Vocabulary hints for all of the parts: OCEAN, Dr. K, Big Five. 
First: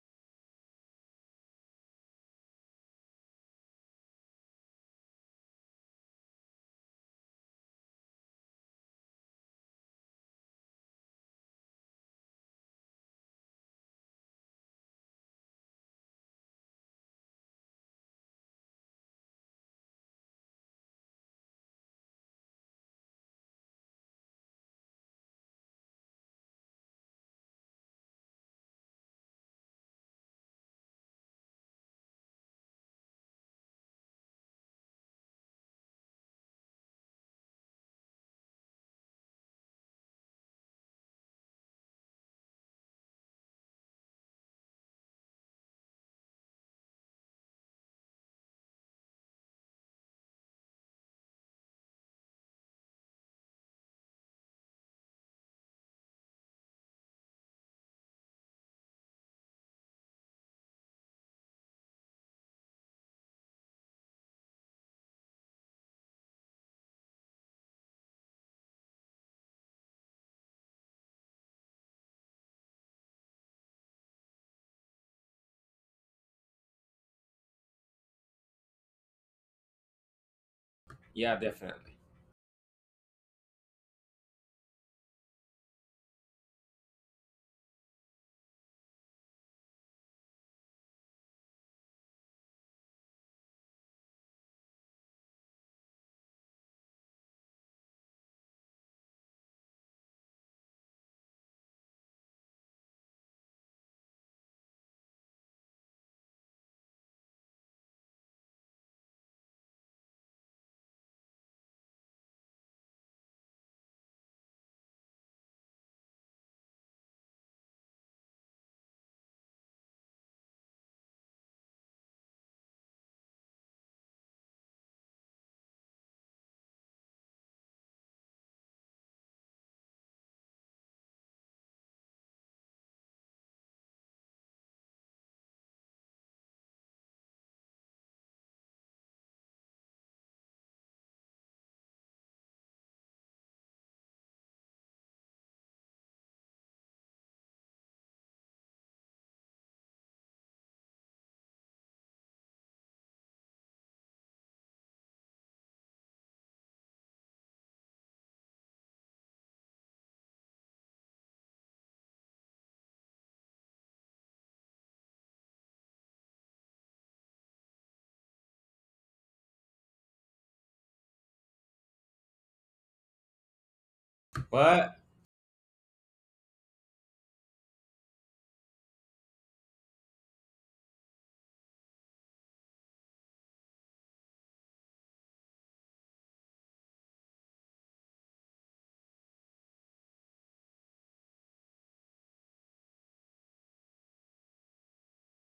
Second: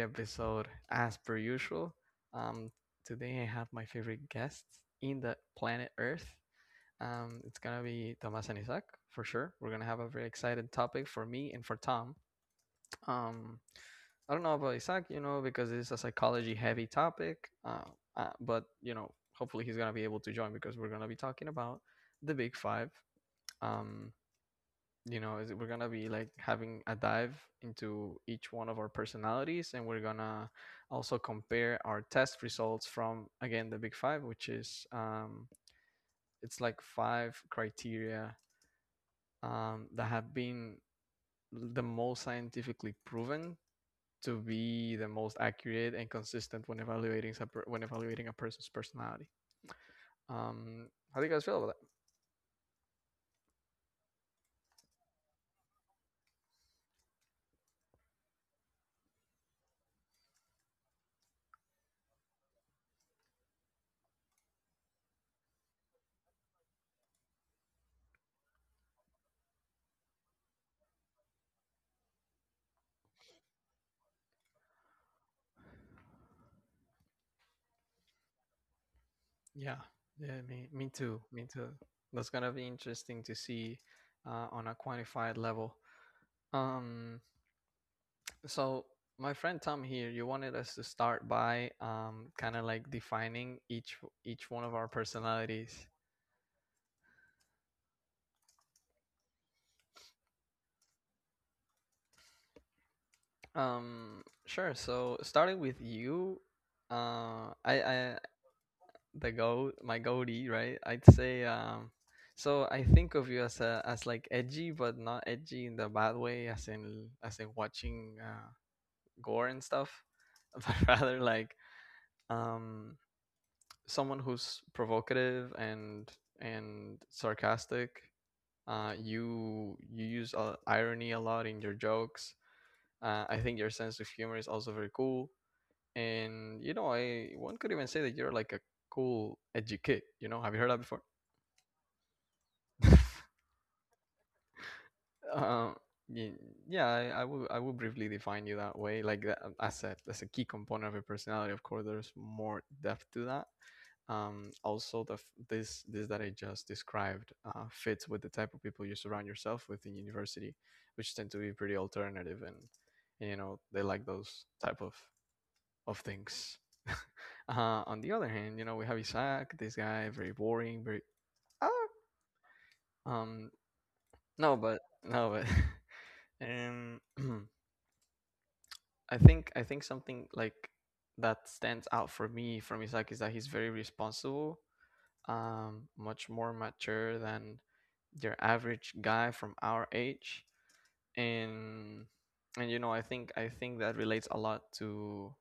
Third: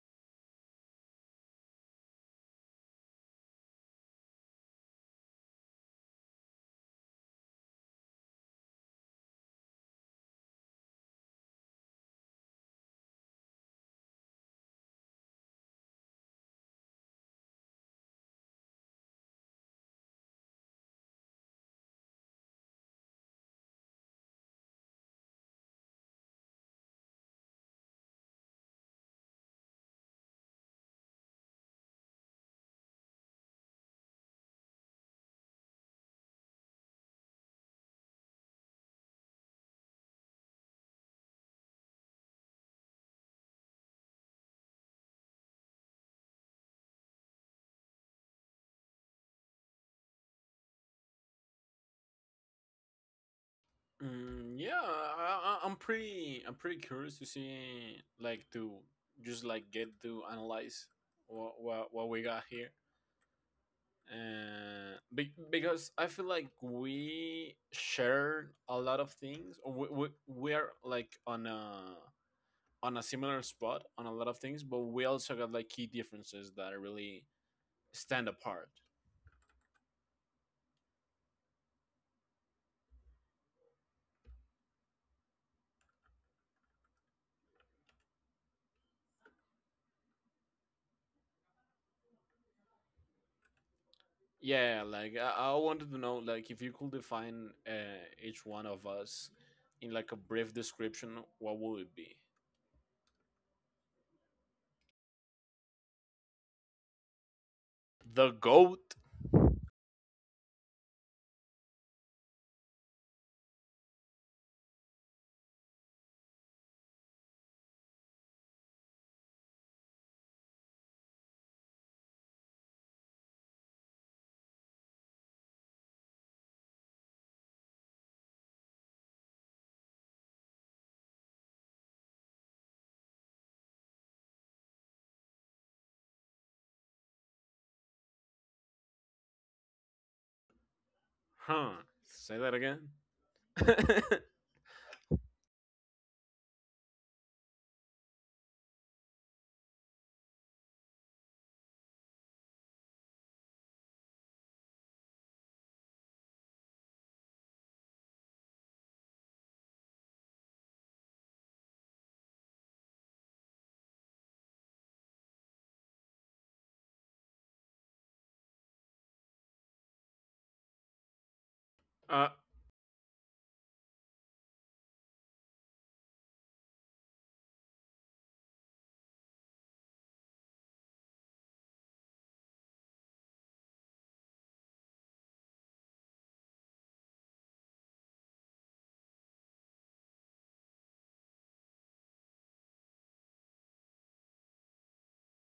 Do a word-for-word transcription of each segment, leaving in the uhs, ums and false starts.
episode. As per usual, um, today I have my favorite guests in the planet Earth. Um, it's gonna be Thomas and Isaac for sure. We're gonna have a very excited topic for me and for Tom. Um, I don't know about Isaac, you know, because it's a psychology-heavy topic. Uh, uh, but you know, hopefully he's gonna be able to join because we're gonna be talking about the Big Five. Um, you know is We're gonna be like having a dive into each one of our personalities, and we're gonna also compare our test results from, again, the Big Five, which is, um, it's like five criteria um, that have been the most scientifically proven to be the most accurate and consistent when evaluating when evaluating a person's personality. um, how do you guys feel about that? Mm, yeah, I, I- I'm pretty. I'm pretty curious to see, like, to just like get to analyze what what, what we got here, uh, be, because I feel like we share a lot of things, or We we we're like on a on a similar spot on a lot of things, but we also got like key differences that really stand apart. Yeah, yeah, me, me too, Yeah, me too. definitely. That's gonna be interesting to see uh, on a quantified level. Um, so my friend Tom here, you wanted us to start by, um, kind of like defining each each one of Yeah, our like I, I personalities. wanted to know, like if you could define uh, each one of us in like a brief description, what would it be? Um, sure. So starting with you, uh, I, I The goat? the goat, my goatee, right? I'd say, um, so I think of you as a as like edgy, but not edgy in the bad way, as in as in watching, uh, gore and stuff, but rather like, um, someone who's provocative and and sarcastic. Uh, you you use uh, irony a lot in your jokes. Uh, I think your sense of humor is also very cool, and you know, I one could even say that you're like a cool edgy kid. You know, have you heard that before? Huh? Say that again. um, y- yeah, I, I will. I will briefly define you that way. Like that, as a as a key component of your personality. Of course, there's more depth to that, um, also the f- this this that I just described, uh, fits with the type of people you surround yourself with in university, which tend to be pretty alternative, and, and you know they like those type of of things. Uh, on the other hand, you know, we have Isaac, this guy, very boring, very ah, uh, I, um no but But no but um I think I think something like that stands out for me from Isaac is that he's very responsible, um, much more mature than your average guy from our age, and and you know, i think i think that relates a lot to,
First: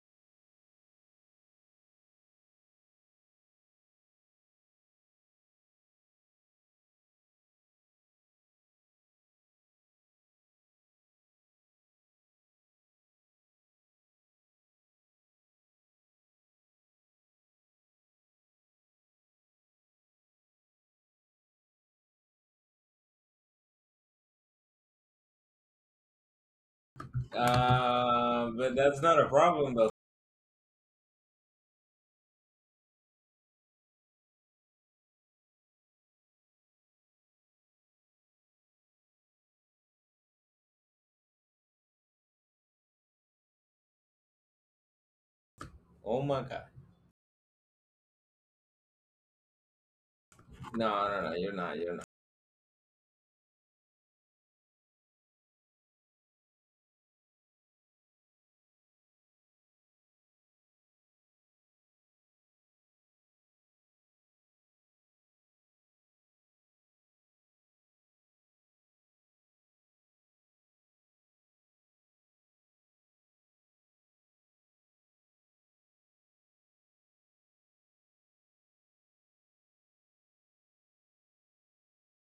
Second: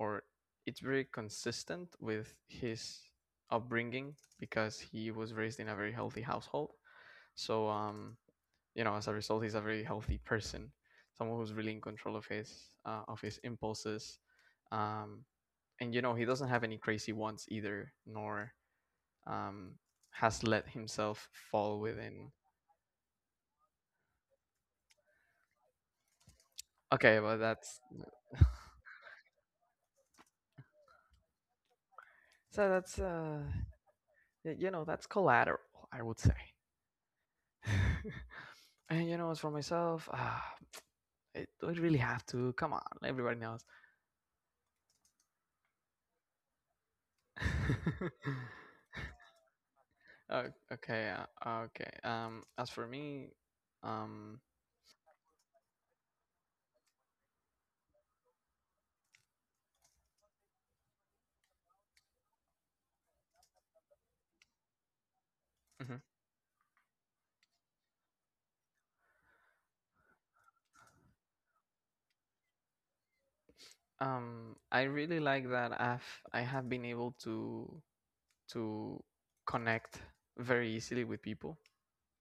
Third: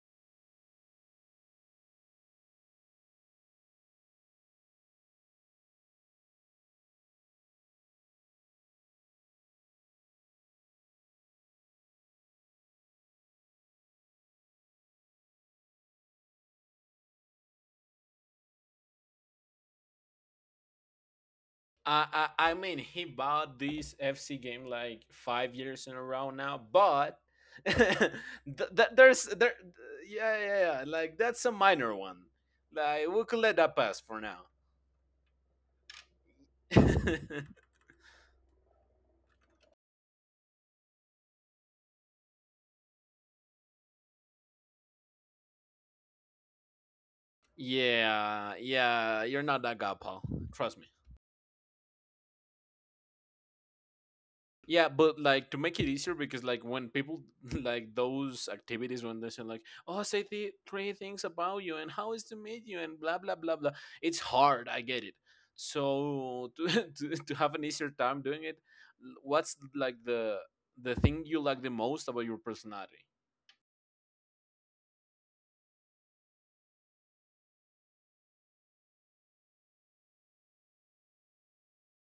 or it's very consistent with his upbringing, because he was raised in a very healthy household. So, um you know, as a result, he's a very healthy person, someone who's really in control of his, uh, of his impulses, um and you know, he doesn't have any crazy wants either, nor, um, has let himself fall I within. I mean, he bought this F C game like five years in a row now, Okay, but well, that's — uh, but th- th- that's not there's a there, problem though. yeah, yeah, yeah. Like that's a minor one. so that's Like we could uh let that pass for now. y- you know, that's collateral, I would say. And you know, as for myself, ah, it would really have to come on. Everybody knows. Oh my god. yeah, yeah, you're not that guy, Paul. Oh, Trust me. No, okay, no, no. You're uh, not. okay. You're not. Um, as for me, um, Yeah, but like to make it easier, because like when people like those activities when they say, like, oh, say the three things about you and how is to meet you and blah blah blah blah, it's hard. I get it. mhm, So to to, to have an easier time doing it, l- what's like the the thing you like the most about your personality? um, I really like that I've I have been able to to connect very easily with people.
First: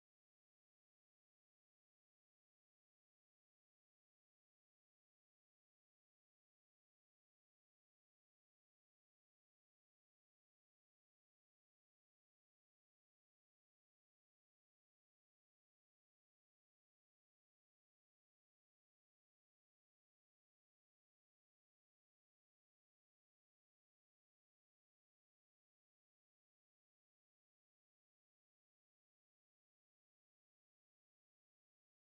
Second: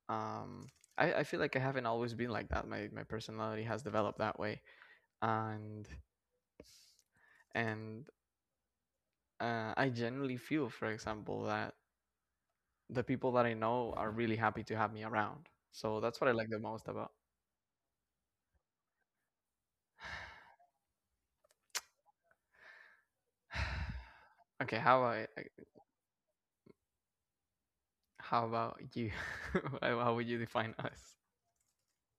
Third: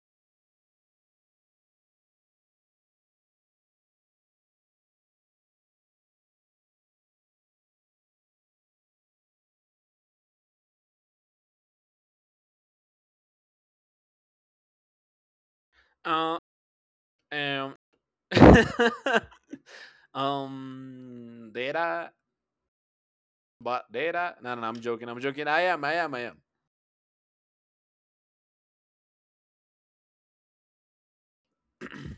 um I, I feel like I haven't always been like that. My my personality has developed that way, and and uh, I generally feel, for example, that the people that I know are really happy to have me around. So that's what I Uh, like the most about. um, um, data, but data. No, no, no, Okay, I'm how joking. I'm about joking. I am. I am. I how about you? How how would you define us? am.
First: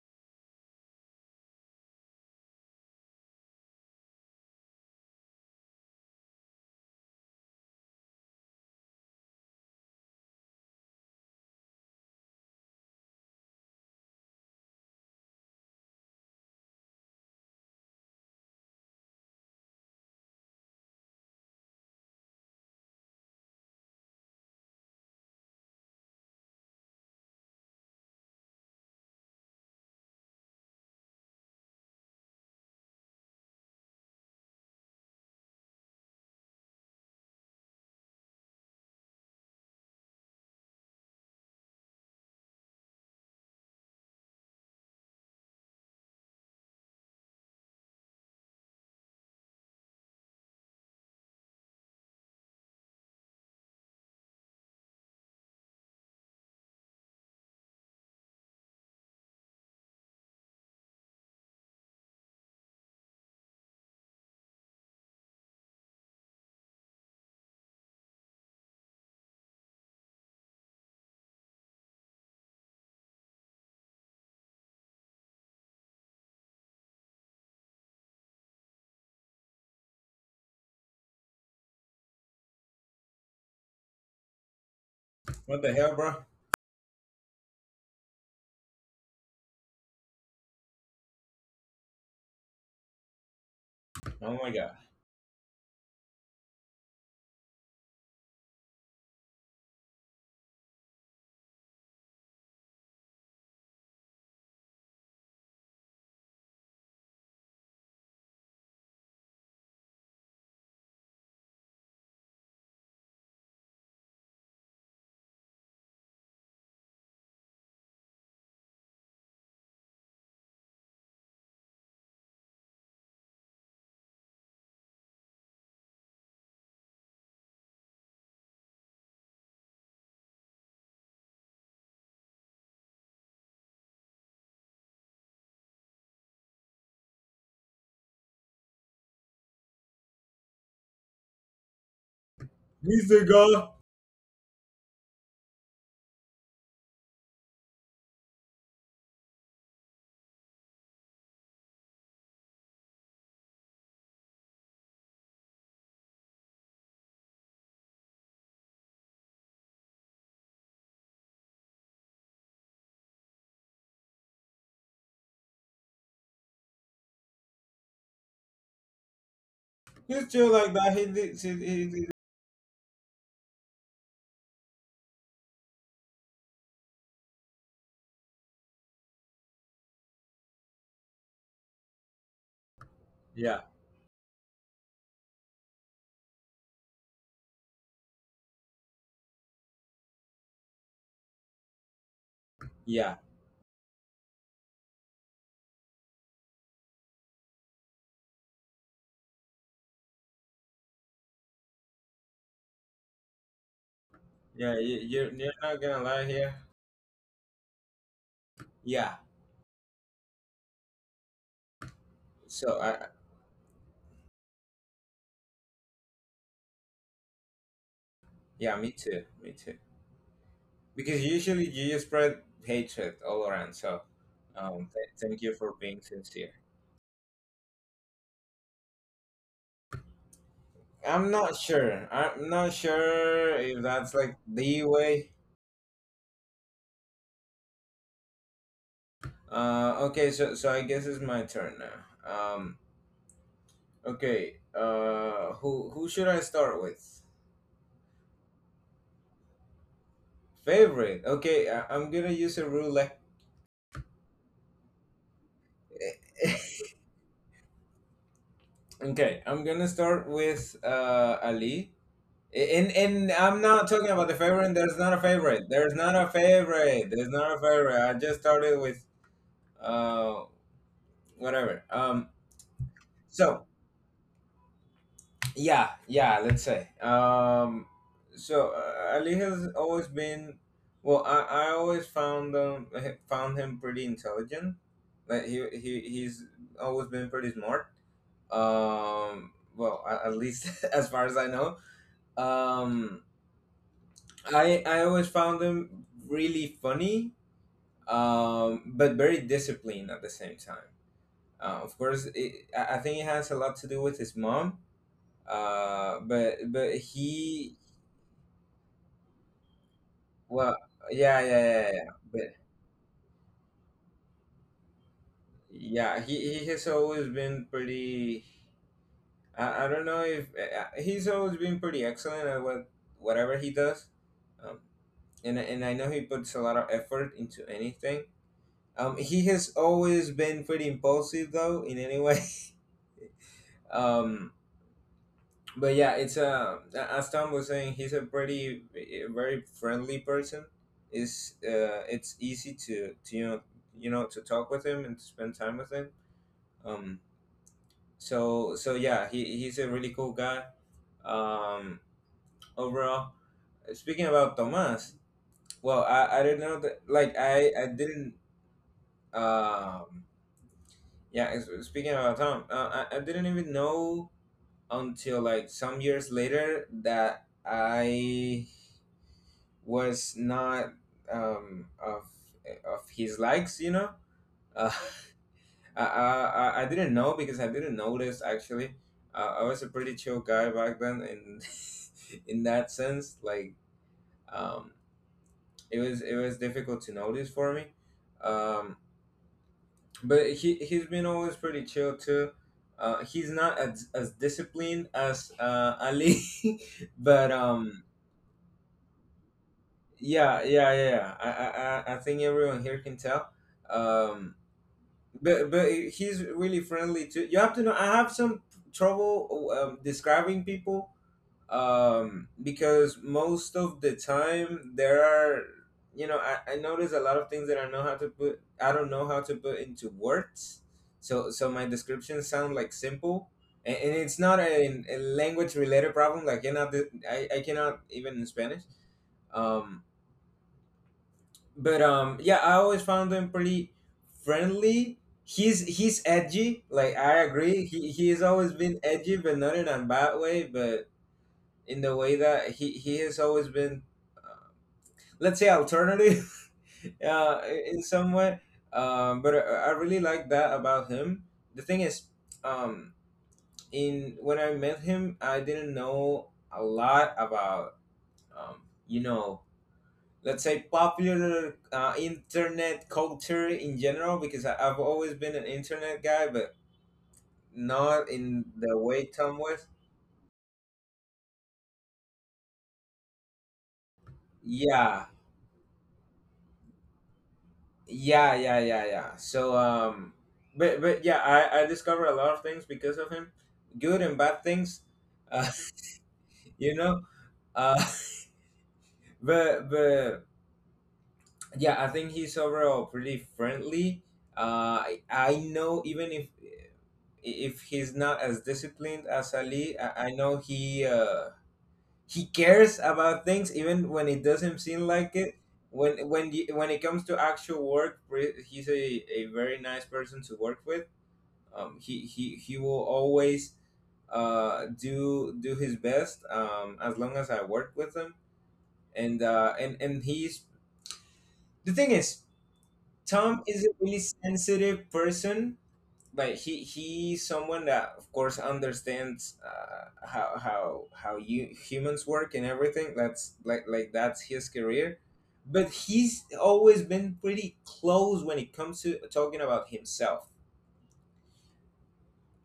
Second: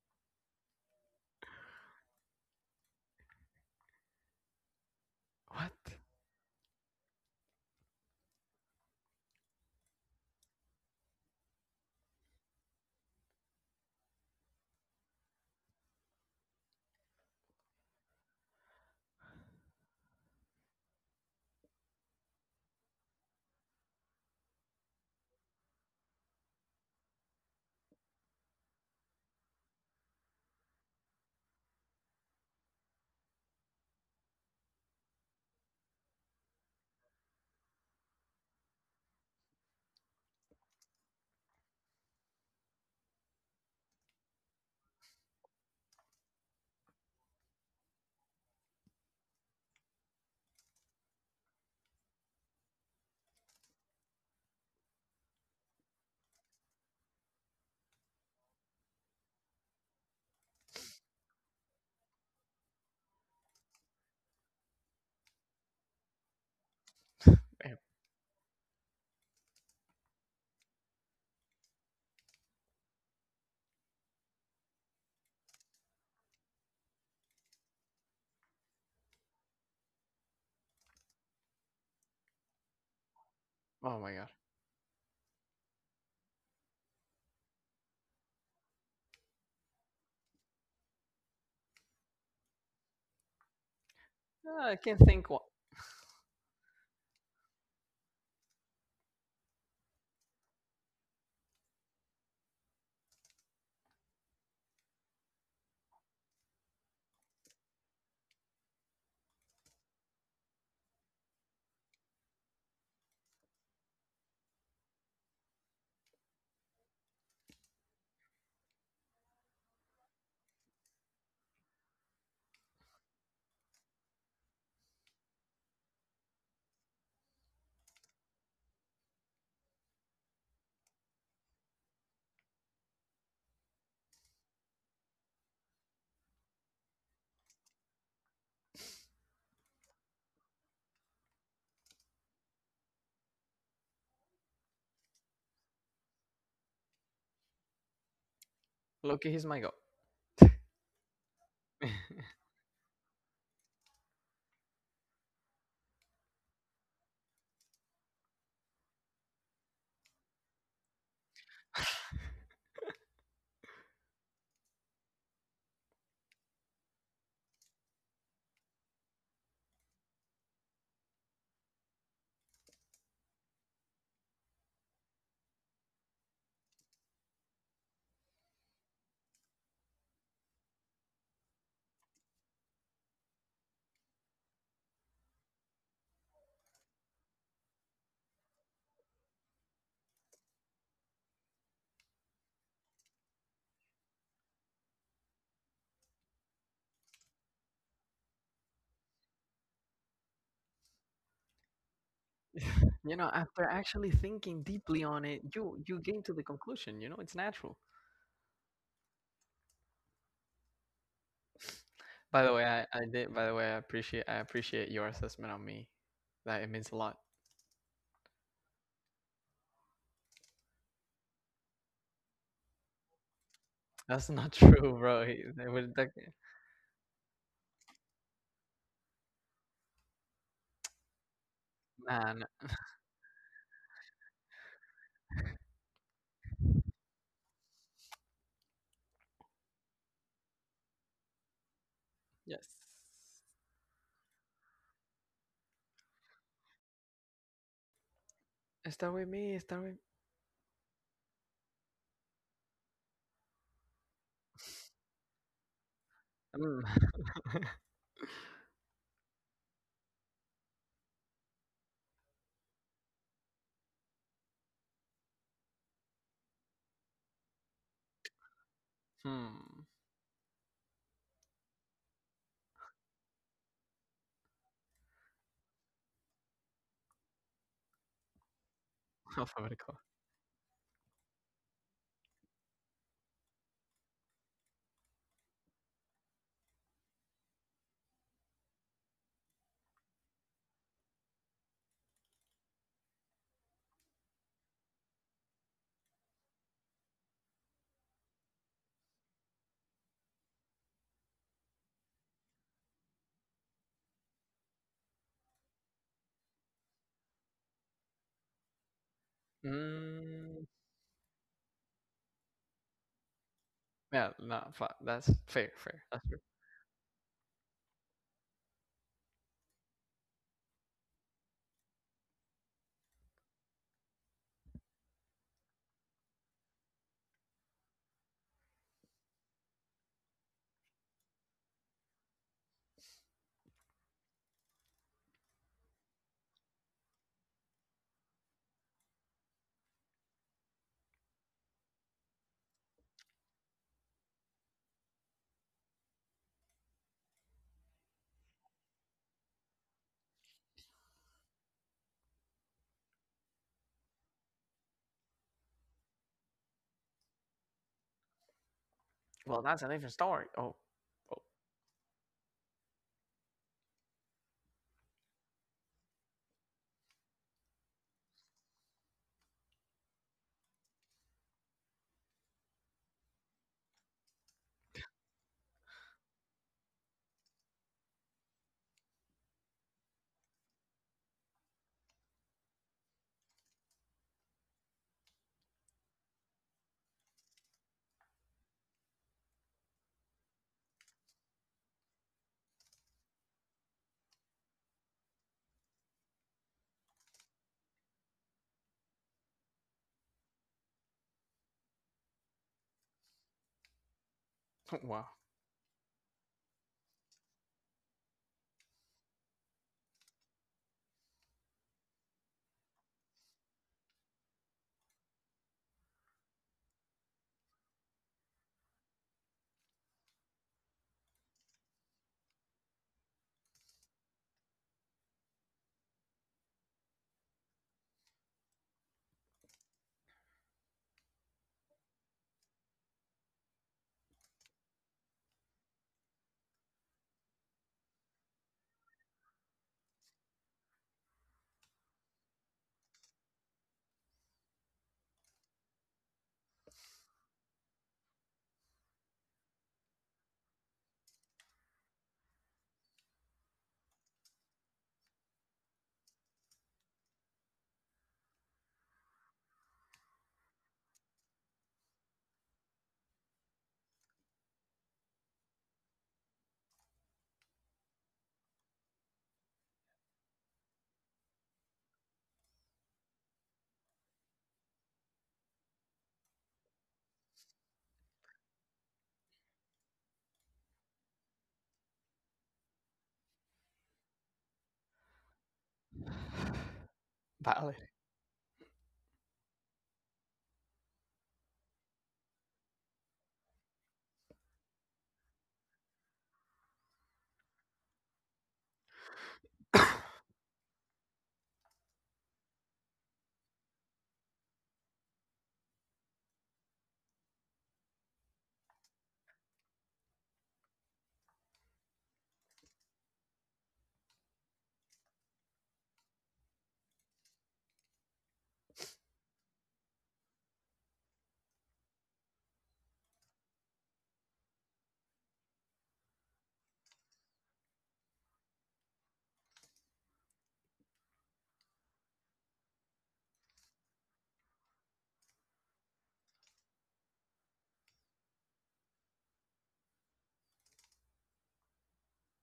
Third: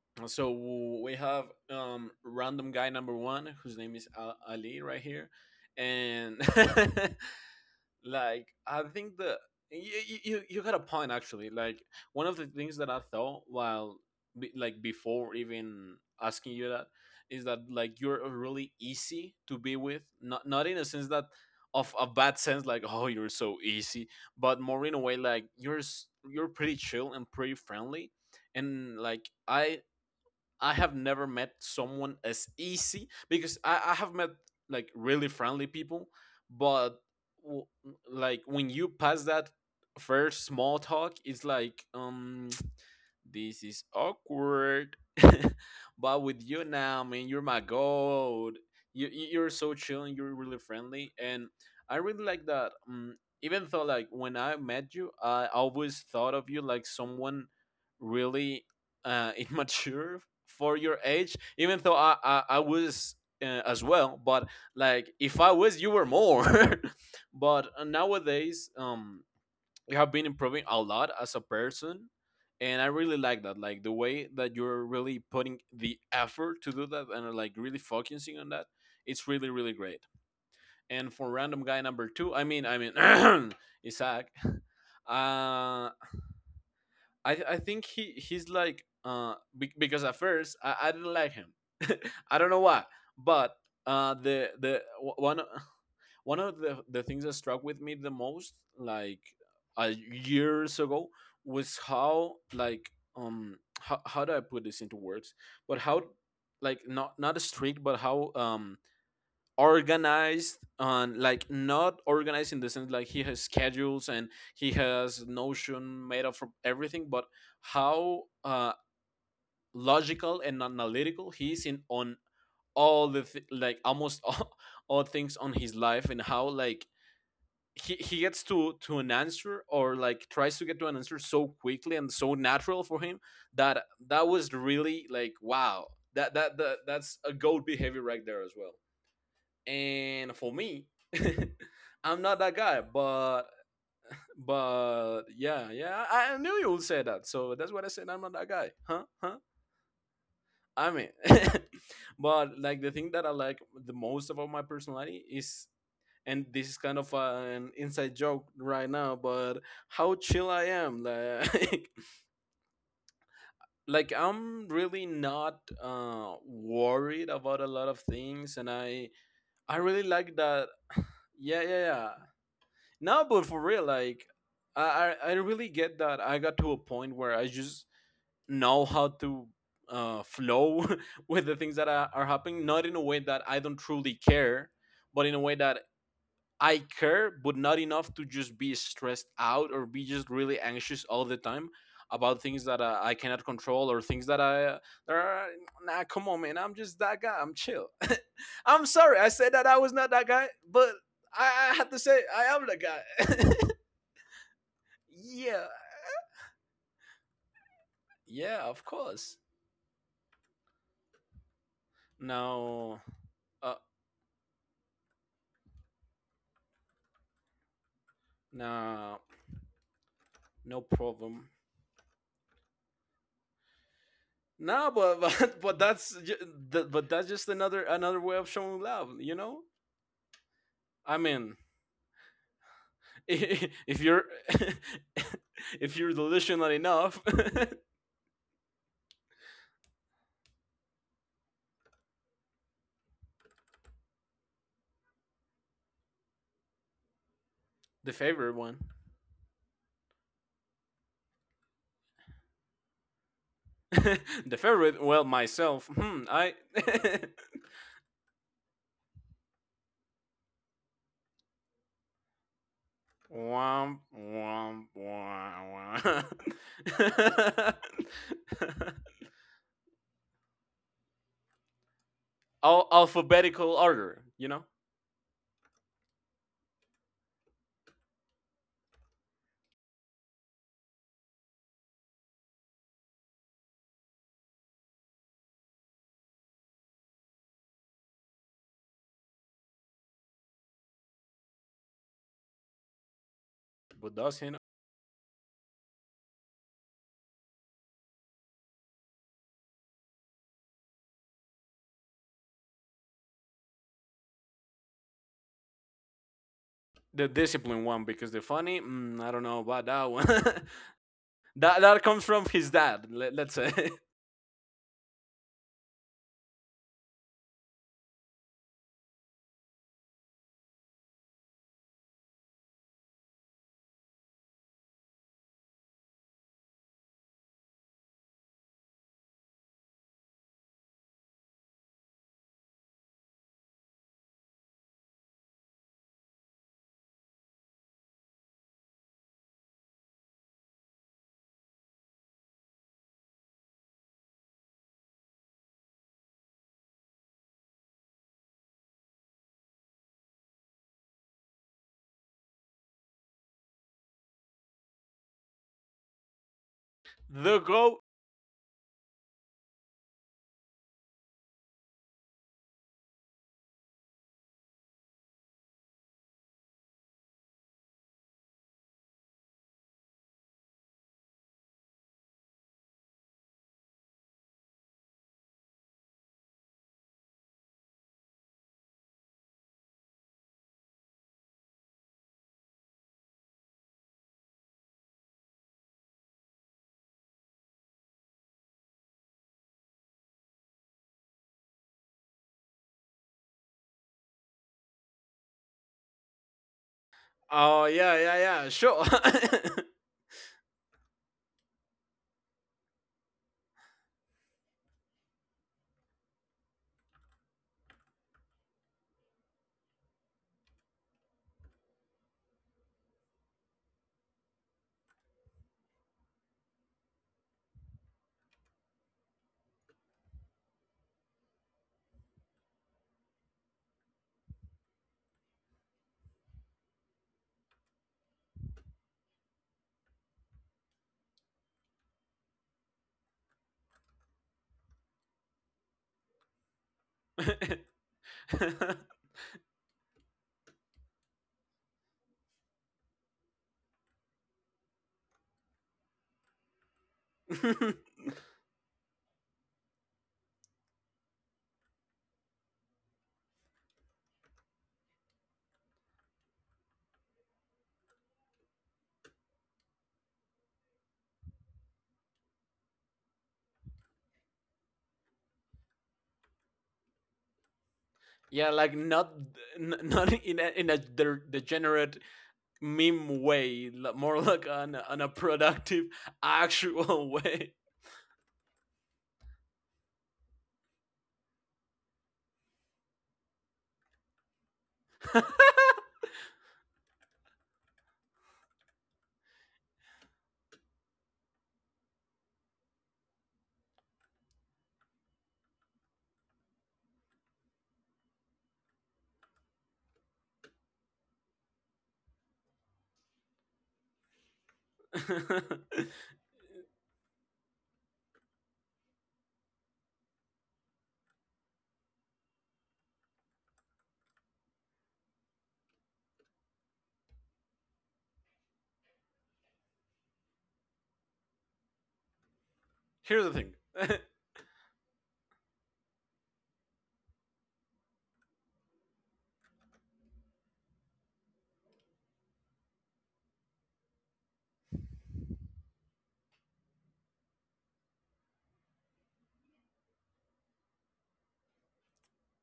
so we have um random guy number one, whose name is Al- ali right here. What? And like I think the you, you- you you got a point, actually. Like, one of the things that I thought while be, like before even asking you that, is that like you're really easy to be with. Not not in a sense that of a bad sense, like, oh, you're so easy, but more in a way like you're s- you're pretty chill and pretty friendly. And like i I have never met someone as easy, because I, I have met like really friendly people, but w- like when you pass that first small talk, it's like um this is awkward. But with you now, man, you're my god. You you- you're so chill and you're really friendly, and I really like that. Um, even though like when I met you, I always thought of you like someone really uh, immature for your age. Even though I I, I was uh, as well, but like if I was, you were more. But Eh, uh, nowadays, um, you have been improving a lot as a person, and I really like that, like the way that you're really putting the effort to do that and like really focusing on that. It's really, really great. And for random guy number two, i mean i mean oh my god. Isaac. What the uh hell, bro? I I think he he's like, uh be, because at first, I, I didn't like him. I don't know why, but uh Oh my the god. Ah, I the can't w- think. one, What? one of the the things that struck with me the most, like, a years ago, was how, like, um how, how, do I put this into words? But how, like, not not strict, but how um organized, and like not organized in the sense like he has schedules and he has notion made up for everything, but how uh logical and analytical he is in on all the th- like almost all, all things on his life, and how like he, he gets to to an answer, or like tries to get to an answer so quickly and so natural for him, that that was really like, wow. That that, that that's a goat behavior right there as well. And for me, I'm not that guy, He's the but guy. but yeah, yeah, i I knew you would say that, so that's what I said, I'm not that guy, huh Loki, huh. he's my god. I mean, but like the thing that I like the most about my personality is— and this is kind of an inside joke right now, but how chill I am, like like I'm really not uh worried about a lot of things, and i i really He's like still that. like that. He did. He, yeah, yeah, he, did- yeah. No, but for real, like I I I really get that. I got to a point where I just know how to uh, flow with the things that are, are happening, not in a way that Yeah, I don't truly care, but in a way that I care, but not enough to just be stressed out or be just really anxious all the time about things that uh, yeah, I cannot control, or things that I uh, that are— nah, come on, man, I'm just that guy, I'm chill. I'm sorry I said that I was not that guy, but I, I had to say, I am the You know, guy. after actually thinking yeah. You, deeply on you're it, you're Yeah, not you gonna you lie came to the here. conclusion. You know, it's natural. yeah, of Yeah. course. By the way, So I. I, No, I- I did. By the way, uh, I appreciate I appreciate your assessment on me. Like, it means a lot. Yeah, me too. no, Me too. no Because problem. usually you just spread hatred all around. So, That's not um, No, true, th- but bro. thank He- you but for they but being would, that, that's ju- sincere. that- but that's just another another way of showing love, you know. I I'm not mean, sure. I'm man. not sure if if that's you're like the way. if you're delusional enough, the Uh, okay, so so I guess it's my turn now. Yes. Um, okay. Uh, who who should I start with? favorite one, Start with me. Start with. Favorite. Okay, I, I'm gonna use a roulette. the favorite. Well, myself. Hmm, I. Mm. Okay, I'm gonna start with uh Ali. And and I'm not Womp talking about the favorite. womp There's not a favorite. There's not a womp, favorite. There's not a favorite. I just started womp. with Hmm. uh whatever. Um, al- so alphabetical order, you know? Yeah, yeah, let's say. Um, so uh, Ali has always Alphabetical. been, well, I, I always found um h- found him pretty intelligent. Like he, he he's always been pretty smart. Um, well, a- at least as far as I know. Um, But does you know I I always found him really funny, um, but very disciplined at the same time. Uh, of course, it, I I think it has a lot to do with his mom. Uh, but but the he discipline one, because the funny, mm, I don't know about that one. that Mm. Well, yeah, yeah, yeah, yeah, yeah. that comes But from his dad. Let, let's say. Yeah. No. Fuck. That's fair. Fair. yeah, That's true. he, he has always been pretty. I, I don't know if uh, he's always been pretty excellent at what whatever he does. Um, and I- and I know he puts a lot of effort into anything. Um, he has always been pretty impulsive though, in any way. um, but yeah, it's uh, a as Tom was saying, he's a pretty a very friendly person. Is uh, It's easy to to you know you know to talk with him and to spend time with him. Um, so so yeah, he, he's a really cool guy. Um, Overall, speaking about Tomas, well, I, I didn't know that. Like The I I go. didn't. Well, that's a different Um, story. Oh. Yeah, s- speaking about Tom, uh, I, I didn't even know until like some years later that I was not um of of his likes, you know. I, I I didn't know because I didn't notice actually. Uh, I was a pretty chill guy back then, in in that sense. like um, it was it was difficult to notice for me. Um, but he he's been always pretty chill too. Uh, he's not as, as disciplined as uh, Ali, but Oh um, yeah, yeah, yeah. Sure. yeah, yeah, yeah, yeah. I, I I I think everyone here can tell. Um, Oh. Wow. but but he's really friendly too. You have to know. I have some trouble um, describing people, um, because most of the time there are, you know, I, I notice a lot of things that I know how to put. I don't know how to put into words. So so my descriptions sound like simple, and, and it's not a a language related problem. Like cannot I I cannot even in Spanish. Um, but um, yeah, I always found him pretty friendly. He's he's edgy. Like I agree, he he's always been edgy, but not in a bad way, but in the way that he he has always been, let's say, alternative, uh, in some way. Um, but I, I really like that about him. The thing is, um, in when I met him, I didn't know a lot about, um, you know, let's say popular uh, internet culture in general, because I, I've always been an internet guy but not in Yeah, the like way not Tom was. n- not in a, in a de- degenerate meme way, li- more like on on Yeah, a productive actual way. yeah, yeah, yeah, yeah. So um but but yeah, i i discovered a lot of things because of him, good and bad things. uh, you know. Valid. Uh but but yeah, I think he's overall pretty friendly. uh i, I know, even if if he's not as disciplined as Ali, i, I know he uh he cares about things even when it doesn't seem like it. When when you, when it comes to actual work, re- he's a, a very nice person to work with. Um, he, he he will always uh, do do his best, um, as long as I work with him. And uh, and and he's the thing is Here's Tom the is a really sensitive person. Like he he's someone that of course understands uh, how how how you humans work, and everything that's like like that's his career. But he's always been pretty close when it comes to talking about himself.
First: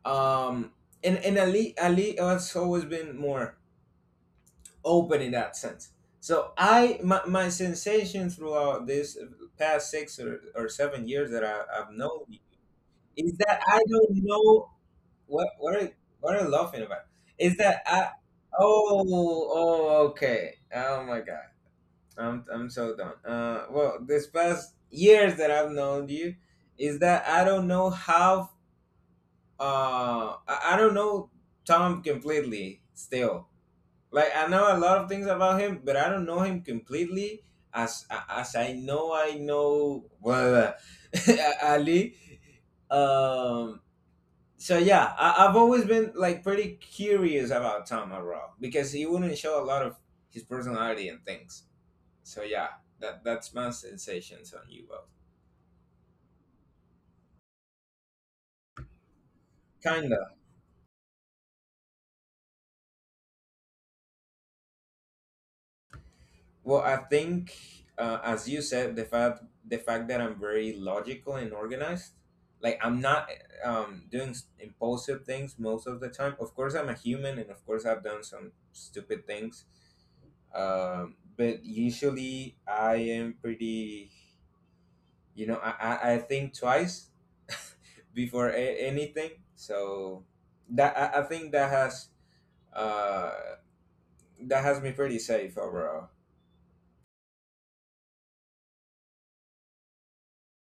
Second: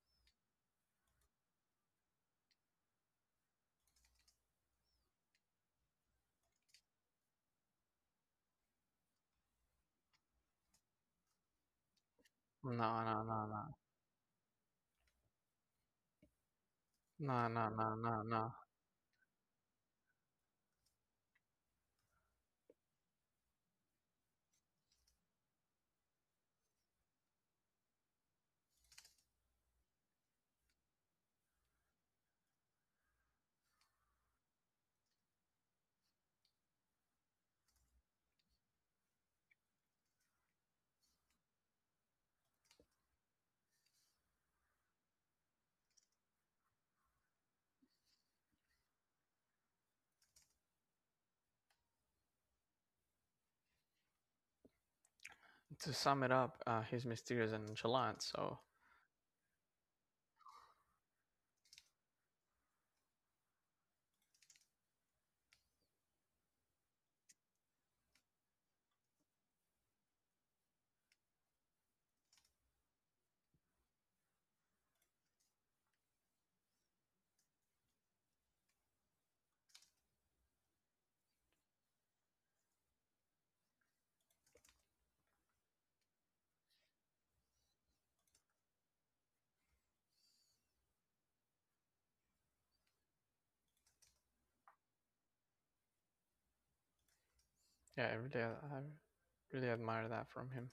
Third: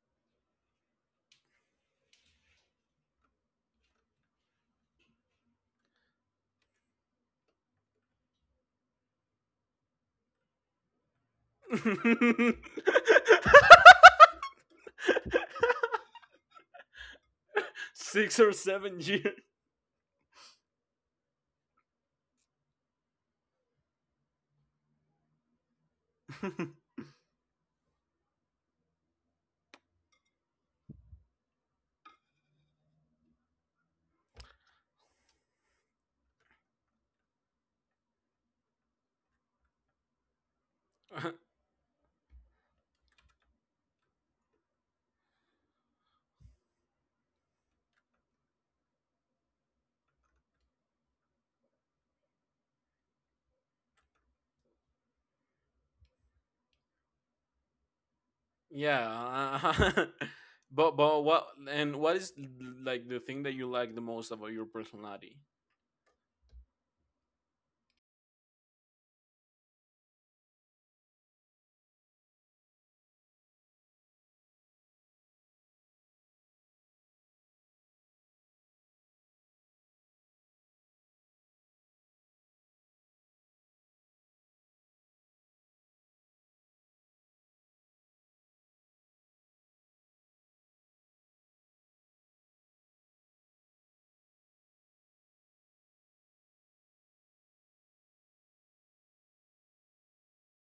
Um and and ali ali has always been more open in that sense. So i my, my sensation throughout this past six or, or seven years that I, I've known you thing. No, no, is no, that I no, don't know. What what are, what are you laughing about? no, Is no, that no, I? no, six or no. seven Oh, years. oh, okay. Oh my god. I'm I'm so done. Uh, well, this past years that I've known you, is that I don't know how. Uh, I, I don't know Tom completely still. Like I know a lot of things about him, but I don't know him completely. As as I know, I know well, Ali. Um, so yeah, I, I've always been like pretty curious about Tom Arau because he wouldn't show a lot of his personality and things. So yeah, that that's my sensations on you both. To sum it up, uh, he's mysterious and nonchalant, so — yeah, Kinda. but but what and what is like the thing that you like the most about your personality? Well, I think, uh, as you said, the fact, the fact that I'm very logical and organized, like I'm not, um, doing s- impulsive things most of the time. Of course, I'm a human, and of course, I've done some stupid things. Um, but usually, I am pretty, you know, i i, I think twice before a- anything. So that, I, I think that has uh that has me pretty safe overall. yeah, I really, I really admire that from him.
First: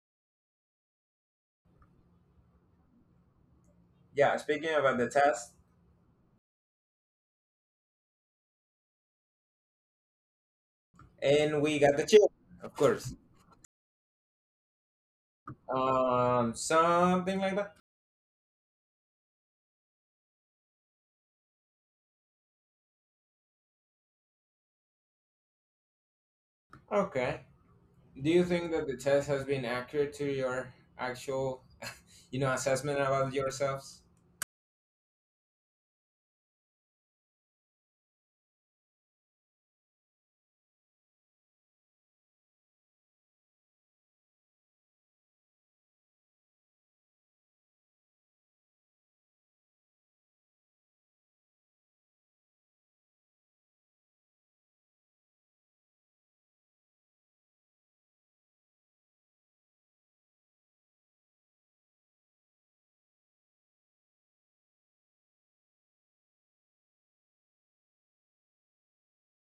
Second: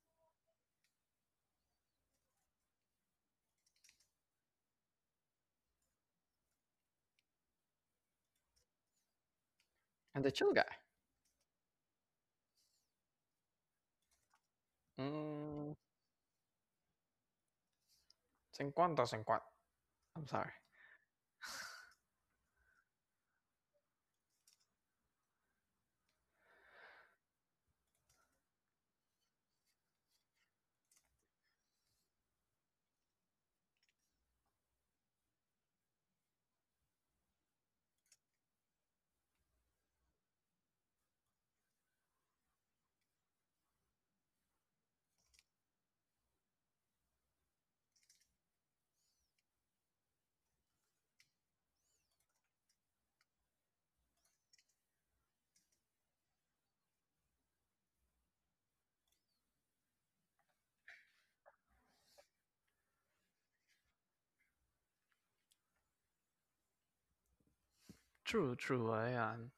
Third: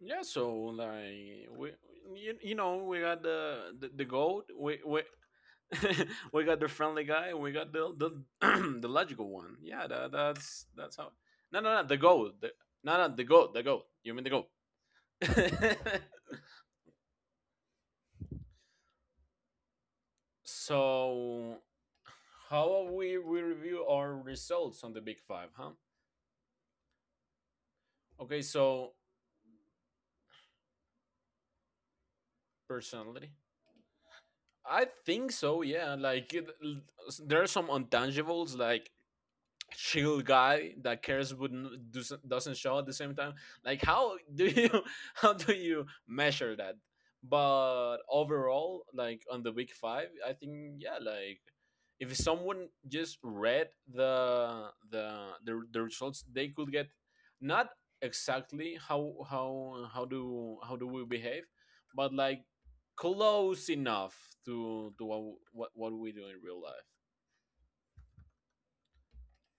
Yeah, so like we, you, you know, we got the the, the Yeah, goat, speaking we about we. the test. We got the friendly guy, and we got the the, the logical one, yeah. that, And the chill guy. that's that's how. And No, we no, no, got the the chip, goat, the— of no, no, course. the goat, the goat, you mean the goat. Mm, um Something like that. Cinquanta Cinquanta. I'm sorry. So, how we we review our results on the Big Five, huh? Okay, do you Okay, think that so the test has been accurate to your actual, you know, assessment about personality, yourselves? I think so. Yeah, like it, l- s- there are some intangibles, like chill guy that cares but n- doesn't doesn't show at the same time, like, how do you how do you measure that? But overall, like, on the week five, I think, yeah, like if someone just read the the the, the results, they could get not exactly how how how do how do we behave, but like close enough to to what what, what we do in real life. True, true. I, um,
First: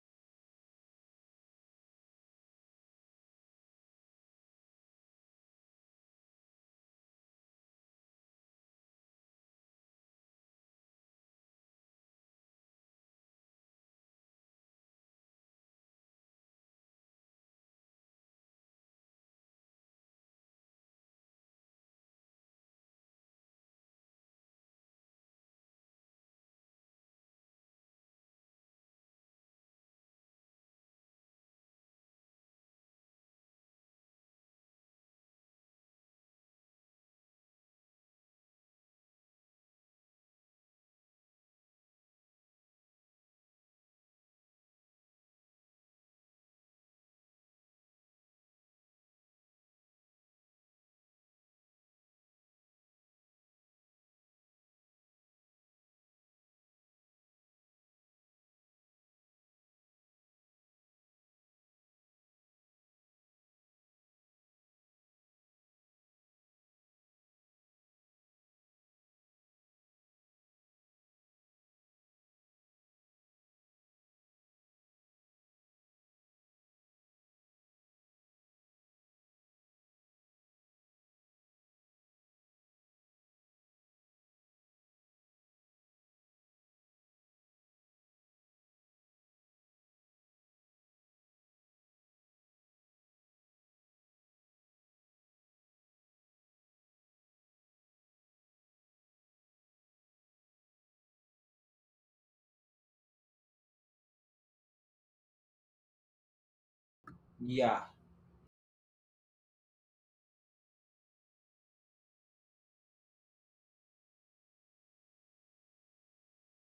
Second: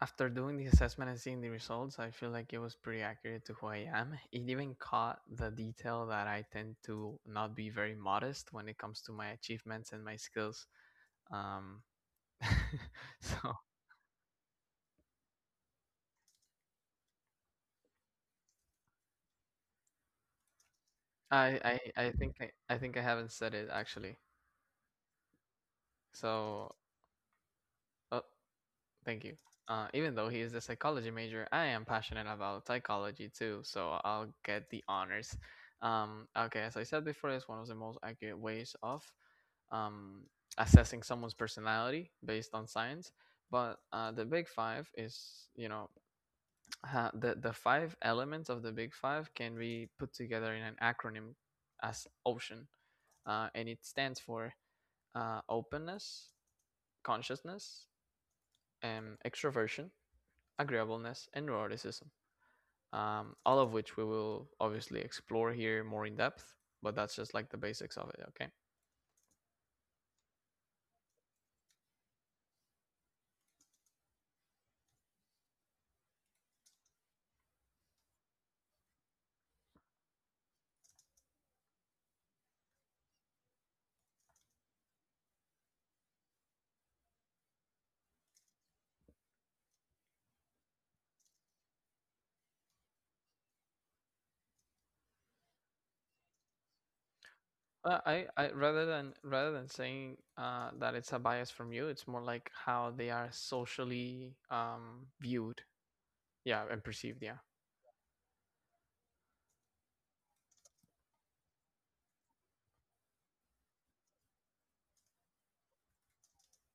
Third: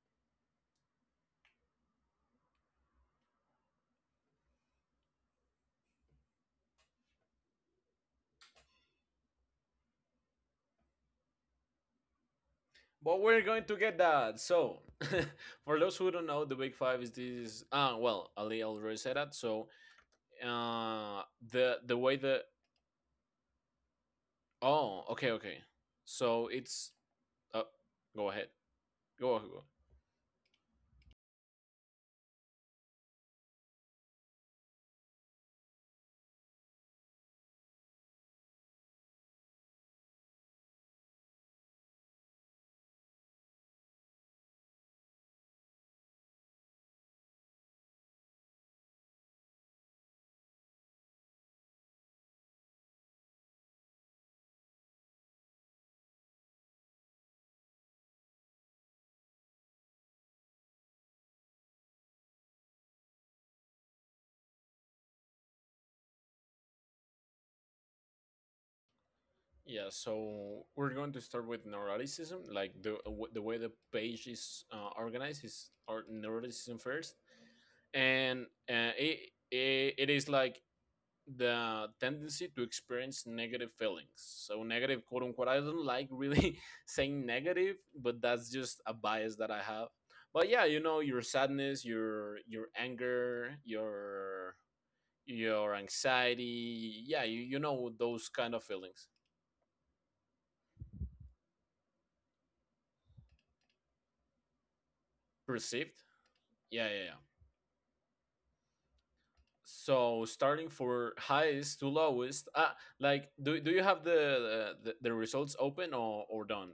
after doing the assessment and seeing the results, I feel like it was pretty accurate to who I am. It even caught the detail that I tend to not be very modest when it comes to my achievements and my skills. Um, But we're so going to get that. So, for those who don't know, the Big Five is this. Ah, Uh, well, Ali already said that. So, uh, I, the the I, I way think the I, I think I haven't said it actually. oh, okay, okay. So So, it's uh, uh, go ahead, thank you. go, go. Uh, even though he is a psychology major, I am passionate about psychology too, so I'll get the honors. Um, okay, as I said before, it's one of the most accurate ways of, um, assessing someone's personality based on science. But, uh, the Big Five is, you know, ha- the the five elements of the Big Five can be put together in an acronym as OCEAN, uh, and it stands for, uh, openness, consciousness, um, extroversion, agreeableness, and neuroticism, um, all of which we will obviously explore here more in depth. But that's just like the basics of it. Okay. Yeah. So we're going to start with neuroticism, like the the way the page is uh, organized, is or neuroticism first, and uh, it, it it is like the tendency to experience negative feelings. So negative, quote unquote. I don't like really saying negative, but that's just a bias that I have. But yeah, you know, your sadness, your your anger, your your anxiety. Yeah, you, you know Uh, I, those I kind of rather feelings than rather than saying, uh, that it's a bias from you, it's more like how they are socially, um, viewed, perceived. yeah, and Yeah, yeah, yeah. perceived. Yeah, Yeah. So, starting for highest to lowest, ah, like, do, do you have the, the the results open, or or done?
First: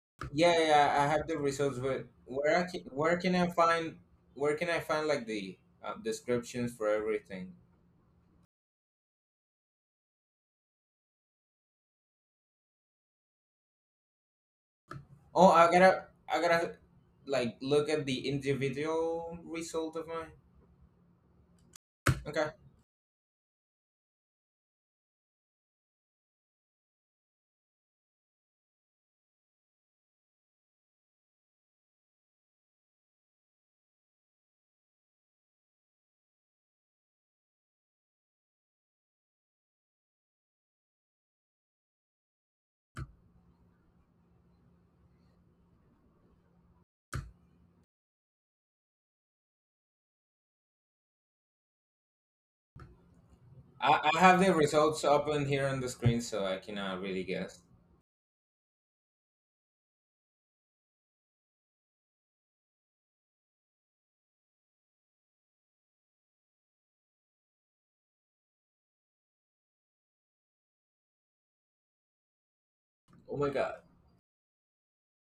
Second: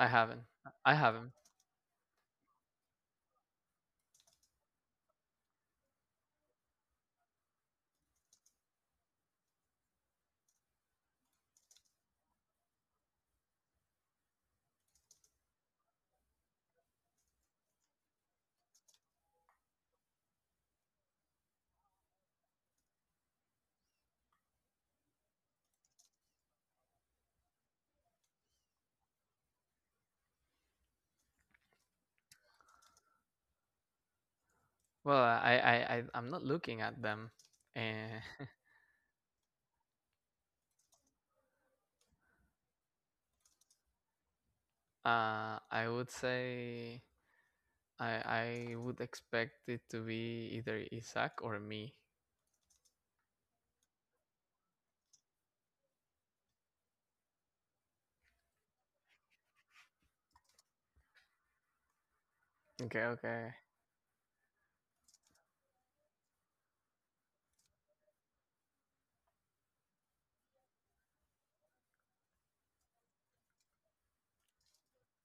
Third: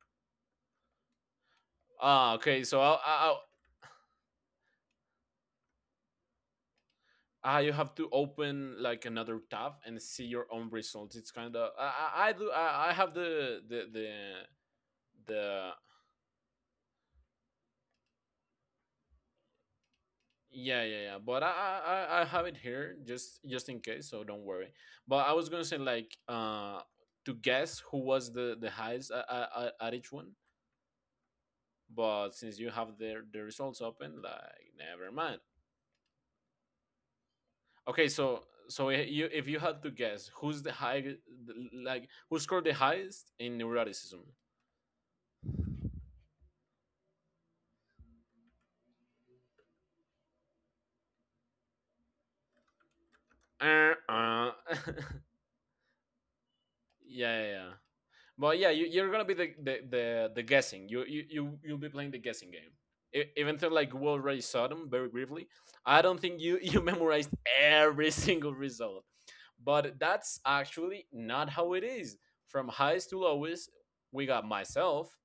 I haven't, Yeah, yeah, I yeah, I have haven't. the results, but Ah, where I okay. So can, I where can I I find, where can I find like the, um, descriptions for everything? Ah, you have to open like another tab and see your own results. It's kind of— I, I I do I, I have the the the Oh, I the gotta, I gotta like look at the individual result of mine. yeah, yeah, yeah. But I I I I have Okay, it here, just just in case, so don't worry. But I was gonna say, like, uh to guess who was the the highest at, at, at each one, but since you have the the results open, like, never Well, mind. I I I I'm not looking at them, Okay, and so so i- you if you had to guess who's the high like who scored the highest in neuroticism? uh, I would say I I would expect it to be either Isaac or me. Uh, I, I have uh. the results up on here on the screen, so I cannot really Yeah, yeah, guess. yeah. But yeah, you, you're gonna be the, the, the, the guessing. You, you you you'll be playing the guessing game. Okay, E- okay. Even though like we already saw them very briefly, I don't think you you memorized every single result. But that's actually not how it is. From highest to Oh my lowest, god. we got myself,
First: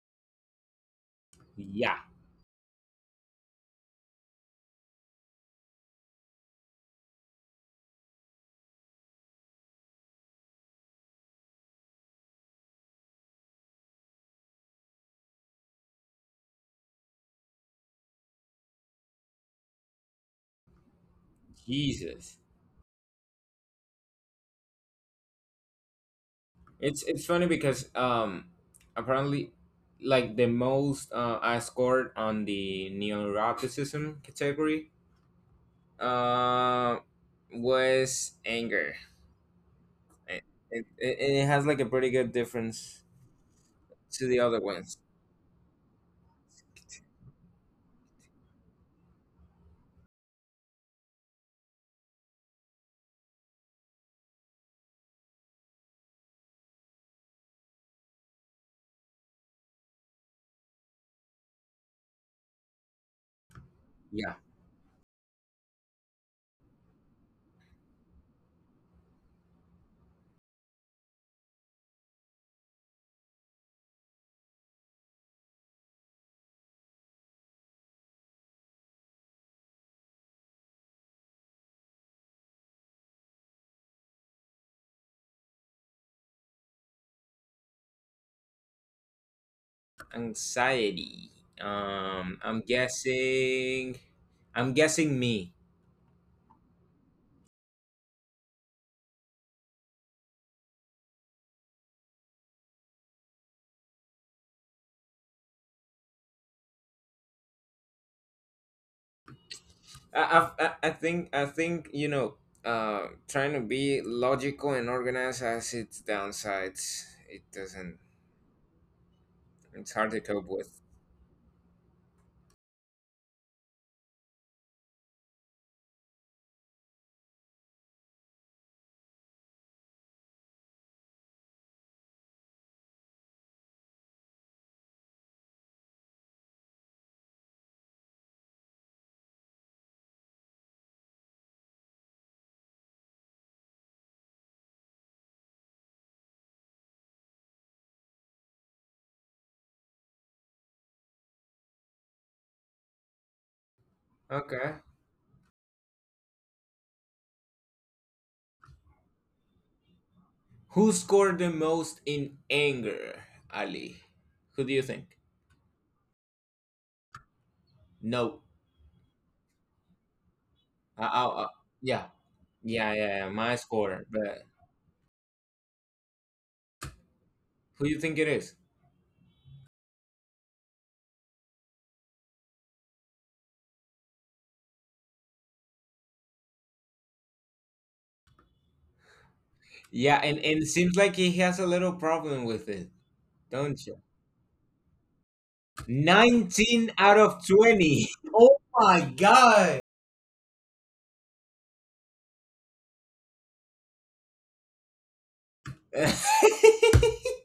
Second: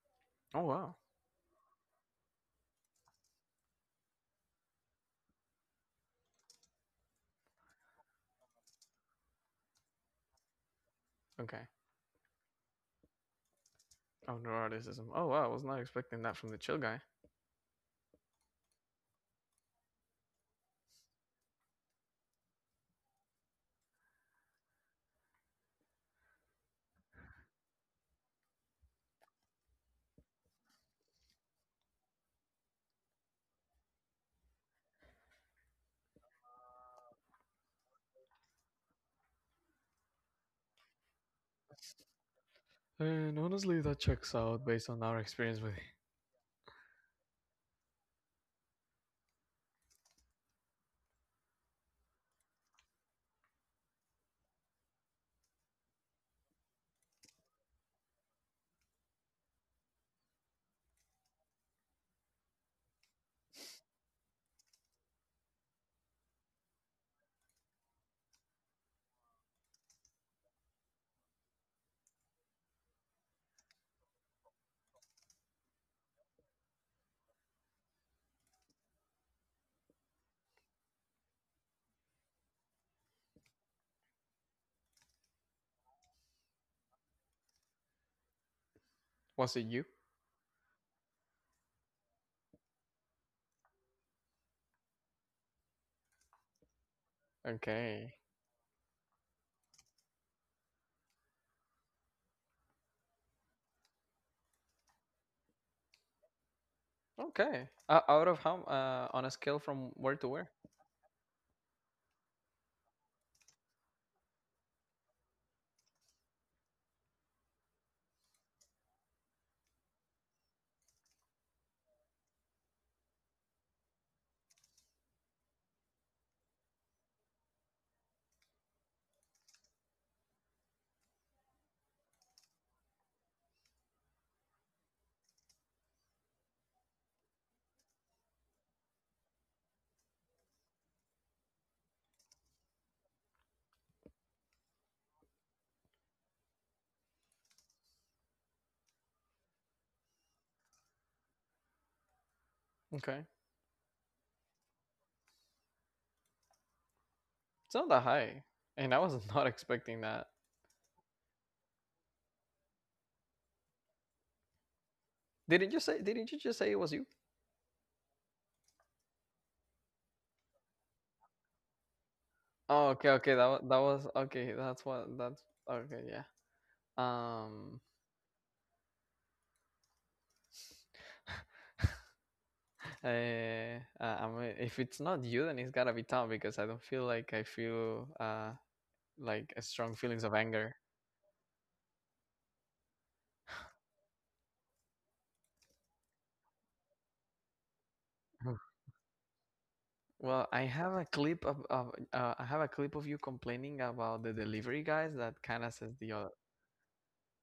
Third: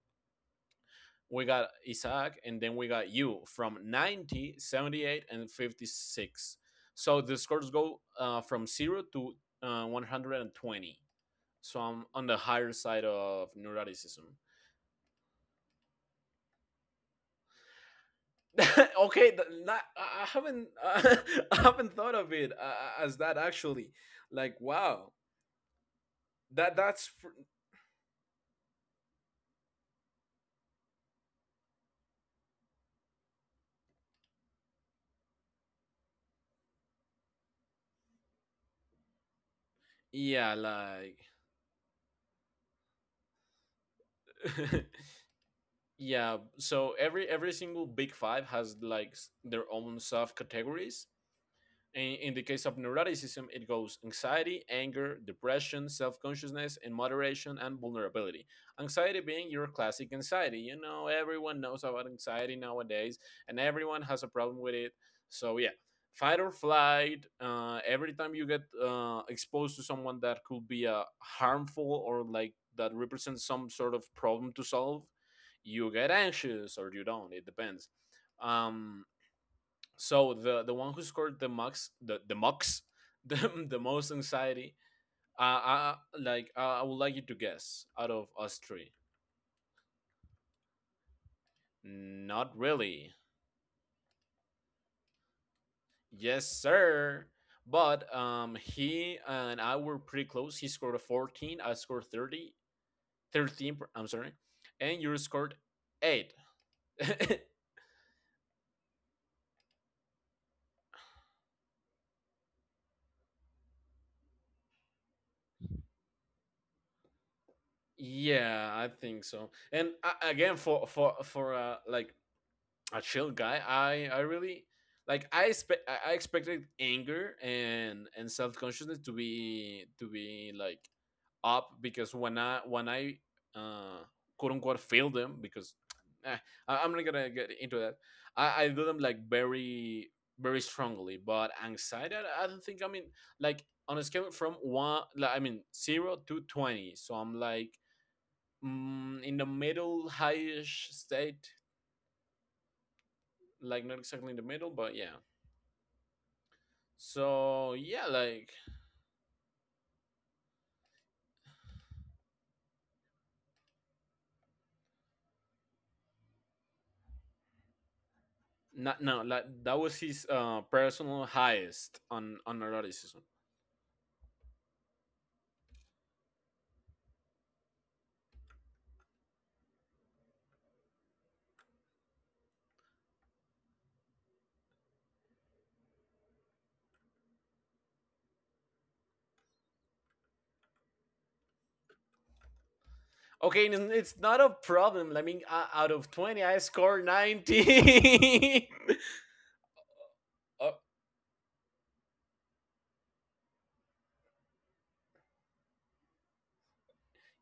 Oh wow. we got Yeah. Isaac, and then we got you, from ninety, seventy-eight, and fifty-six. So the scores go uh, from zero to uh, one hundred twenty. Okay. So I'm on the higher side of neuroticism. Oh, neuroticism. Oh wow, I was not expecting that from the chill guy. okay, th- not, I I haven't I haven't thought of Jesus. it uh, as that, actually. Like, wow, that It's that's it's pr—. funny because, um apparently, like the most, uh, I scored on the neuroticism category, uh, was anger. It, Yeah, it, like it has like a pretty good difference And honestly, that to checks the other out based ones. on our experience with. yeah. So every every single Big Five has like s- their own sub categories. In, in the case of neuroticism, it goes anxiety, anger, depression, self consciousness, and moderation and vulnerability. Anxiety being your classic anxiety. You know, everyone knows about anxiety nowadays, and everyone has a Yeah, problem with it. So, yeah, fight or flight, uh, every time you get uh, exposed to someone that could be uh, harmful or like that represents some sort of problem to solve, you get anxious or you don't. It depends. Um, so the the one who scored the mux the the mux the, the most anxiety. Uh, I, like uh, I would like you to guess out of us three. Was it you? anxiety. Um, Not I'm really. guessing. I'm guessing me. Yes, sir. But Okay. um, he and I were pretty close. He scored a fourteen. I scored thirty thirteen. per- I'm sorry, and you scored eight. Okay. Uh, out of how? Uh, on a scale from where I, to I, where? I I think I think you know. Uh, trying to be logical and organized has its downsides. It doesn't. Yeah, I think so. And It's hard to uh, cope again, with. for for for uh, like, a chill guy. I I really, like, I expect I I expected anger and and self consciousness to be to be like up, because when I when I uh quote unquote fail them, because eh, I, I'm not gonna get into that. I I do them like very very strongly, but anxiety, I, I don't think, I mean, like, on a scale from one like, I mean zero to twenty. So I'm like, mm, in the middle highish state, Okay. like, not exactly in the middle, Okay. but yeah. So It's not that yeah, high, like, and I was not expecting that. Who scored the most in anger, Ali? Who do you think? Didn't you say? Didn't you just say it was you? No. not, no, like that was his uh I, personal I, I- highest yeah, on on Oh, yeah, okay. yeah, eroticism. yeah, Okay. That my wa- That score. was But okay. That's what. That's okay. Yeah. Um. who you think it is? Uh, uh, I mean, if it's not you, then it's gotta be Tom, because I don't feel like I feel uh like, uh, strong Yeah, feelings of and, and it anger. seems like he has a little problem with it, Okay, don't and you? it's not a problem. I mean, uh, out of twenty, I nineteen scored out of twenty. Oh ninety. my god! Well, I uh, have a clip of, of uh, I have a clip of you complaining about the delivery guys that kind of says the other.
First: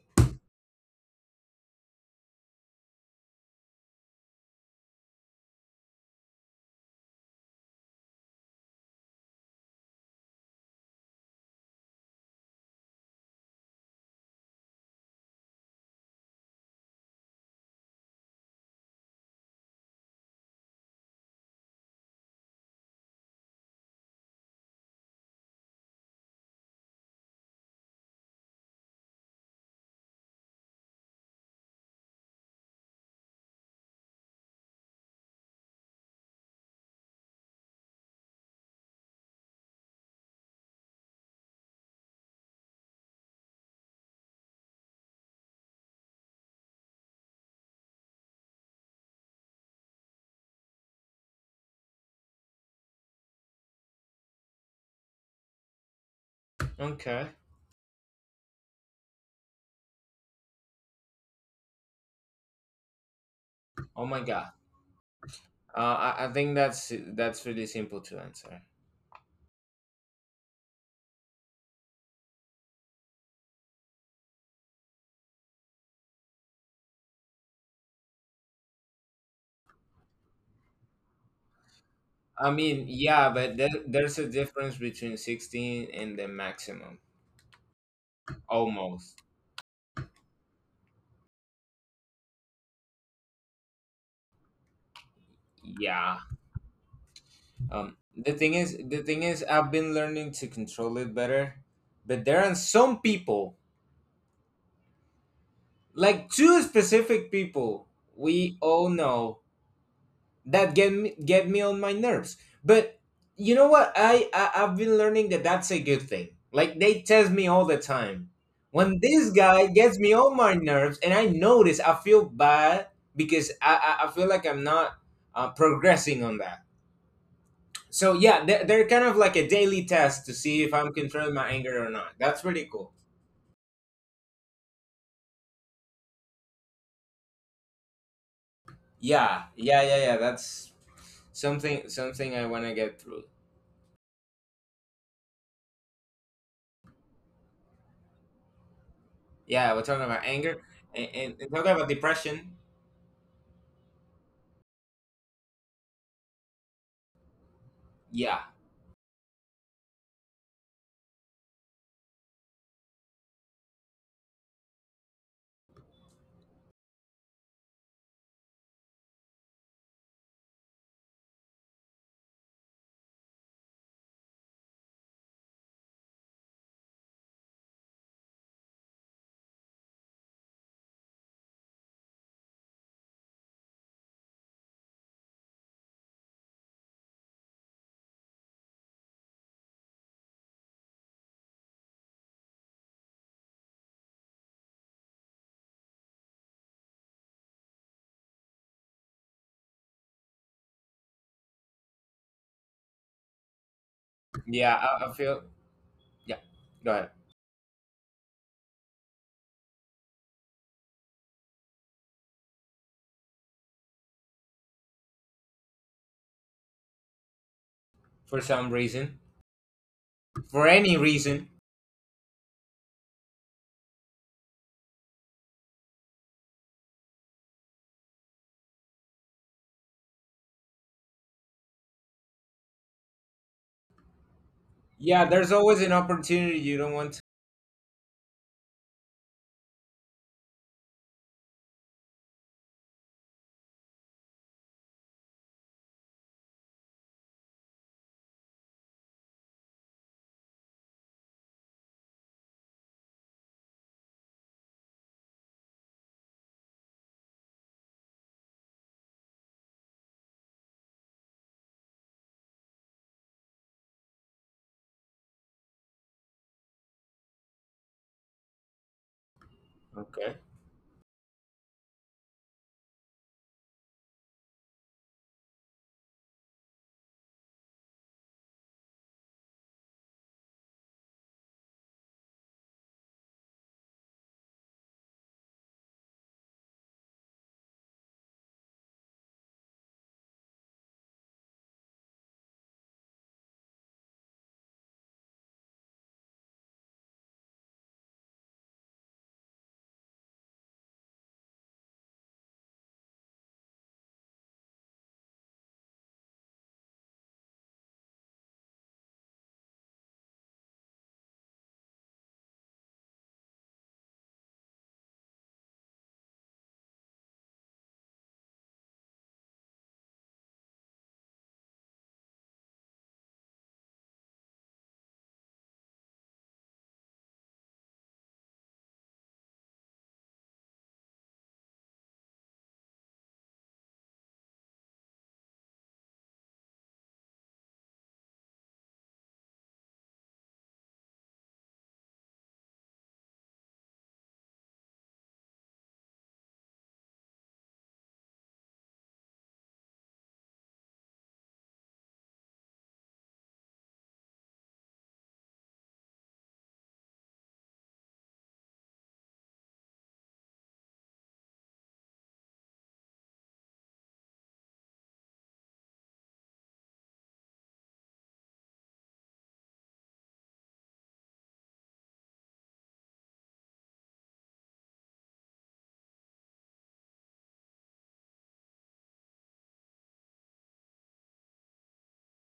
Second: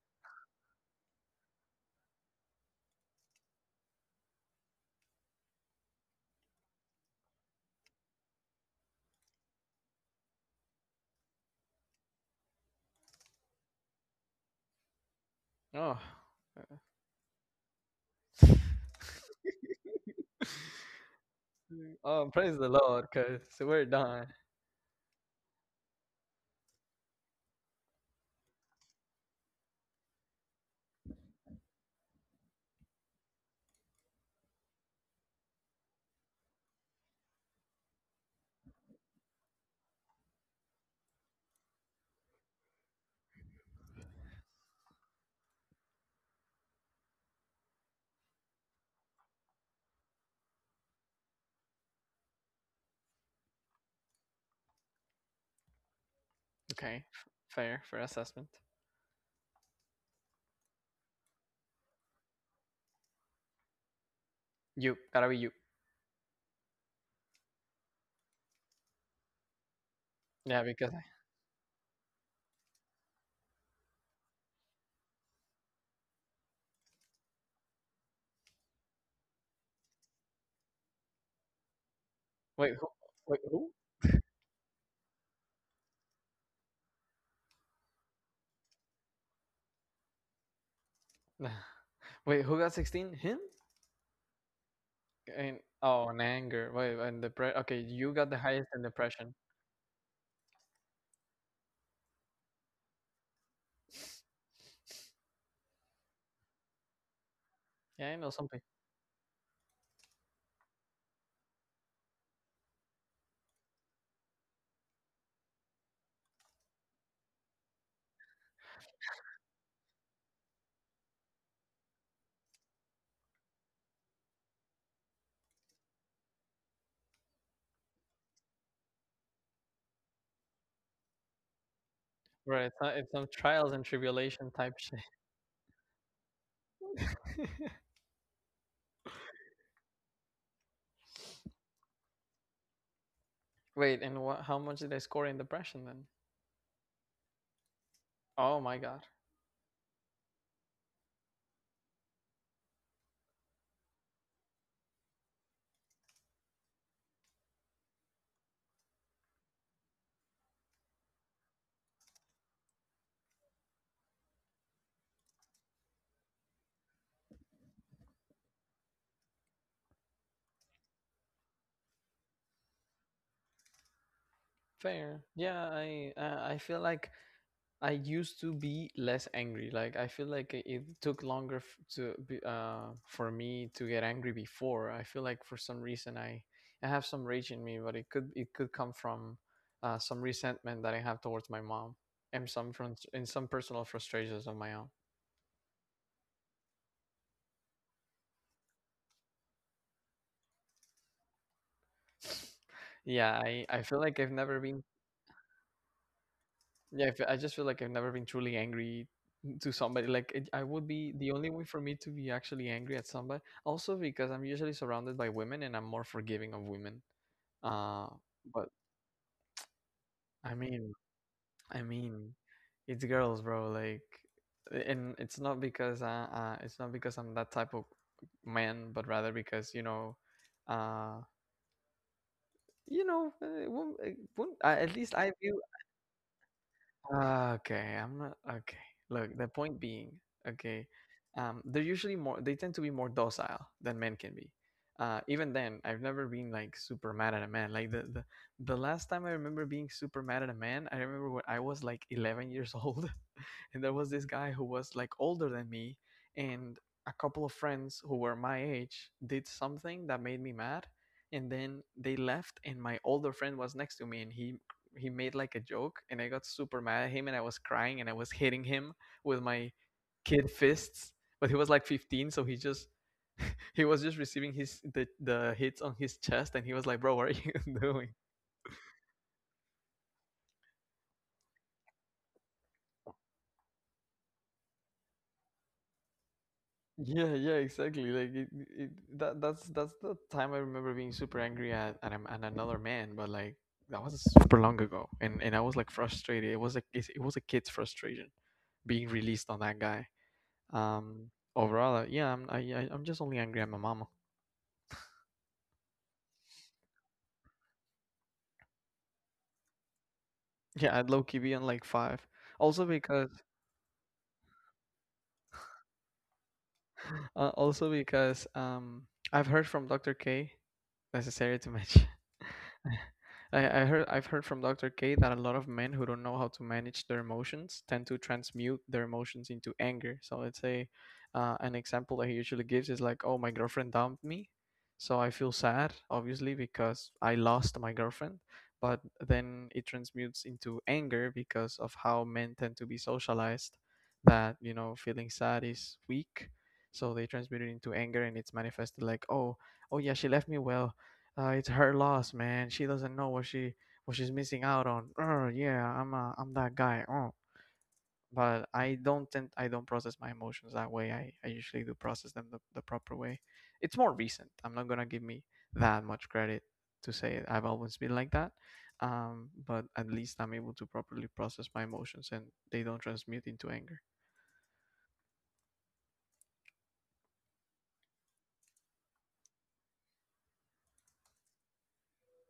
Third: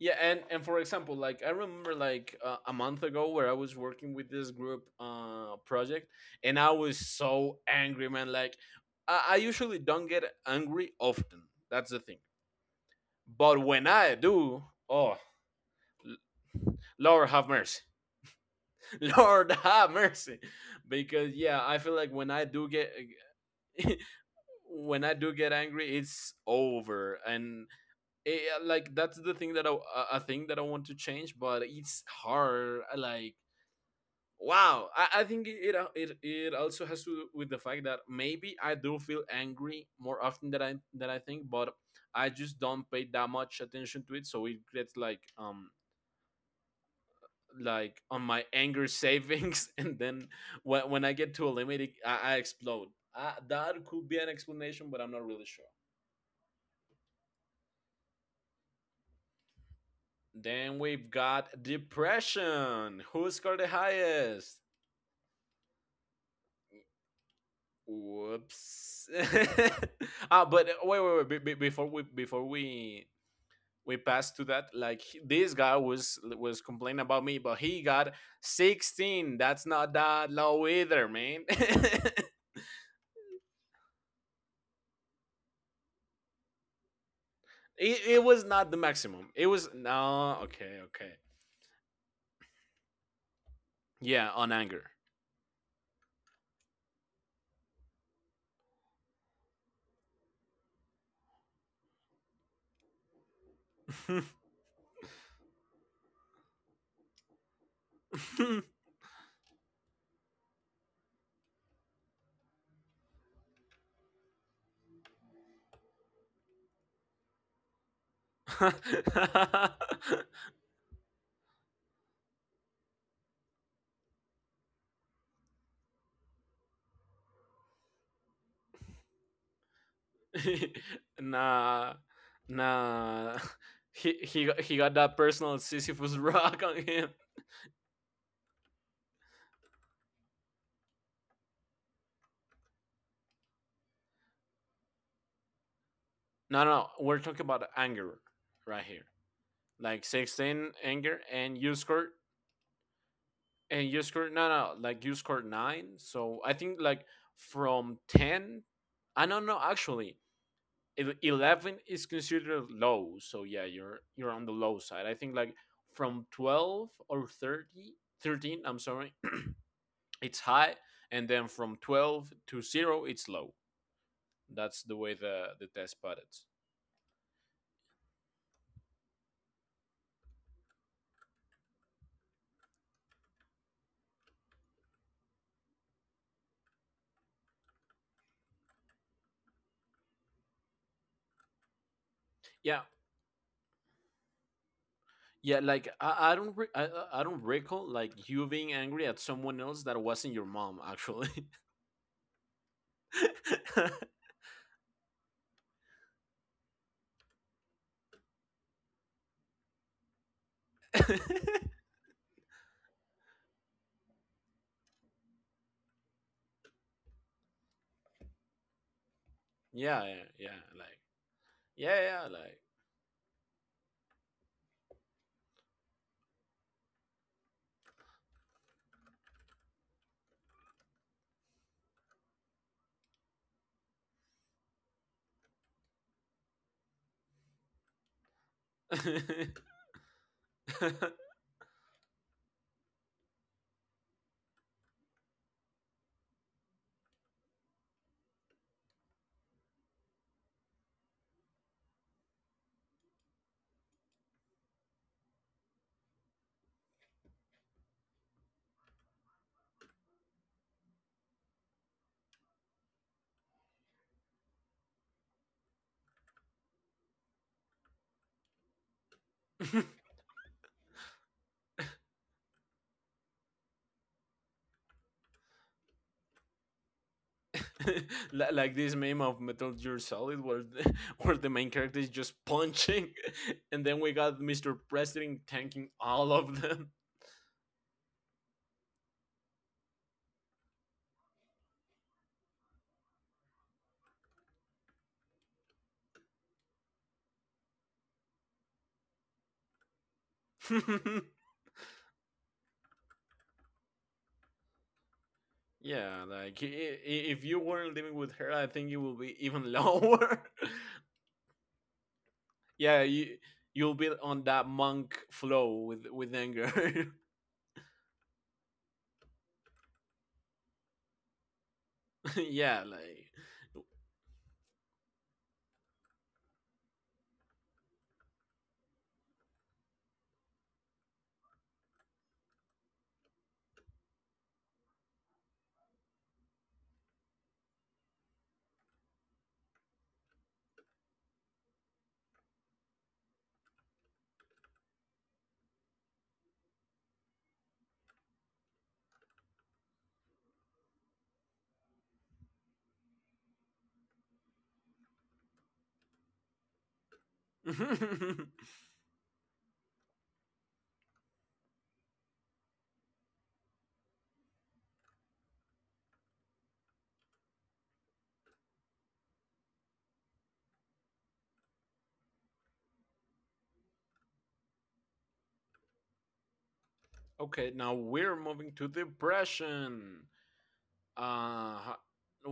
yeah, and and for example, like I remember, like, uh, a month ago where I was working with this group uh project, and I was so angry, man. Like, I, I usually don't get angry often. That's the thing. But when I do, oh, Oh, Lord have mercy. Lord have mercy, because yeah, I feel mm, like when oh, I praise do the get Lord, cause we're done. when I do get angry, it's over, and it, like, that's the thing that I a- a thing that I want to change, but it's hard. uh, Like, wow, I, I think it, it it it also has to do with the fact that maybe I do feel angry more often than I than I think, but I just don't pay that much attention to it, so it gets like um like on my anger savings and then when, when I get to a limit, i, I explode. Uh, that could be an explanation, but I'm not really sure. Okay, Okay. f- fair, fair assessment. Then we've got depression. Who scored the Oh my God. highest? You gotta be you. Uh, I, I think that's that's really simple to answer. Whoops. ah Yeah, but uh, because wait I- wait wait be- be- before we before we we pass to that. Like, he- this guy was was complaining about me, but he got sixteen. That's not that low either, man. I wait, mean, who, yeah, wait, but there, who? there's a difference between sixteen and the maximum. It, it was not the Almost. maximum. It was, no. Okay. Okay. Wait, who got sixteen? Him? Yeah. On anger. And Yeah. oh, and anger. Wait, and depression. Okay, Um, you The got the thing is, highest in the thing is, depression. I've been learning to control it better, but there are some people, like two specific people, Yeah, I know we something. all know, that get me, get me on my nerves. But you know what? I, I I've been learning that that's a good thing. Like they test me all the time. When this guy gets me on my nerves, and I notice, I feel bad because I I, I feel like I'm not uh, progressing on that. So yeah, they're, they're kind of like a daily test to see if I'm controlling my anger or Nah. not. That's pretty Right, it's cool. not, it's some Nah. trials and He he tribulation he type got that personal Sisyphus rock on him. shit. Yeah, yeah, yeah, yeah. That's something, something I want to get through. Wait, and what? How much did they score in depression then? No, no. We're talking about anger Oh my right here. god, Yeah, we're talking Like, about anger sixteen and anger. and, and And talking you about scored, depression. and you scored, no, no, like, you scored nine. So I think, like, from Yeah, ten. I don't know, actually. eleven is considered low. So yeah, you're you're on the low side. I think, like, from twelve or thirty thirteen. I'm sorry. It's high. And then from twelve to zero it's low. That's the way fair. the Yeah, the test I put it. uh, I feel like I used to be less angry. Like, I feel like it it took longer f- to be, uh for me to get angry before. I feel like for some reason I I have some rage in me, but it could it could come from, uh, some resentment that I have towards my mom, and some Yeah, from and some personal frustrations of my own. yeah, like, I, I don't re- I, I- I don't recall, like, you being angry at someone else that wasn't your mom, actually. Yeah, I I feel like I've never yeah. been — I, I feel, yeah. Go ahead. yeah, I, feel, I just feel like I've never been truly angry to somebody. Like, it, I would be the only way for me to be actually angry at somebody. Also because I'm usually surrounded by women, and I'm more forgiving of women. Uh, For some but reason, Yeah, yeah, I for yeah, any mean, like, reason. I yeah, mean, it's girls, bro. Like, and it's not because uh, uh it's not because I'm that type of man, but rather because, you know, uh, you know, uh, wom- uh, wom- uh, at least Yeah, I there's view — always an opportunity you don't want. To. ah, okay, I'm not okay. Look, the point being, okay, yeah, like. um, they're usually more. They tend to be more docile than men can be. Uh, even then, I've never been like super mad at a man. Like the, the the last time I remember being super mad at a man, I remember when I was like eleven years old, and there was this guy who was like older than me, and a couple of friends who were my age did something that made me mad, and then they left, and my older friend was next to me, and he he made like a joke, and I got super mad at him, and I was crying, and I was hitting him with my Okay. kid fists. But he was like fifteen, so he just he was just receiving his the, the hits on his chest, and he was like, "Bro, what are you doing?" Li- like this meme of Metal Gear Solid where the, where the main character is just punching and then we got Mister President tanking all of them. Yeah, yeah, exactly. Like it, it, that that's that's the time I remember being super angry at at, am- at another man, but like that was super long ago, and and I was like frustrated. It was like it it was a kid's frustration being released on that guy. Um, Overall, uh, yeah, I'm I, I- I'm just only angry at my mama. Yeah, like, i- i- if you weren't living with her, I think it will be even lower. Yeah, I'd low key be on like five. Also Yeah, you because you'll be on that monk flow with with anger. uh, also because um I've heard from doctor K. Necessary to mention. Yeah, like. I, I heard I've heard from doctor K that a lot of men who don't know how to manage their emotions tend to transmute their emotions into anger. So let's say uh, an example that he usually gives is like, "Oh, my girlfriend dumped me, so I feel sad, obviously because I lost my girlfriend." But then it transmutes into anger because of how men tend to be socialized that you know feeling sad is weak. So they transmute it into anger, and it's manifested like, "Oh, oh yeah, she left me. Well, uh, it's her loss, man. She doesn't know what she what she's missing out on. Oh, yeah, I'm uh, I'm that guy. Oh, but I don't tend I don't process my emotions that way. I, I usually do process them the, the proper way. It's more recent. I'm not gonna give me that much credit to say it. I've always been like that. Um, but at least I'm able to properly process my emotions and they don't transmute into anger. Okay, now we're moving to depression. uh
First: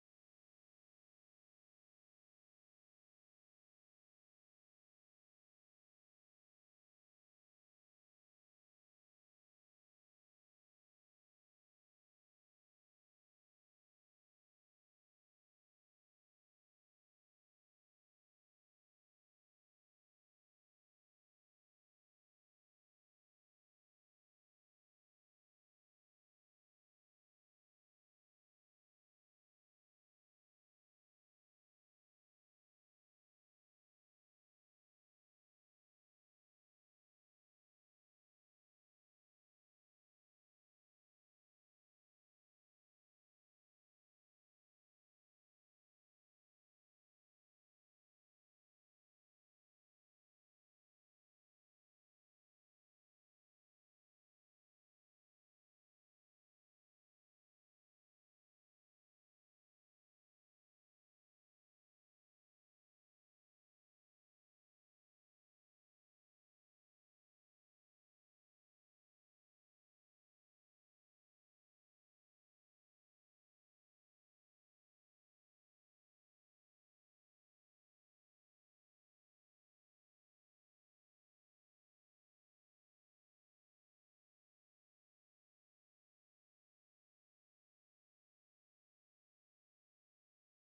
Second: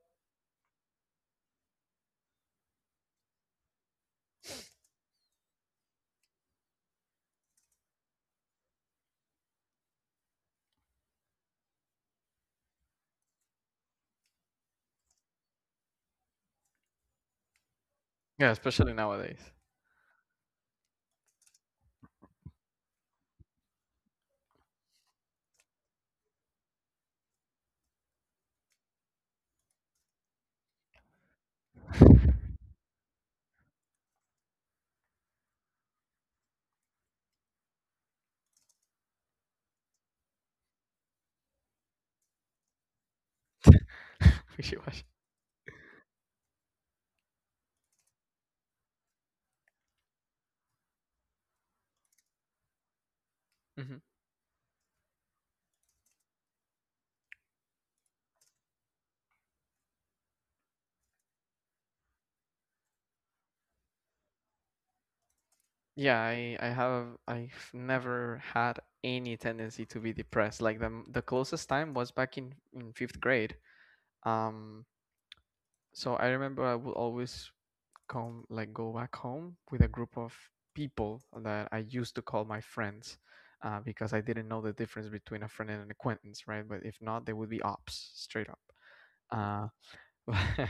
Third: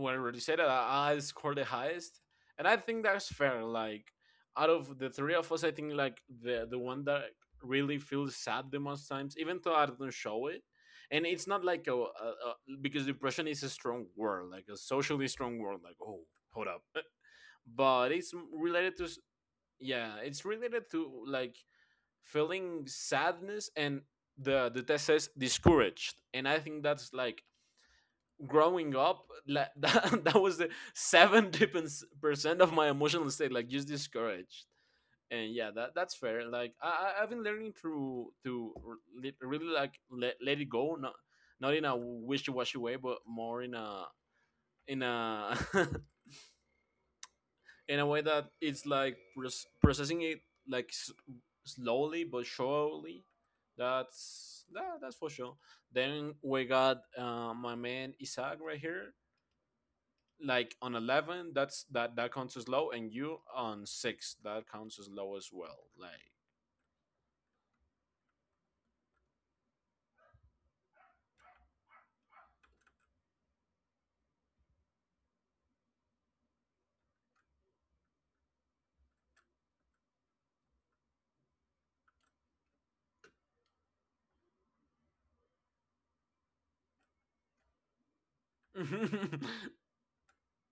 Whatever you said, uh, I scored the highest, and I think that's fair. Like, out of the three of us, I think, like, the the one that really feels sad the most times, even though I don't show it, and it's not like a, a, a because depression is a strong word, like a socially strong word. Like, oh, hold up. But it's Yeah, especially related to s- nowadays. yeah, it's related to, like, feeling sadness, and the the test says discouraged, and I think that's like growing up, like, that, that was the seventy percent of my emotional state, like, just discouraged. And yeah, that that's fair, like, i I- have been learning to to really, like, let, let it go, not not in a wishy-washy way, but more in a in Wishy-washy. a in a way that it's, like, proc- processing it, like, s- slowly but surely. That's that, that's for sure. Then we got uh, my man Isaac right here, like, on eleven. that's that that counts as low. And you on six. That counts as low as well, Yeah, like. I, I have I've never had any tendency to be depressed. Like the the closest time was back in in fifth grade. Um, so I remember I would always come, like, go back home with a group of people that I used to call my friends, uh, because I didn't know the difference between a friend and an acquaintance, right? But if not, they would be ops straight up. Uh,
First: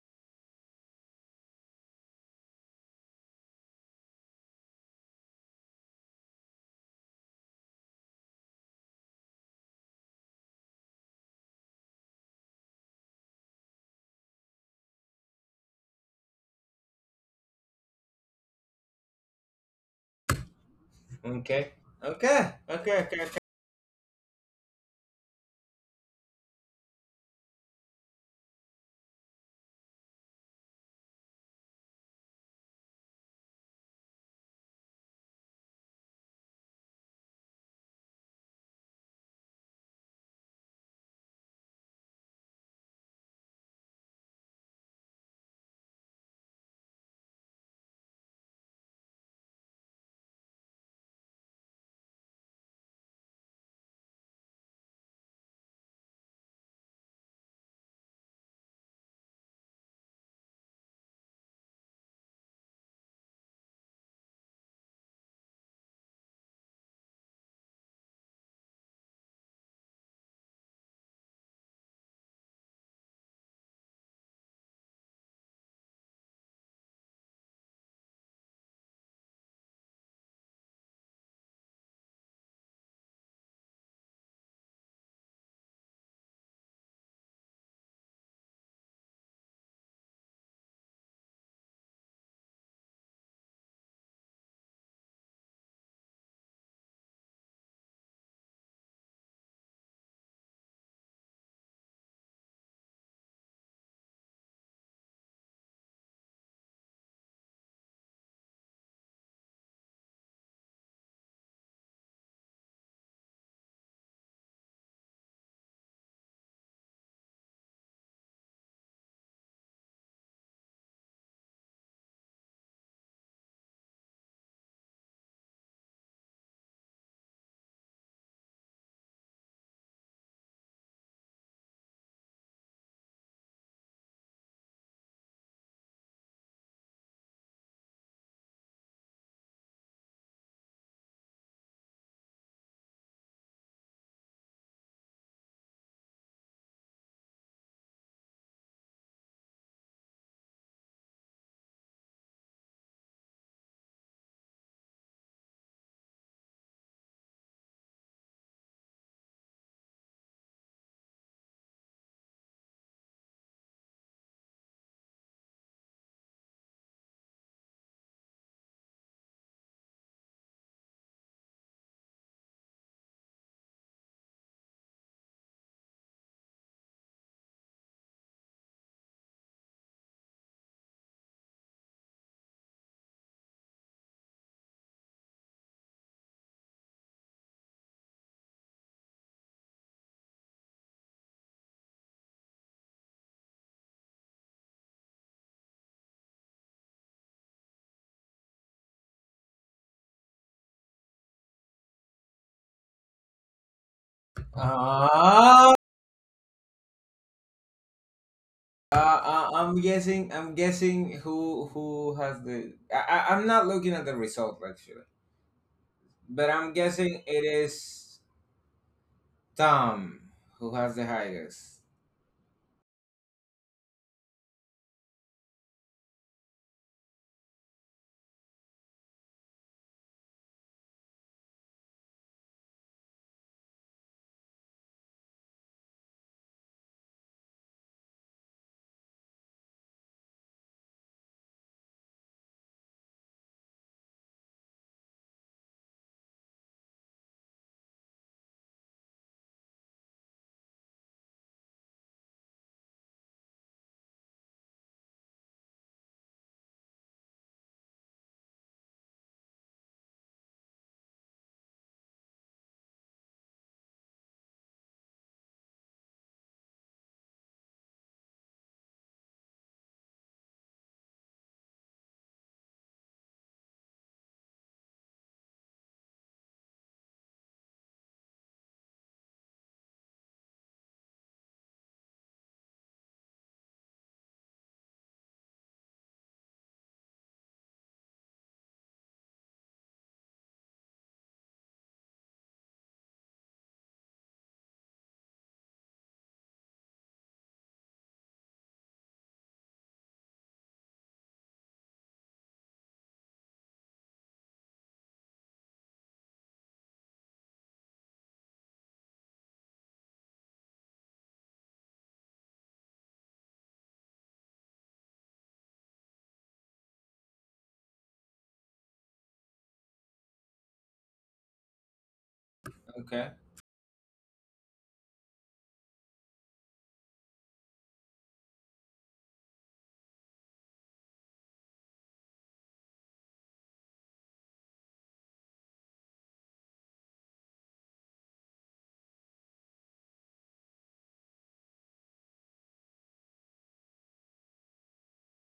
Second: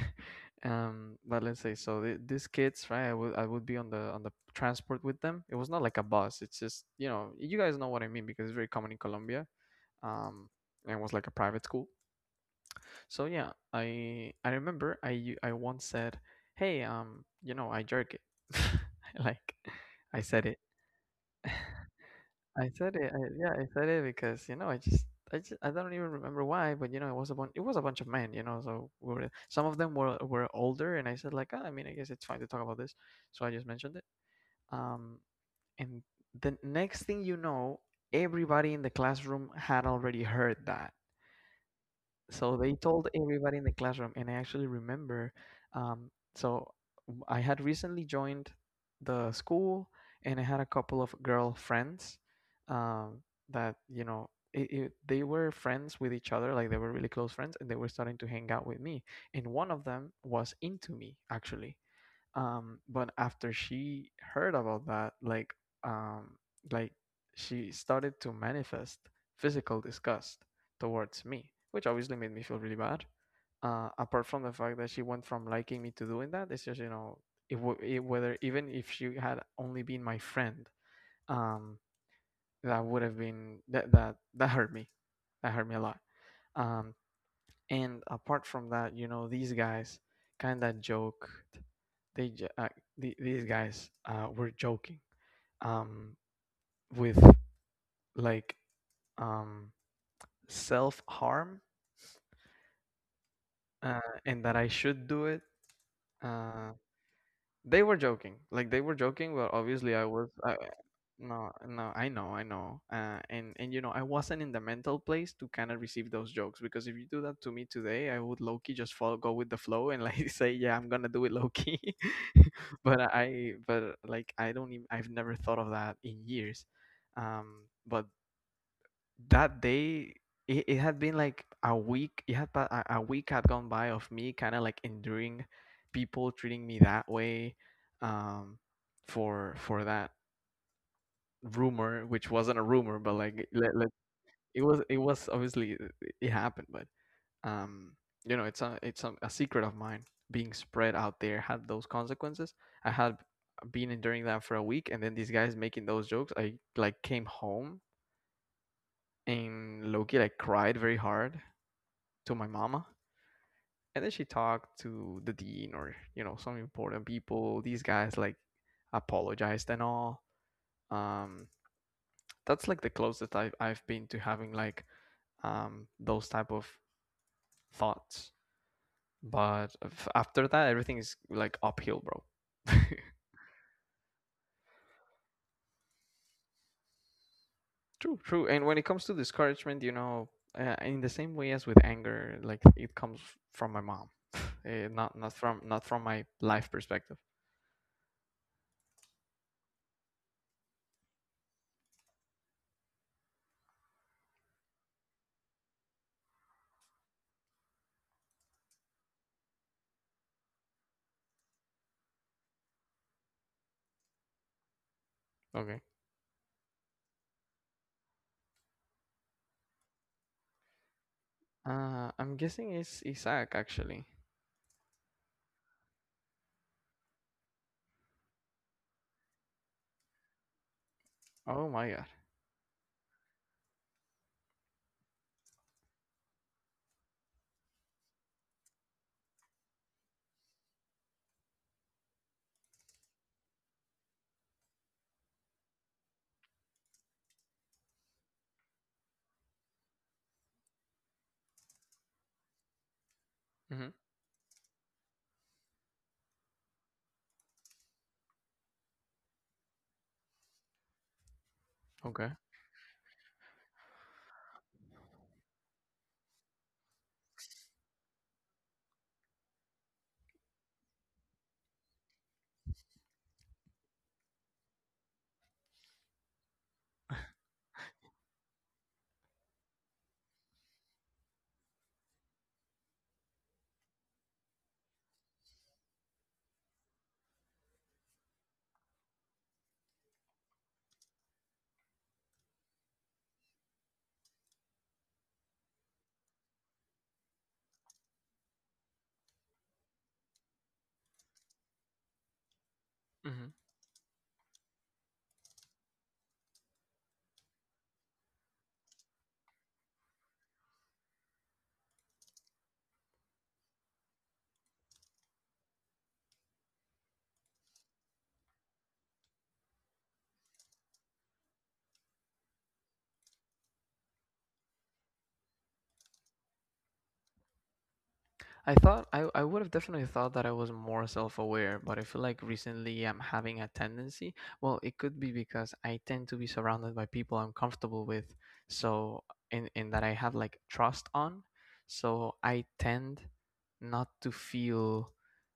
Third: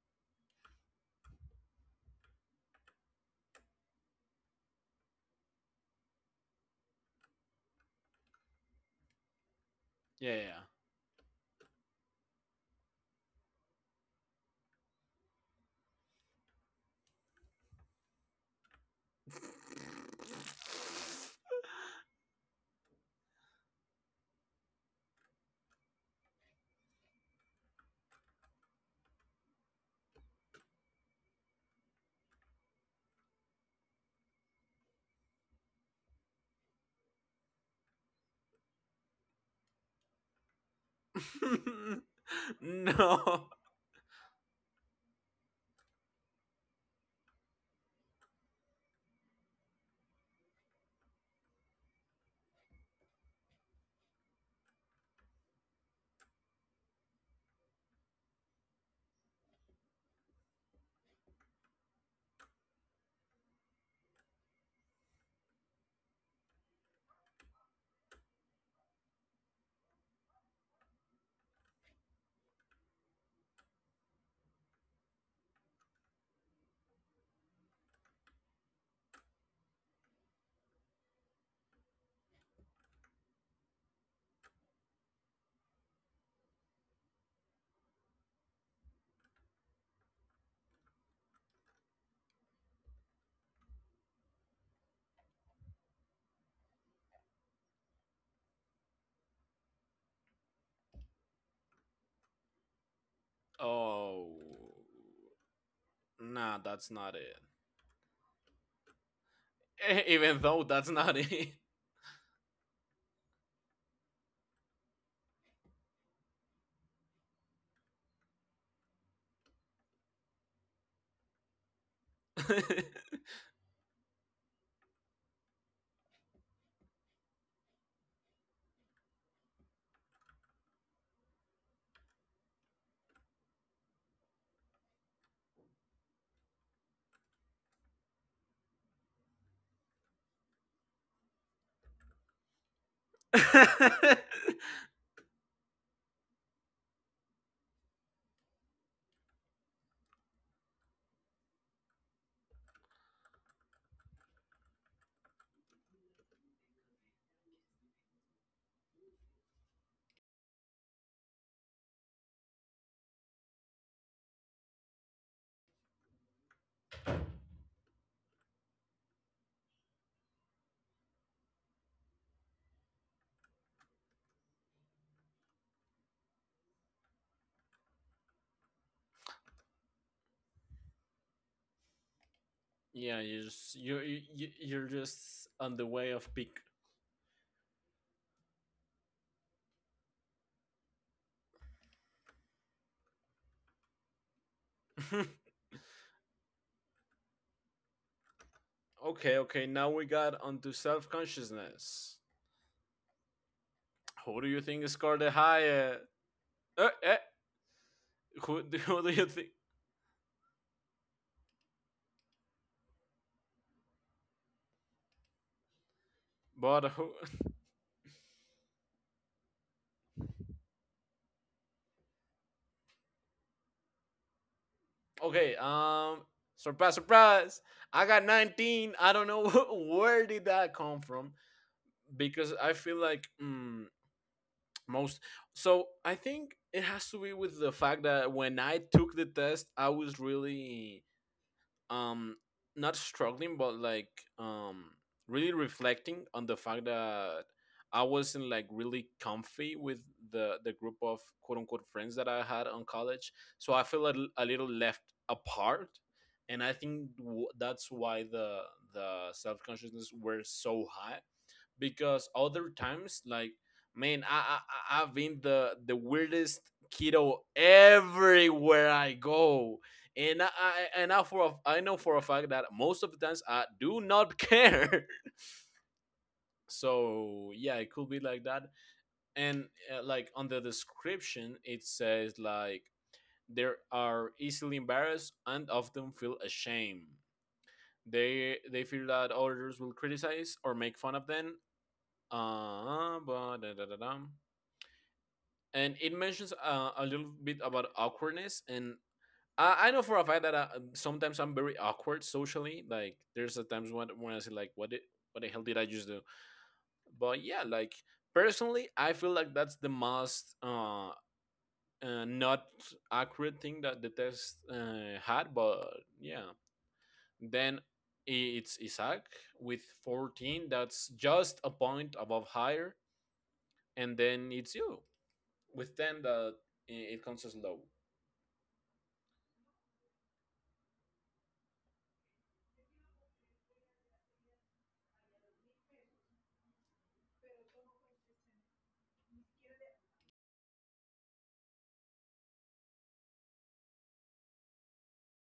um but let's say, so the, these kids, right, i would i would be on the on the transport with them. It was not like a bus, it's just you know you guys know what I mean because it's very common in Colombia. Yeah, um yeah. and it was like a private school, so yeah, i i remember i u- i once said, "Hey, um you know I jerk it." Like I said it. Okay. Okay. I said Okay. it. I, Okay. Okay. yeah, I said it because you know I just I just I don't even remember why, but you know it was a bunch it was a bunch of men, you know. So we were some of them were were older, and I said like, "Ah, I mean, I guess it's fine to talk about this," so I just mentioned it. Um, and the next thing you know, everybody in the classroom had already heard that, so they told No. everybody in the classroom. And I actually remember, um, so w- i had recently joined the school and I had a couple of girlfriends, um, that you know it, it, they were friends with each other, like they were really close friends and they were starting to hang out with me, and one of them was into me actually. Um, but after she heard about that, like, um, like she started to manifest physical disgust towards me, which obviously made me feel really bad. Uh, apart from the fact that she went from liking me to doing that, it's just you know, it, w- it whether even if she had only been my friend, um, that would have been that that that hurt me, that hurt me a lot. Um, and apart from that, you know, these guys kind of joke they ju- uh, the, these guys uh, were joking, um, with, like, um, self harm, uh, Oh, and that I should do it. nah, Uh, that's not it. They were joking. Like they were joking, but obviously I E- was even I, though that's not no, it. no, I know, I know. Uh, and and you know, I wasn't in the mental place to kind of receive those jokes because if you do that to me today, I would low key just follow, go with the flow and like say, yeah, I'm gonna do it low key. But I, but like I don't even, I've never thought of that in years. Um, but that day it, it had been like a week, it had pa- a, a week had gone by of me kind of like enduring people treating me that way, um for for that rumor, which wasn't a rumor, but like, let, let, it was it was obviously, uh, it happened, but um you know it's a it's a, a secret of mine being spread out there had those consequences. I had been enduring that for a week, and then these guys making those jokes, I like came home and loki like cried very hard to my mama, and then she talked to the dean or you know some important people. These guys like apologized and all. Um, that's like the closest I've I've been to having, like, um those type of thoughts. But after that, everything is like uphill, bro. Yeah, you just you you you're just on the way of peak. True, true. And when it comes to discouragement, you know, uh, in the same way as with anger, like it comes from my mom. Eh, not not from not from my life perspective. Okay, okay, now we got onto self consciousness. Who do you think scored the Ah. higher? uh, eh, Who do, who do Uh, you think? I- I'm guessing. I'm guessing who who has the. I, I- I'm not looking at the result actually, Okay. but I'm But who? guessing it is Tom who has the highest. Uh, I'm guessing it's Isaac actually. Okay. Um. Surprise! Surprise! I got nineteen. I don't know where did that come from, Oh my god. because I feel like, mm, most. So I think it has to be with the fact that when I took the test, I was really, um not struggling, but, like, um really reflecting on the fact that I wasn't, like, really comfy with the the group of quote unquote friends that I had on college. So I Hmm. feel a, l- a little left apart, and I think w- that's why the the self-consciousness were so high, Okay. because other times, like, man, I, I I- i've been the the weirdest keto everywhere I go. And i I- and i for a, i know for a fact that most of the times I do not care. So yeah, it could be like that. And uh, like, on the description it says, like, they are easily embarrassed and often feel ashamed. They they feel that others will criticize or make fun of them, uh, but da- da- da- da. And it mentions, uh, a little bit about awkwardness. And I, I know for a fact that, I, sometimes I'm very awkward socially, like Hmm. there's a times when, when I say, like, what did, what the hell did I just do. But yeah, like, personally I feel like that's the most uh, uh not accurate thing that the test uh, had, but yeah. Then it's Isaac with fourteen. That's just a point above higher. Okay. And then it's you with ten. That i- it counts as low. I thought I I would have definitely thought that I was more self-aware, but I feel like recently I'm having a tendency. Well, it could be because I tend to be surrounded by people I'm comfortable with, so in in that I have like trust on, so I tend not to feel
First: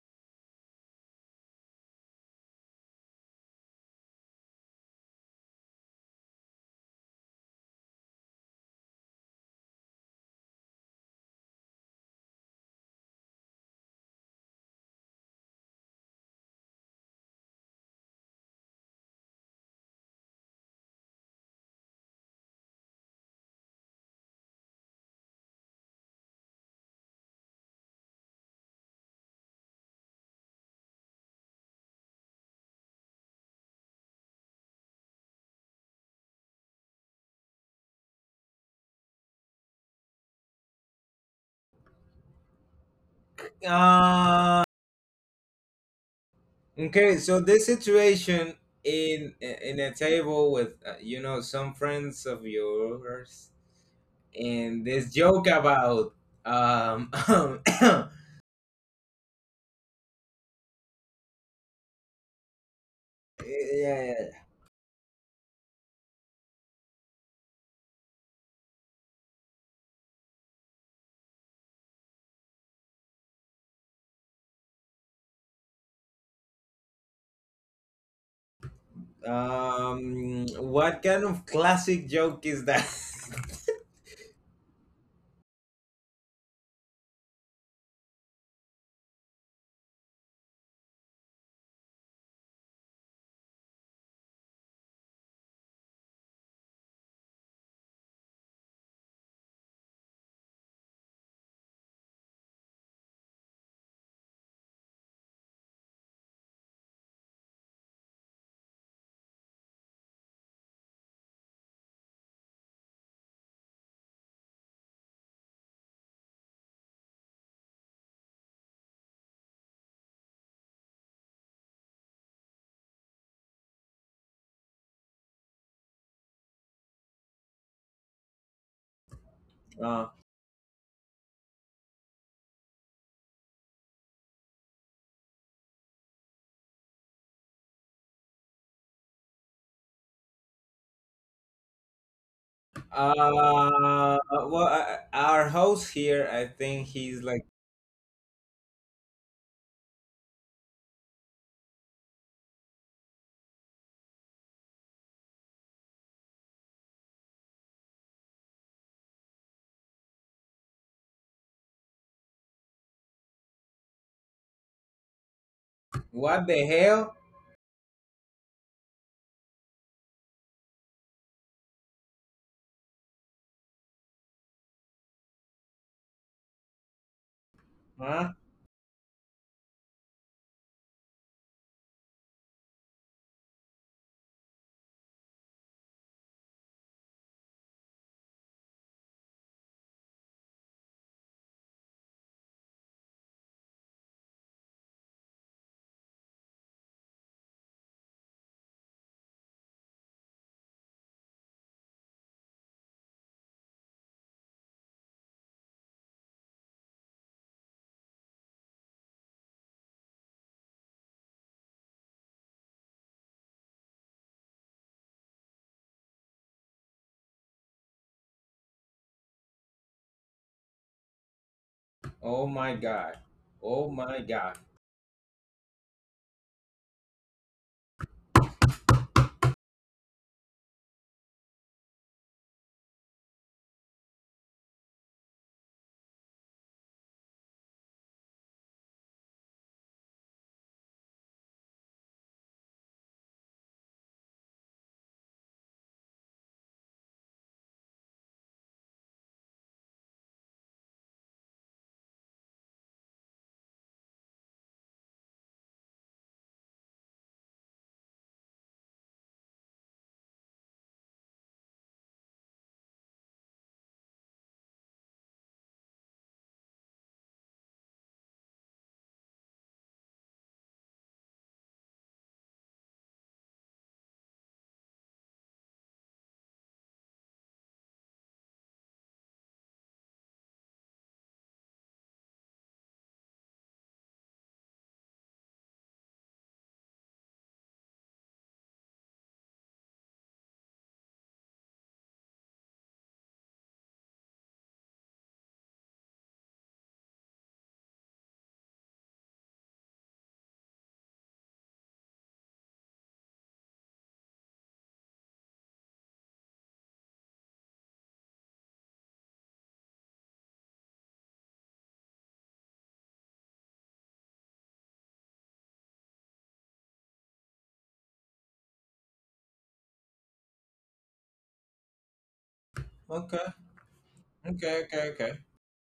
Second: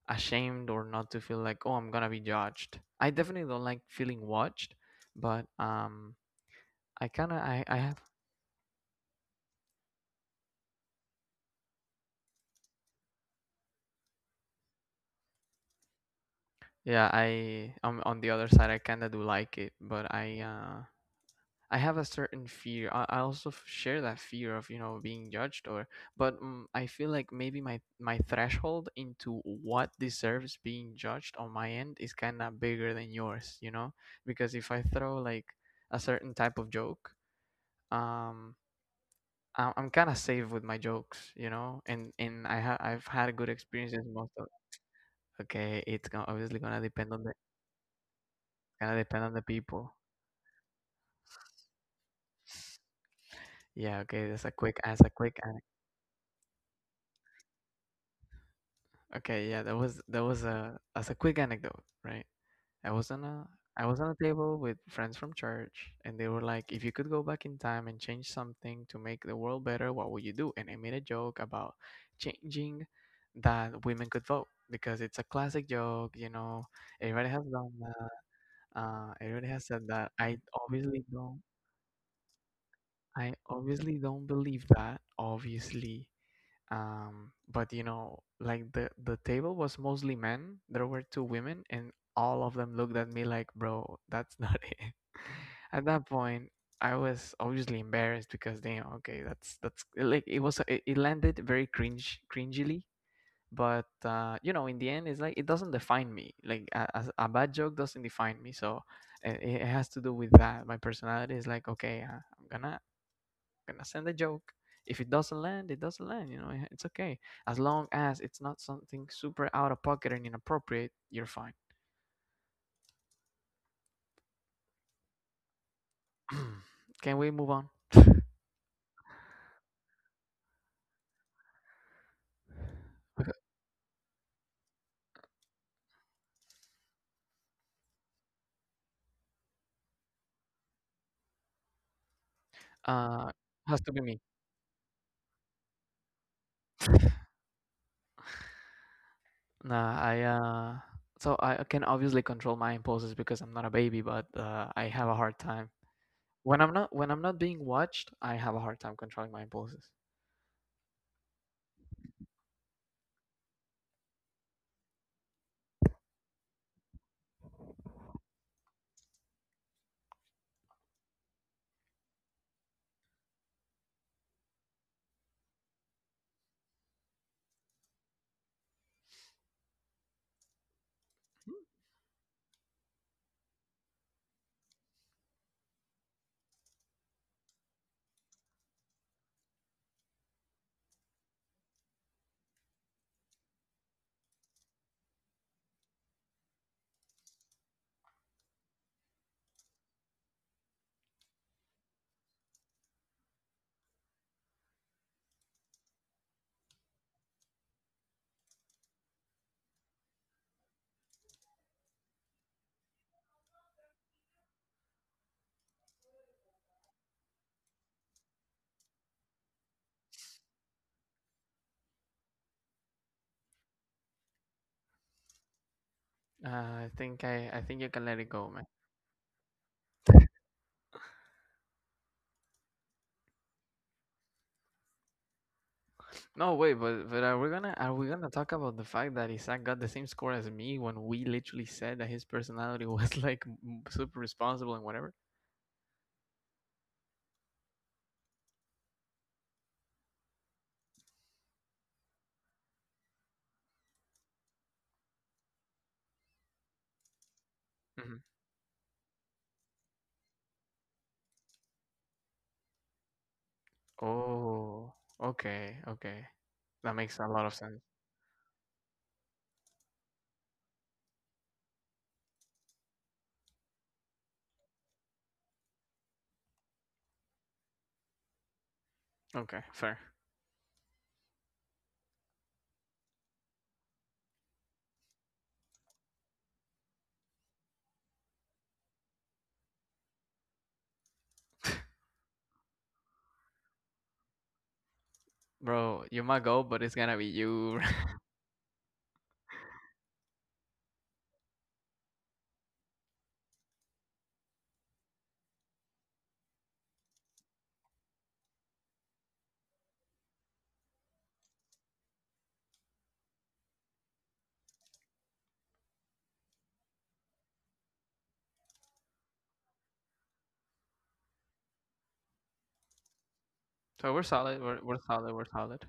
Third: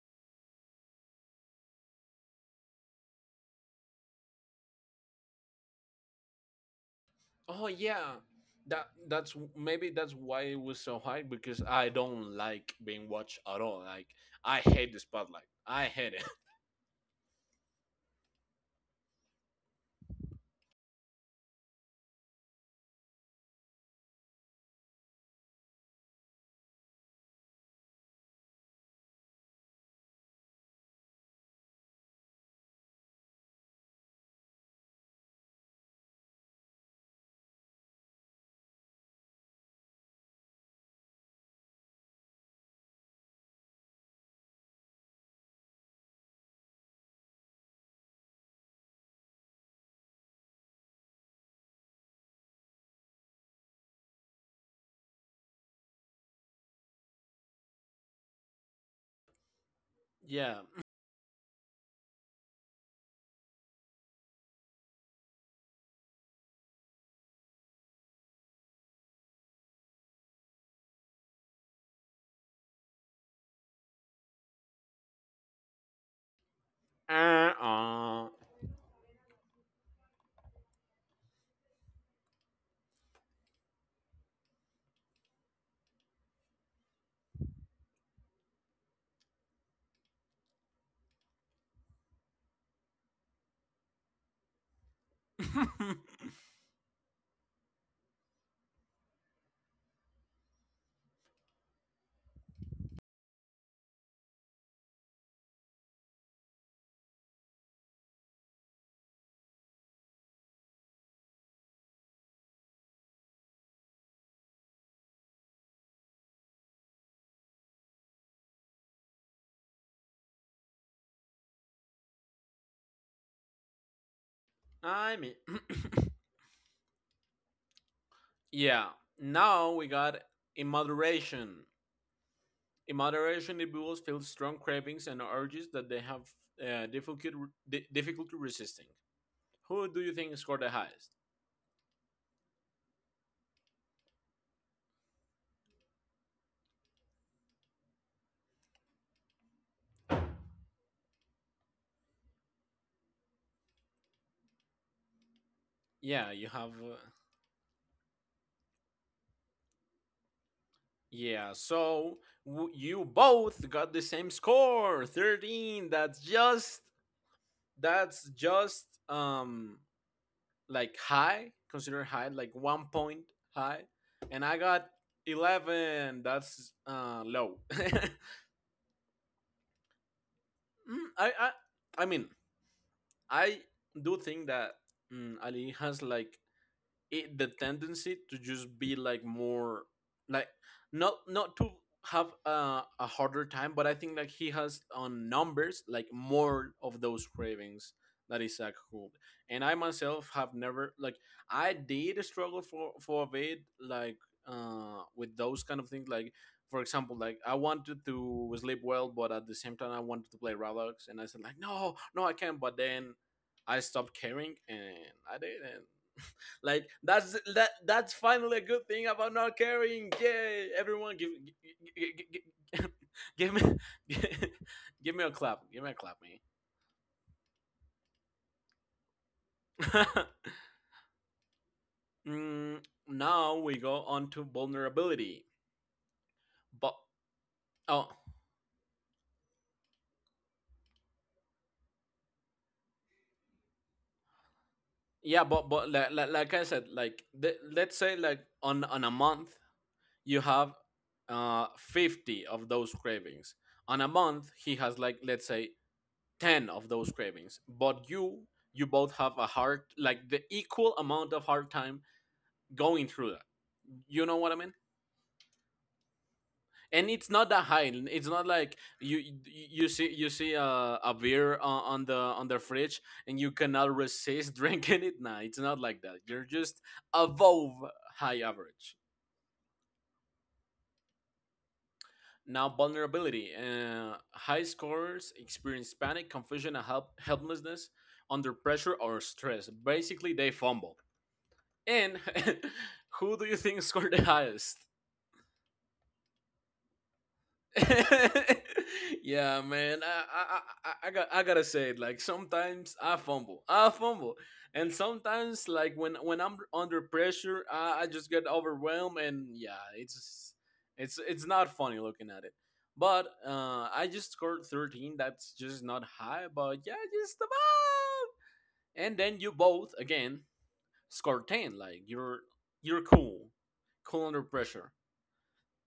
ashamed or not to feel like, oh, I'm gonna be judged. I definitely don't like feeling watched, but um. I kind of I, Oh I yeah, that that's w- maybe that's why it was so high, because I don't like being watched at all. Like, I hate the spotlight. I hate it. Yeah, I um, on the other side, I kinda do like it, but I uh I have a certain fear. I, I also f- share that fear of you know being judged, or but um, I feel like maybe my my threshold into what deserves being judged on my end is kinda bigger than yours, you know, because if I throw like a certain type of joke, um. I- I'm kind of safe with my jokes, you know, and and I ha- I've had good experiences most of. Uh, Okay, it's gonna obviously gonna depend okay. on the So this situation, gonna depend on in the in a people. table with, uh, you know, some friends of yours, Yeah, okay, that's a quick and as a this quick joke anec- about, um yeah, okay, yeah, that was that was Yeah. a as a quick anecdote, right? I was on a yeah, I was on a yeah. table with friends from church and they were like, if you could go back in time and change something to make the world better, what would you do? And I made a joke about changing that women could vote because it's a classic joke, you know, everybody has done that. Uh-uh. Uh, everybody has said that. I Um, what obviously kind don't of classic joke is that? I obviously don't believe that, obviously, um but you know like the the table was mostly men. There were two women and all of them looked at me like, bro, that's not it. At that point, I was obviously embarrassed because, damn, okay, that's that's like, it was, it, it landed very cringe cringily. But uh you know in the end, it's like it doesn't define me, like a, a, a bad joke doesn't define me. So it, it has to do with that my personality is like, okay, uh, I'm gonna gonna send a joke. If it doesn't land, it doesn't land. You know, eh, it's okay as long as it's not something super out of pocket and inappropriate. You're fine. I mean, Can we move on? yeah. Now we Uh, got in moderation. In moderation, individuals feel strong cravings and urges that they have uh, difficulty di- difficulty resisting. Who do you think scored the highest? Uh, has to be uh, me. well, uh, our host here, I think he's like, Nah, I uh, so I can obviously control my impulses because I'm not a baby, but uh, I have a hard time Yeah, you when have I'm not uh, when I'm not being watched. I have a hard time controlling my impulses. Yeah, so w- you both got the same score, thirteen. That's what the just hell? That's just, um like, high, consider high, like one point high. And I got eleven. That's uh low. Huh? Mm, I I I mean, I do think that, mm, Ali has, like, it, the tendency to just be, like, more, like, not not to have a, a harder time, but I think, like, he has on numbers, like, more of those cravings that Isaac could. And I myself have never, like, I did struggle for for a bit, like, uh with those kind of things, like, for example, like, I wanted to sleep well but at the same time I wanted to play Roblox, and I said, like, "No, no, I can't." But then I stopped caring and I did. And like, that's that that's finally a good thing about not caring. Yay! Everyone, give give, give, Oh my give god. give me Oh my god. give me a clap. Give me a clap, me. Uh, I think I I think you can let it go, man. Mm, Now we go on to vulnerability. No, wait, But but but are we gonna are we oh gonna talk about the fact that Isaac got the same score as me when we literally said that his personality was like m- super responsible and whatever? yeah, but but like, like, like I said, like the, let's say, like, on on a month you have uh fifty of those cravings. On a month he has, like let's say, ten of those cravings, but Hmm. you you both have a hard, like the equal amount of hard time going through that, you know what I mean. Oh, okay, okay, that And makes a it's lot not of that sense. high. It's not like you you you see you see a, a beer on, on the on the fridge and you cannot resist drinking it. Nah, it's not like that. You're just above, high average. Okay, fair, Now, vulnerability. Uh, high scorers experience panic, confusion and help, helplessness under pressure or stress. Basically they fumble. And who do you think scored the highest? bro. You might go, but it's gonna be you. Yeah, man. I, I I I I got I gotta say it. Like sometimes I fumble, I fumble, and sometimes like when when I'm under pressure, I, I just get overwhelmed, and yeah, it's it's it's not funny looking at it. But uh, I just scored thirteen. That's just not high, but yeah, just above. And then you both again scored ten. Like you're you're cool, Okay. So we're cool under solid. We're Okay. pressure. we're Okay. solid. Okay. We're solid.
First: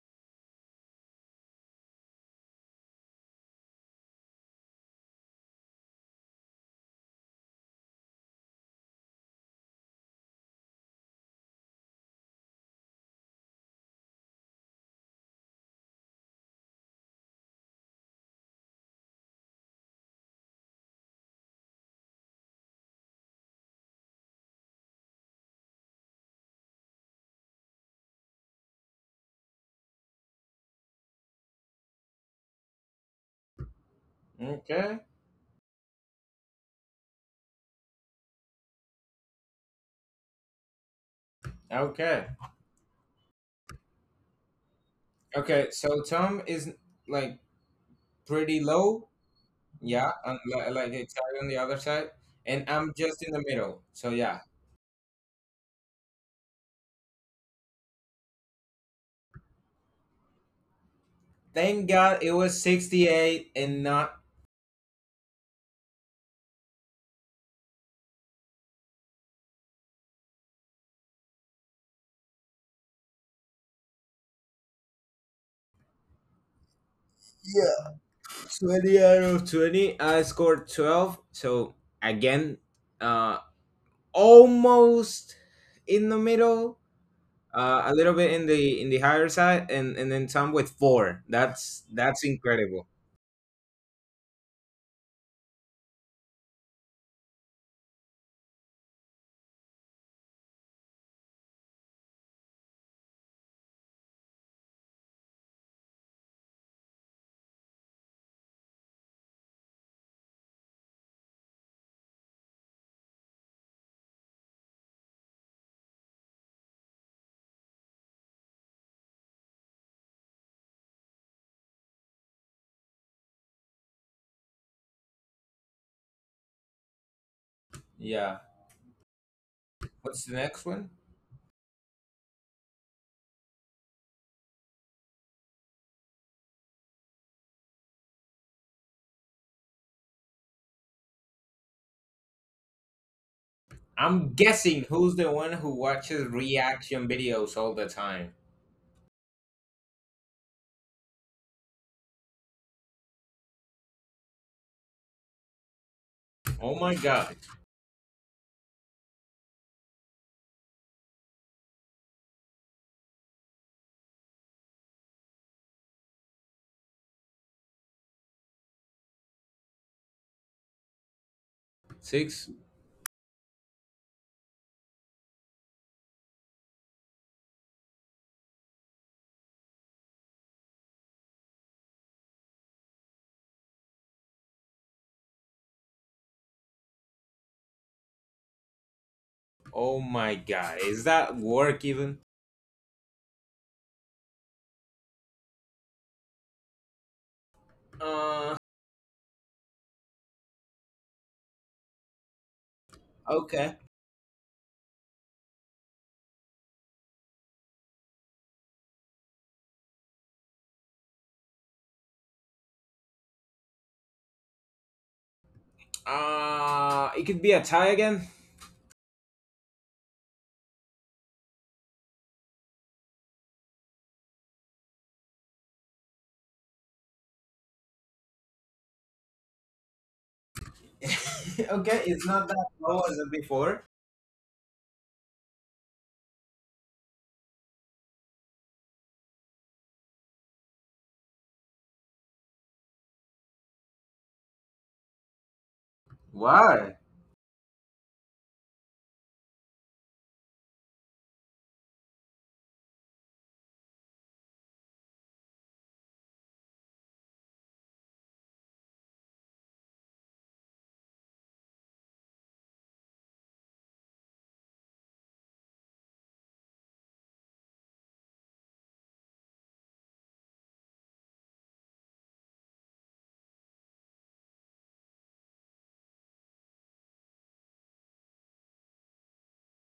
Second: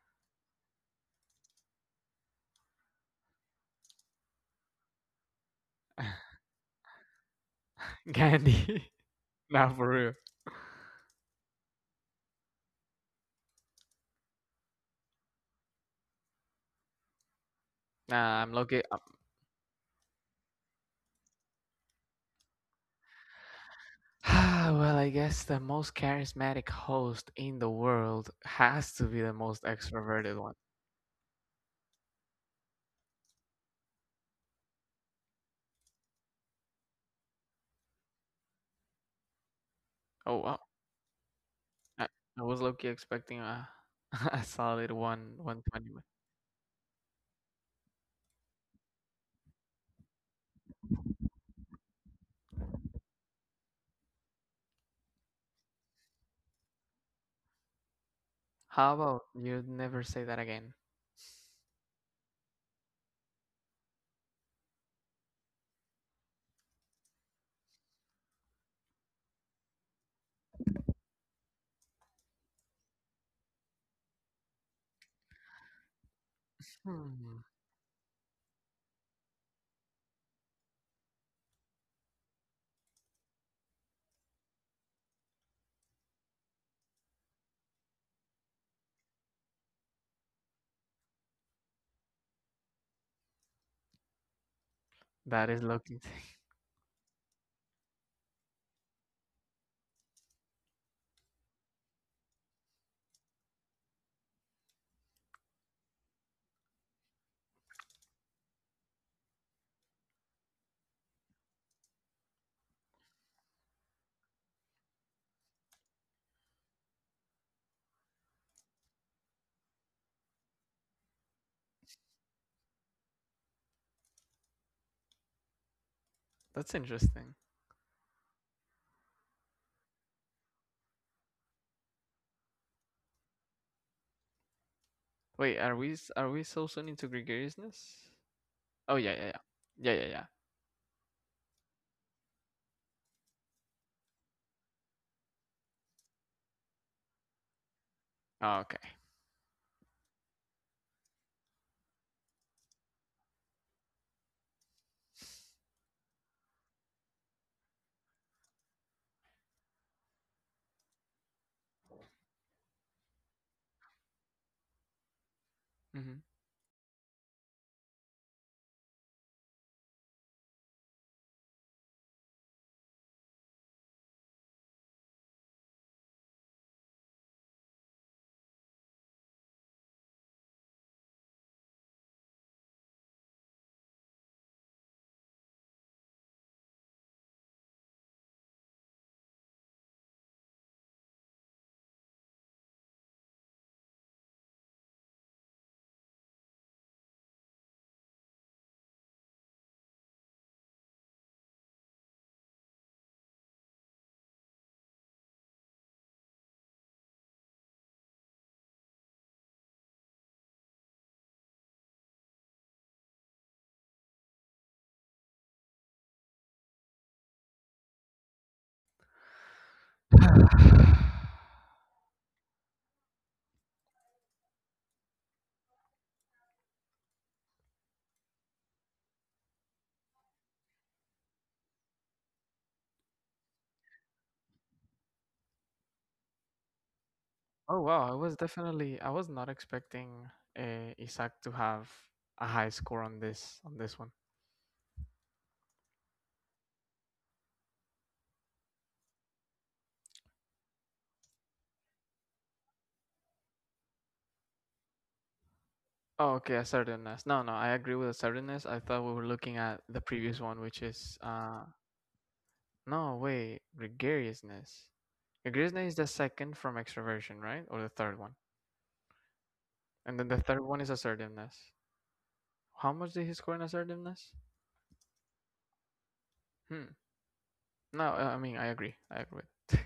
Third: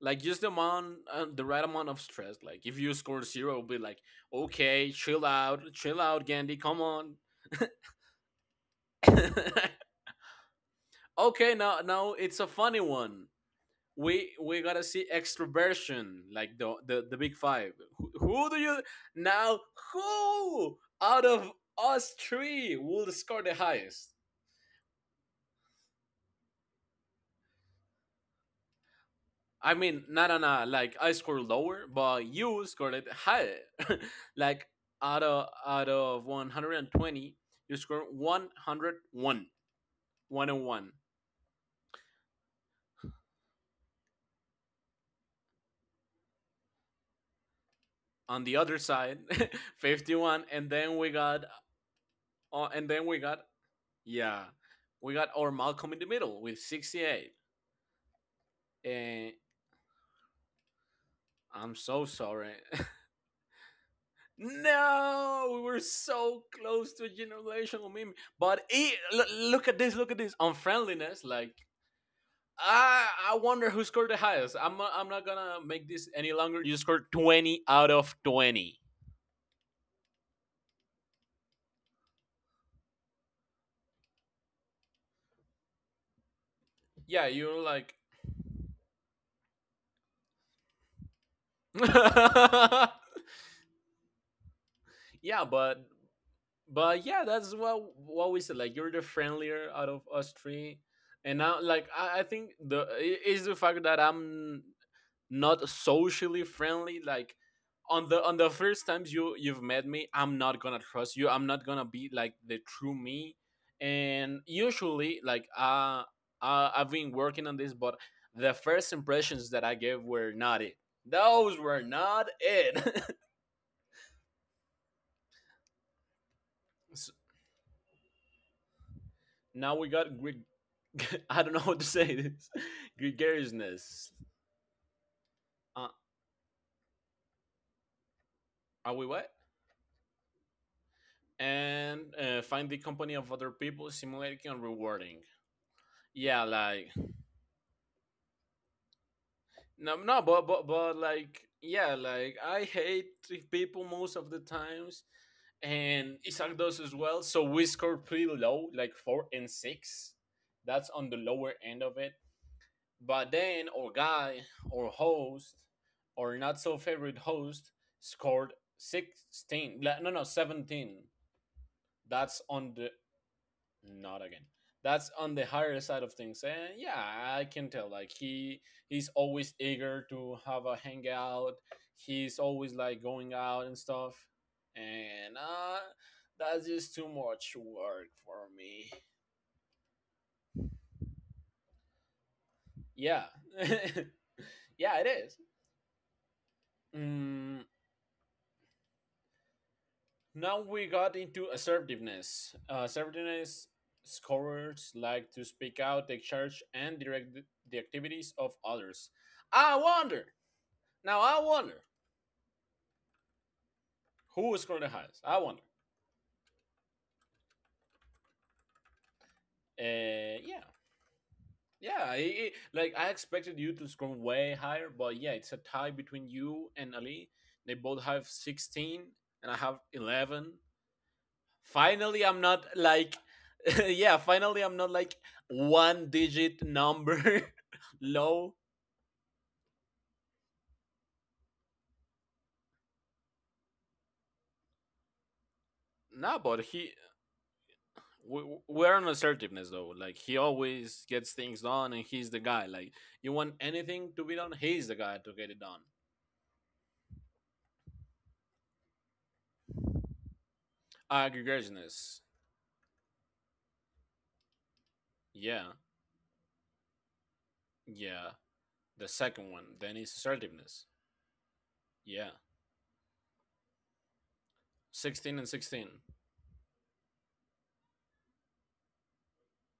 Like just the amount, uh, the right amount of stress. Like if you score zero, it'll be like, okay, chill out, chill out, Gandhi, come on. Gandhi. Nah, for real. Okay, now now it's a funny one. We we gotta see extroversion, like the the, the big five. who, Nah, Who I'm do you... lucky. Now, who out of us three will score the highest? Ah, well, I guess the most charismatic host in the world has to be the most I mean, not extroverted on one. a... like, I scored lower, but you scored it higher. Like, Okay. out of out of one hundred and twenty, you scored one hundred one, Oh, one one wow. and one. I Okay. I was lucky expecting a a solid one Okay. 120. So But Tom is like On the pretty other low. side, Yeah. And fifty-one, and li- like then we exactly got on the other side. uh, And and I'm then we just in got the middle. So yeah. yeah, we got our Malcolm in the Middle with sixty-eight. how about And you never say that again? I'm Thank so God it sorry. was sixty-eight and not. No, we were so close to a generational meme. But it, l- look at this, look at this unfriendliness. Like I I wonder who scored the highest. I'm not, I'm not gonna make this any longer. You scored Hmm. twenty out Yeah. of twenty. twenty out of twenty. I scored twelve. So again, uh, almost in the middle, Yeah, you're uh, like... a little bit in the in the higher side, and and then some with four. That's that's incredible. Yeah, That is but lucky. but yeah, that's what what we said. Like you're the friendlier out of us three. And now, like, I, I think the... is the fact that I'm not socially friendly. Like on the on the first times you you've met me, I'm not gonna trust you. I'm not gonna be like the true me. And usually, like, uh, uh I've been working on this, but the first impressions that I gave were not it. Those were not it. That's So interesting. Yeah. now we got What's the next one? Gre- I don't know how to say this. Gregariousness. Wait, are Uh, we s- are we so soon into gregariousness? are Oh we yeah, yeah, what yeah, yeah, yeah, yeah. And uh, find the company of other people I'm stimulating and guessing who's rewarding. the one who watches Yeah, like... reaction videos all the time. Oh, okay. No, no, but but but like, yeah, like I hate three people most of the times, and Isaac Oh does my as well. god. So we score pretty low, like four and six. That's on the lower end of it. But then our guy, or host, Hmm. or not so favorite host scored sixteen. la- No, no, seventeen. That's Six. on the... not again. That's on the higher side of things, and yeah, I can tell. Like he, he's always eager to have a hangout. He's always like going out and stuff, and uh, that's just too much work for me. Oh my god. Is that work even? Yeah, yeah, it is. Mm, Uh. now we got into assertiveness. Uh, assertiveness Okay. scorers like to speak out, take charge, and direct the the activities of others. I wonder Now I wonder who will the highest. I wonder. Uh. It could be a tie again. Uh, yeah, yeah. It, it- like I expected you to score way higher, but yeah, it's a tie between you and Ali. They both have sixteen, and I have eleven. okay, it's Finally, I'm not that not low as like, before. yeah. Finally, I'm not like one digit number Oh wow, I was low. definitely I was not expecting uh, Isaac to have a high score on this on this one. Nah, but Why? he... we- we- We're on assertiveness though. Like he always gets things done, and he's the guy. Like you want anything to be done, he's the guy to get it done. Oh okay, assertiveness. No, no, I agree with assertiveness. I thought we were looking at the previous one, which is uh Aggressiveness. No way, gregariousness. Yeah, Gregariousness is the second from extroversion, right? Or the third yeah. one. The second one. Then And it's then the third one is assertiveness. assertiveness. Yeah. How much did he score in assertiveness? sixteen and sixteen. Hmm. No, uh, I mean, I agree. I agree with.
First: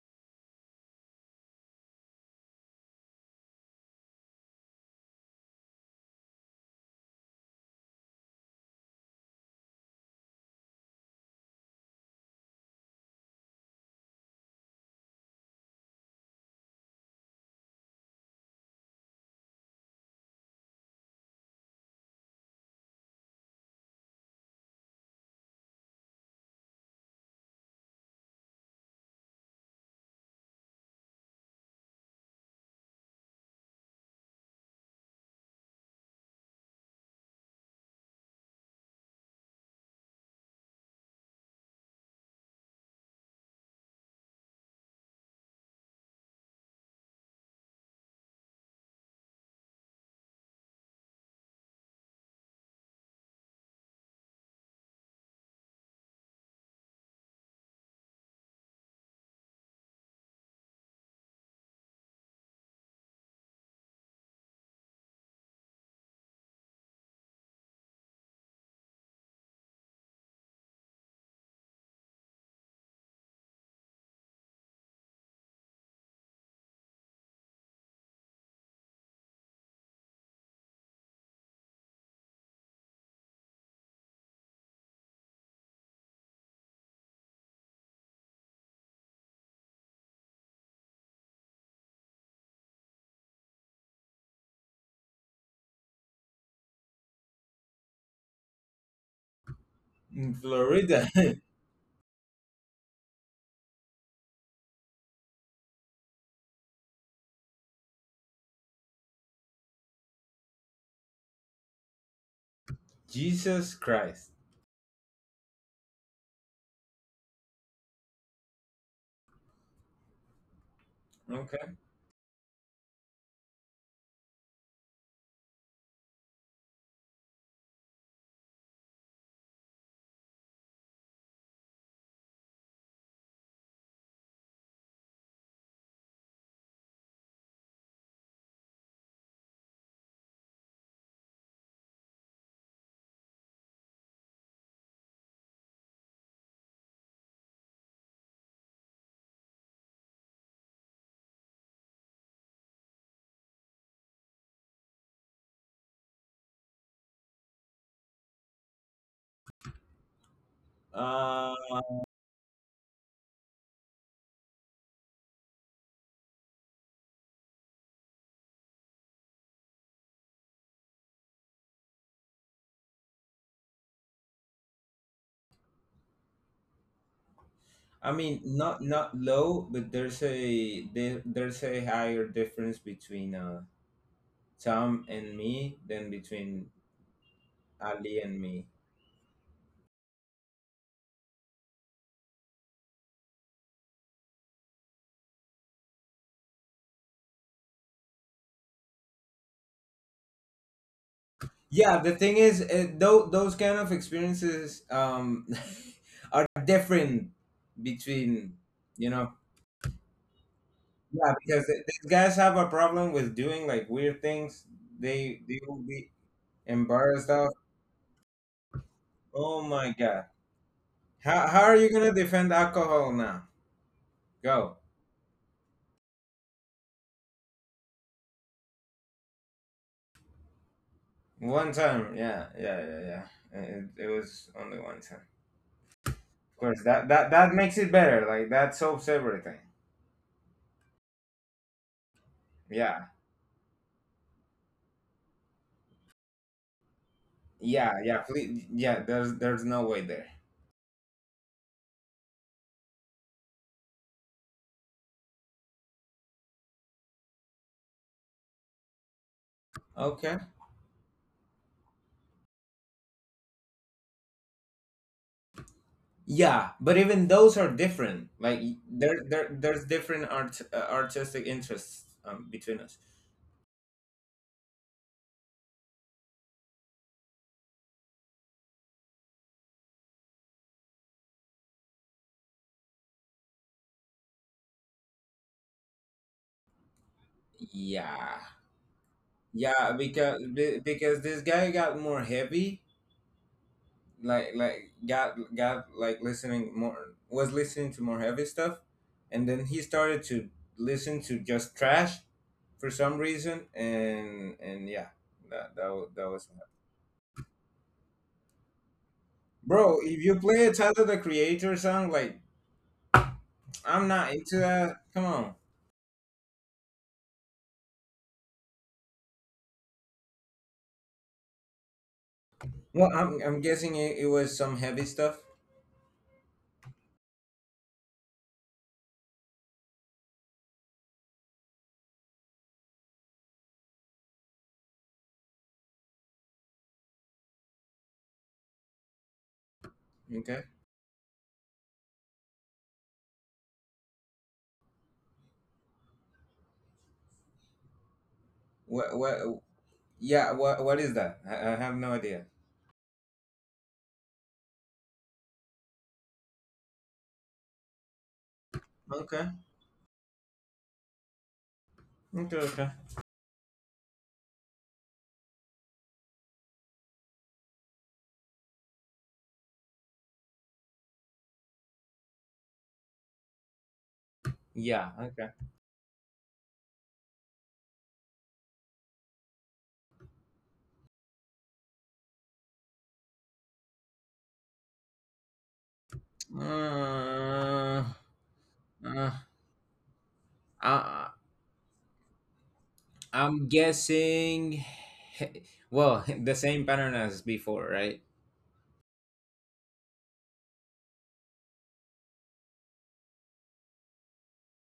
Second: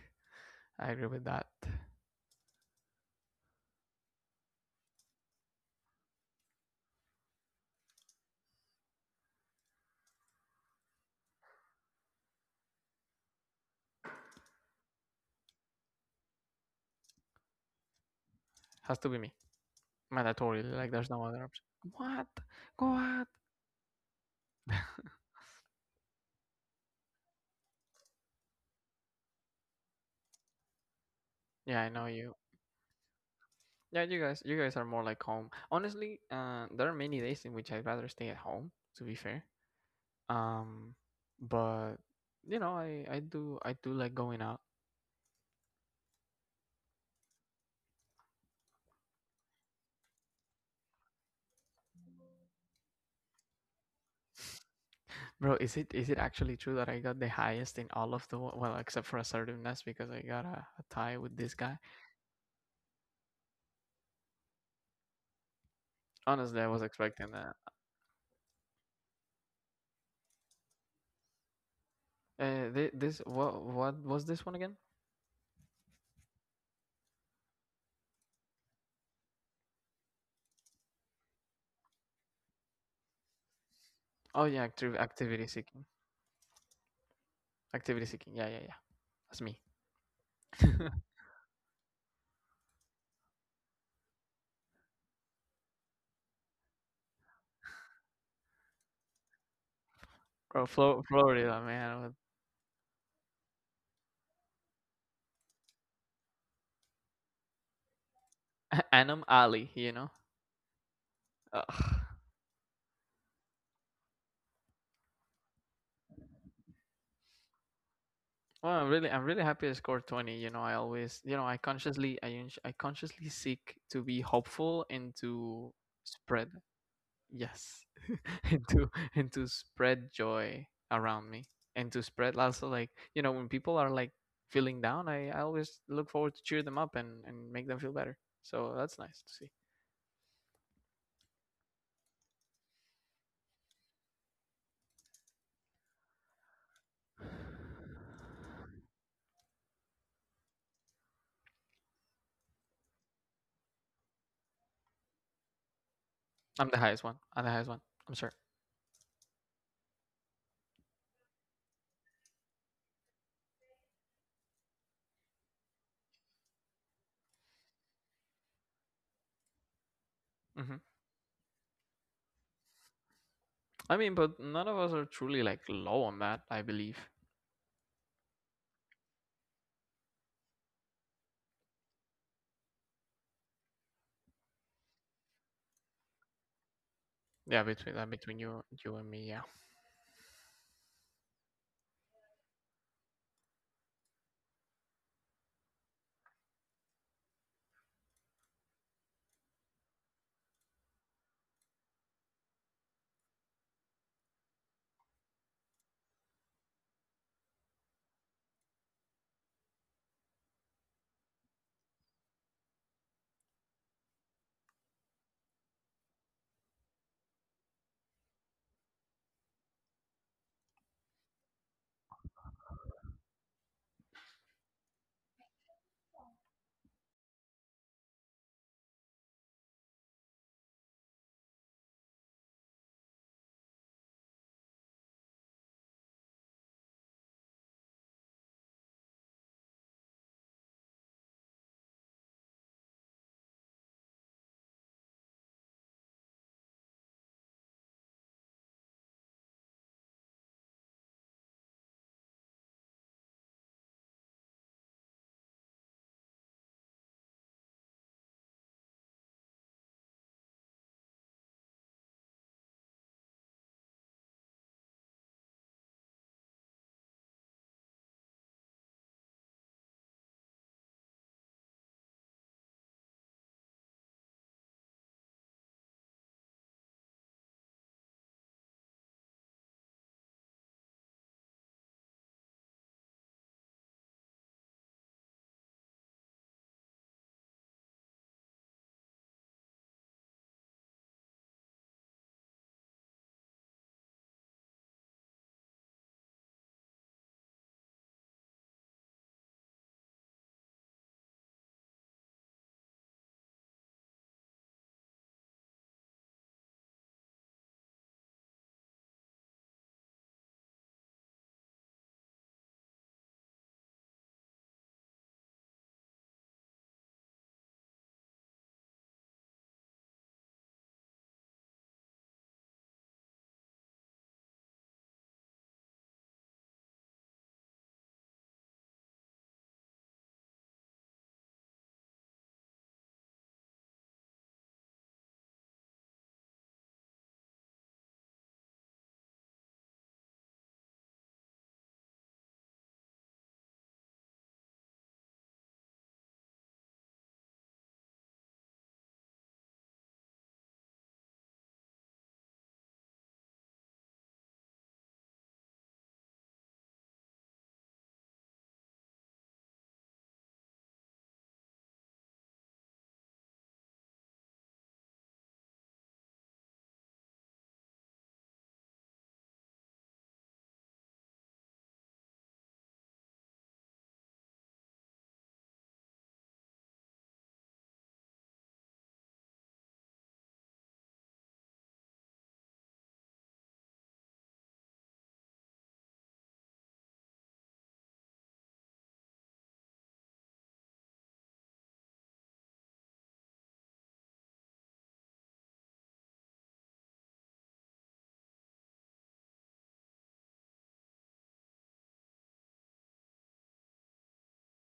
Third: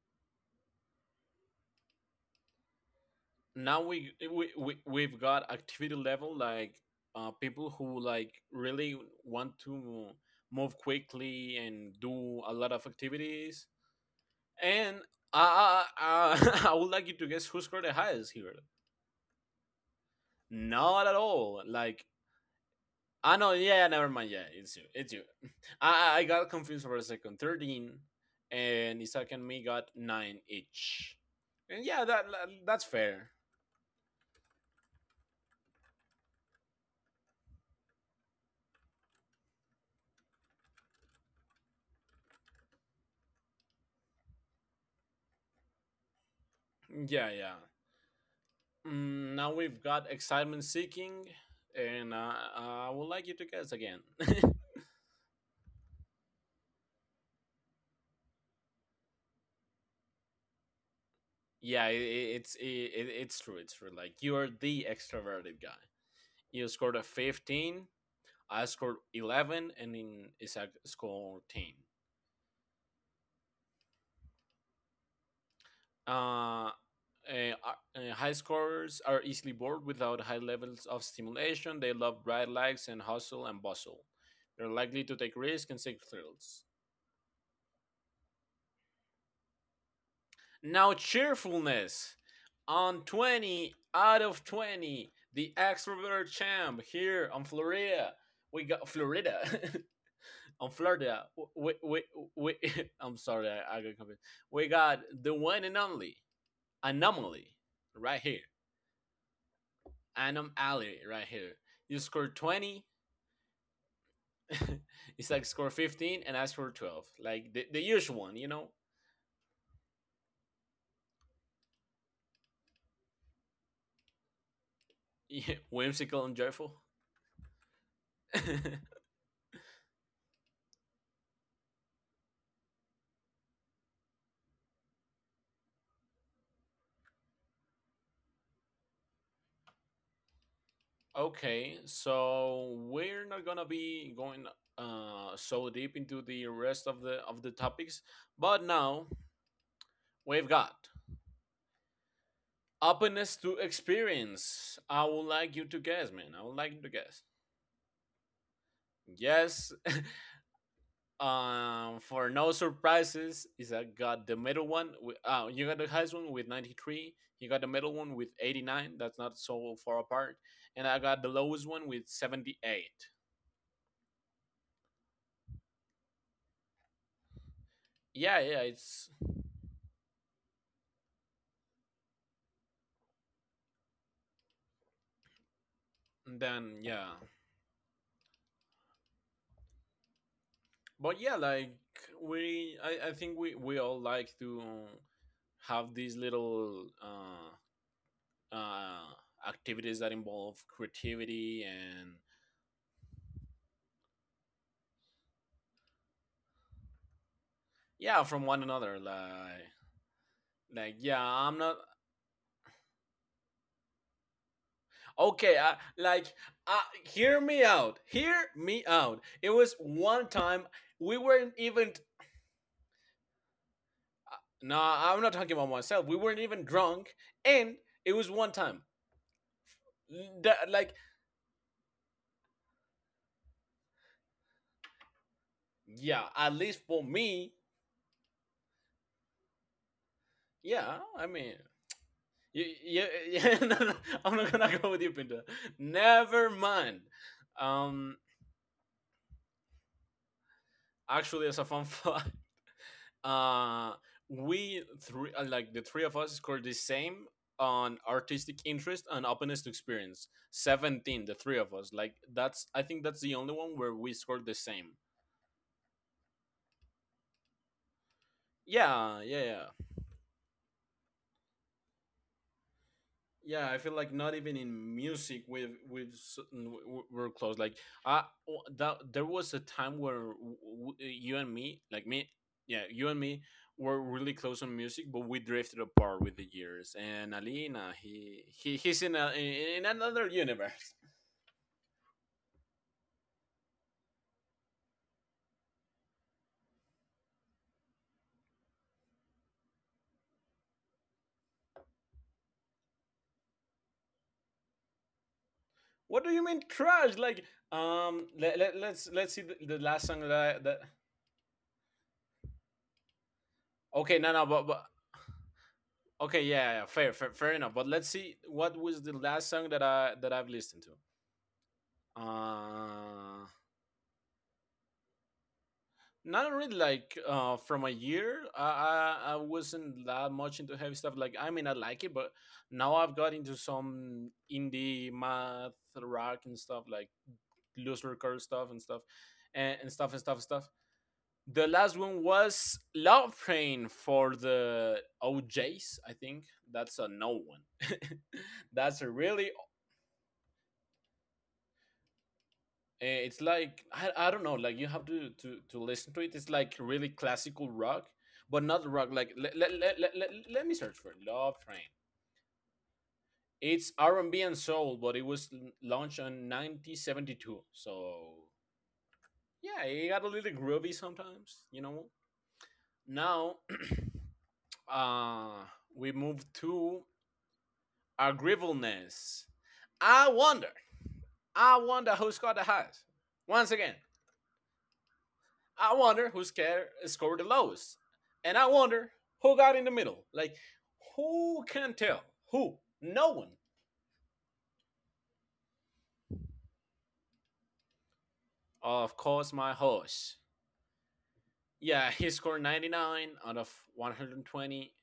I agree with that. Now we we, we we've got activity level. Like uh, people who like really want to move quickly and do a lot of activities. And uh, uh, I would like you to guess who scored the highest here. Has to be me. Mandatory. Like Not there's at no other option. all. Like... What? What? Ah no, yeah, never mind. Yeah, it's you. It's you. I I got confused for a second. Thirteen, and Isaac and me got nine each. Yeah, And I know yeah, that you. that- that's fair. Yeah, you guys, you guys are more like home. Honestly, uh, there are many days in which I'd rather stay at home. To be fair, um, but you know, I I do I do like going out. Yeah, yeah. Mm, now we've got excitement seeking, and uh, I would like you to guess again. Bro, is it is it actually true that I got the highest in all of the wo- well, except for assertiveness because I got a, a tie with this guy. Yeah, it, it's i it, it's true. It's true. Like you are the extroverted guy. Honestly, I You was scored a expecting that. fifteen. I scored eleven, and then Isaac scored ten. Uh, thi- this what what was this one again? Uh, uh, uh, High scorers are easily bored without high levels of stimulation. They love bright lights and hustle and bustle. Oh yeah, They're active likely to take activity risks and seeking, seek thrills. activity seeking. Yeah, yeah, yeah. That's me. Now, cheerfulness. On twenty out of twenty, the extrovert champ here on Florida. We got Florida. In Bro. On Flo- Florida. Florida. Florida We, we, man, we, I'm sorry, I, I got confused. We got the one and only anomaly right here. with Anum Ali. You know. Anum Alley right here. You Ugh. scored twenty, Jesus Christ. it's like score fifteen, and I scored twelve. Like the, the usual one, you know? Well, I'm really I'm really happy I scored twenty. You know, I always you know I Okay. consciously I uns- I consciously seek to be hopeful and to Whimsical and spread— joyful. Yes. and to And to spread joy around me, and to spread also, like, you know, when people are like feeling down, I, I always look forward to cheer them up and and make them feel better, so that's nice to see. Okay, so we're not gonna be going uh, so deep into the rest of the of the topics, but now we've got openness to experience. I would like you to guess, man. I would like I'm you the to highest one guess. I'm the highest one I'm sure. Yes. Uh, Um, for no surprises, is I got the middle one. With, uh, you got the highest one with ninety-three. You got the middle one with eighty-nine. That's not so far apart. Hmm. And I got the lowest one with seventy-eight. I mean, but none of us are truly like low on that, I believe. I Yeah, mean, yeah, not it's... not low, but there's a there, there's a higher difference between uh, Tom and me than then between yeah. Yeah, between that Ali between and you me. you and me, yeah. But yeah, like we, I, I think we we all like to have these little uh, uh, activities that involve creativity Yeah, and... the thing is, uh, though those kind of experiences um, are different yeah, from between one another. you know Like... like yeah, Yeah, I'm because not... th- these guys have a problem with doing like weird things. They Okay, they I, will be like, uh, embarrassed hear of. me out. Hear me out. It Oh was my god! one time. We How weren't how are even. you gonna Uh, defend alcohol now? Go nah, I'm not talking about myself. We weren't even drunk, and it was one time. That, like, one time. Yeah, yeah, yeah, yeah. It, it was only one time. yeah, at Of least course, for that that me, that makes it better. Like that solves everything. yeah. I mean, you, you, Yeah, yeah. No, no, I'm not gonna go with you, Pinta. Never mind. yeah, Um, yeah. Please, yeah. There's there's no way there. actually, as a fun fact, uh we three, uh, like the three of us scored the same on artistic interest and openness to experience, Okay. seventeen. The three of us. Like, that's, I think that's the only one where we scored the same. Yeah, but even those are different. Like y- there yeah yeah there yeah there's different art uh, artistic interests um, between us. yeah I feel like not even in music we've we've s- n- w- we're close. Like i w- that there was a time where w- w- you and me, like me... yeah, you and me were really close on music, but we drifted apart with the years. And Alina, Yeah, he, he he's in a in yeah, another because be- universe. because this guy got more heavy, like like got got like listening more was listening to more heavy stuff, and then he started to listen to just trash for some reason, and and yeah, that that was, What do that you was mean trash? Like, um, let, let, let's let's see the, the bro. last song If that, you I, play a that... Tyler the Creator song, like I'm Okay, no, not no, into but, but... that. Come on. okay, yeah, yeah, fair, fair fair enough. But let's see, what was the last song that i that I've listened to? Well, I'm Uh, I'm guessing it, it was some heavy stuff. not really, like, uh, from a year. I, I I wasn't that much into heavy stuff. Like, I mean, I like it, but now I've got into some indie math rock and stuff, like looser curve stuff and stuff and, and stuff and stuff and Okay. stuff. The last one was Love Train for the O Js. I think that's a no one. That's a What what? really... Yeah. What what is that? I, I have no idea. eh, it's like, I, I don't know, like you have to, to to listen to it. It's like really classical rock, but not rock. Like, Okay. let, let, let, let, let, let me search for Love Train. Okay, okay. It's R&B and B and soul, but it was l- launched in nineteen seventy-two. So yeah, it got a little groovy sometimes, you know. Now, Yeah, okay. uh we move to agreeableness. i wonder I wonder who's the highest. Once again, I wonder who scared, scored the lowest, Uh, and I wonder uh, who got in the middle. Like, I, who can tell? Who? No one. I'm guessing, well, the same pattern as before, right? Of course, my horse. Yeah, he scored ninety-nine out of one hundred and twenty.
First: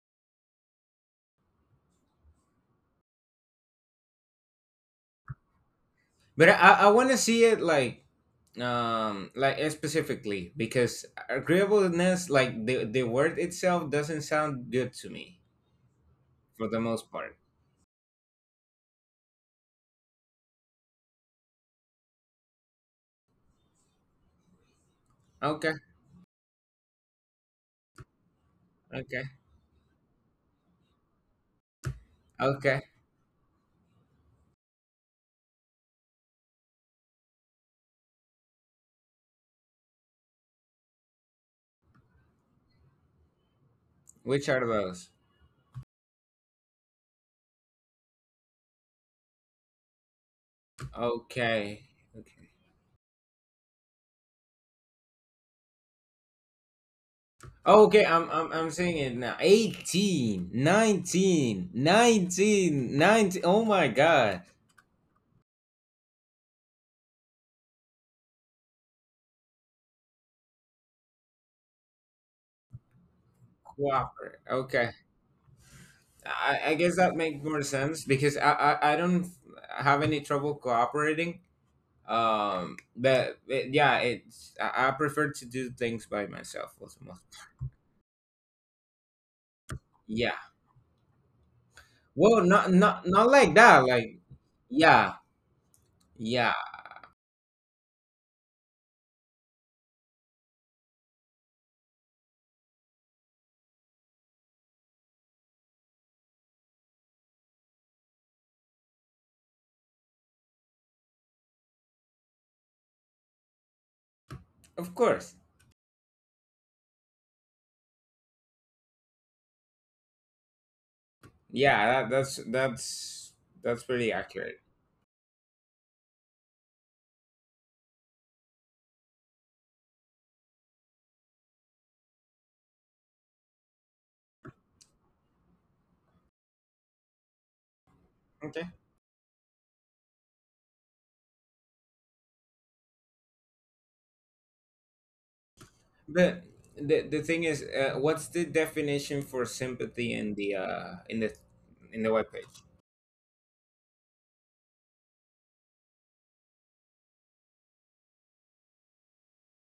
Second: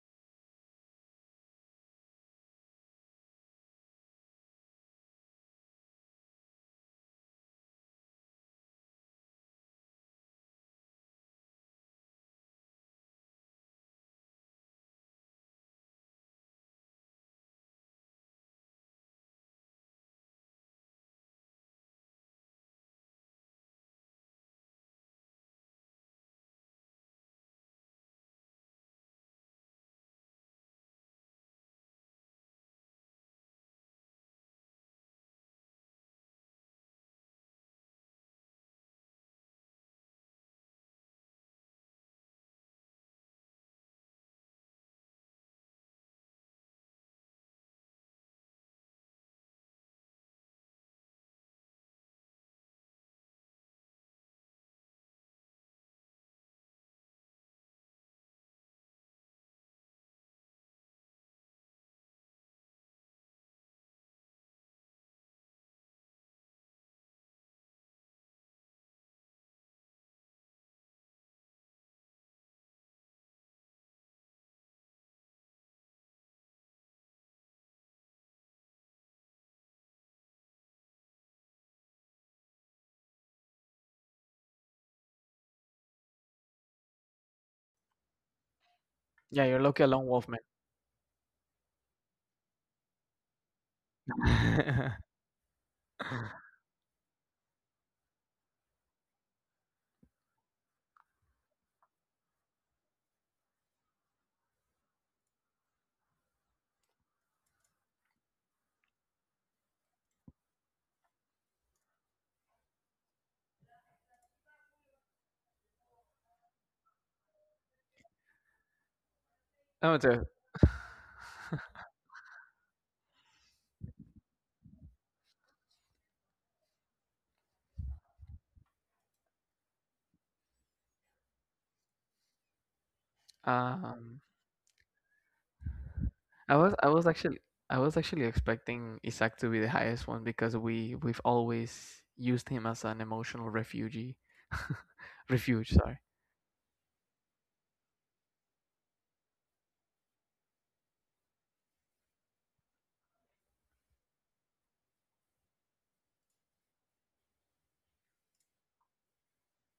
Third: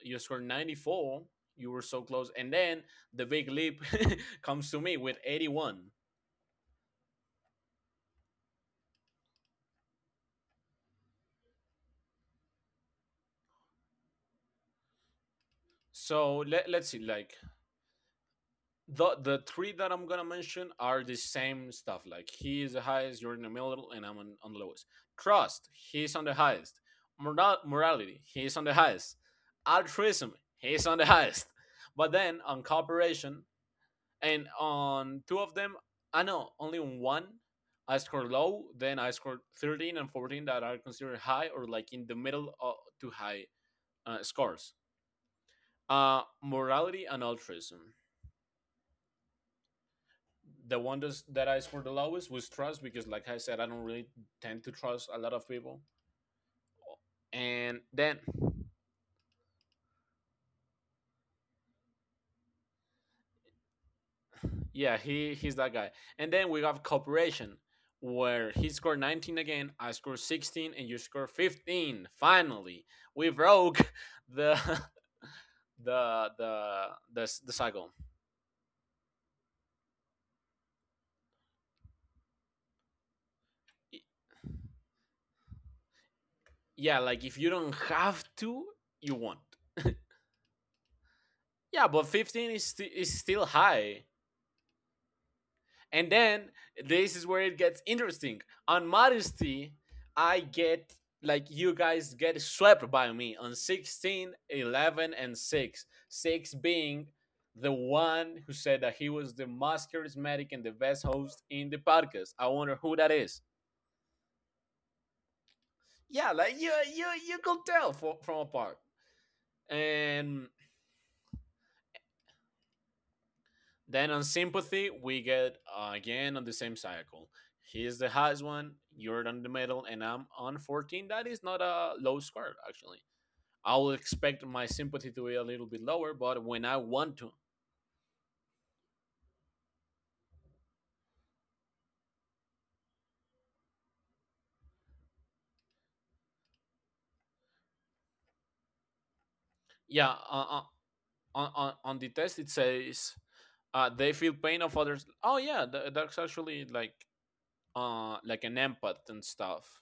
You scored ninety-four. You were so close. And then the big leap comes to me with eighty-one. But I, I want to see it like, um, like eh, specifically because agreeableness, like the the word itself, doesn't sound good to me So, for let, the let's see. most Like, part. the the three that I'm gonna mention are the same stuff. Like he is the highest, you're in the middle, and I'm on, on the lowest. Trust, Okay, he's on the highest. Moral, morality, he's on the highest. okay, Altruism, he's on the highest. But then on okay. cooperation and on two of them, I know only on one I scored low. Then I scored thirteen and fourteen that are considered high or like in the middle of, to high, uh, Which are scores. those? Uh, morality and altruism. The one that's, that I scored Okay, the lowest was okay. trust because, like I said, I don't really tend to trust a lot of people. And Okay, then, I'm I'm I'm saying it now. eighteen, nineteen, nineteen, nineteen. Oh my god. yeah, he he's that guy. And then we have cooperation, where he scored nineteen again, I scored sixteen, and you scored fifteen. Finally, we broke Whopper. the Okay. the I, I the guess that the makes the more cycle. sense because I, I, I don't have any trouble cooperating. Um but it, yeah, Y- it's I, I prefer to do things by myself for Yeah, the most like if you don't have to, you won't. Yeah, you're lucky, a lone wolf, Yeah. Yeah, but Well, fifteen is not sti- not is not still like that. high. Like man. yeah, And then yeah. this is where it gets interesting. On modesty, I get like you guys get swept by me on sixteen, eleven, and six. six being the one who said that he was the most charismatic and the best host in the podcast. I wonder who that is. Of course. Yeah, like you you you could tell for, from apart. No, it's a, And Yeah, that, that's that's that's then pretty on accurate. sympathy, we get uh, again on the same cycle. He is the highest one, you're on the middle, and I'm on fourteen. That is not a low score, actually. I will um expect my sympathy to be a little bit lower, but I when I was I was want to. actually I was actually Okay. expecting Isaac to be the highest one because we we've always used him as an emotional refugee, refuge. Sorry, But the the thing is, uh, what's the definition for Yeah, sympathy in the uh, uh, uh, in the on, on, on in the the test it webpage? says uh, they feel pain of others. Oh yeah, tha- that's actually like uh like an empath and stuff.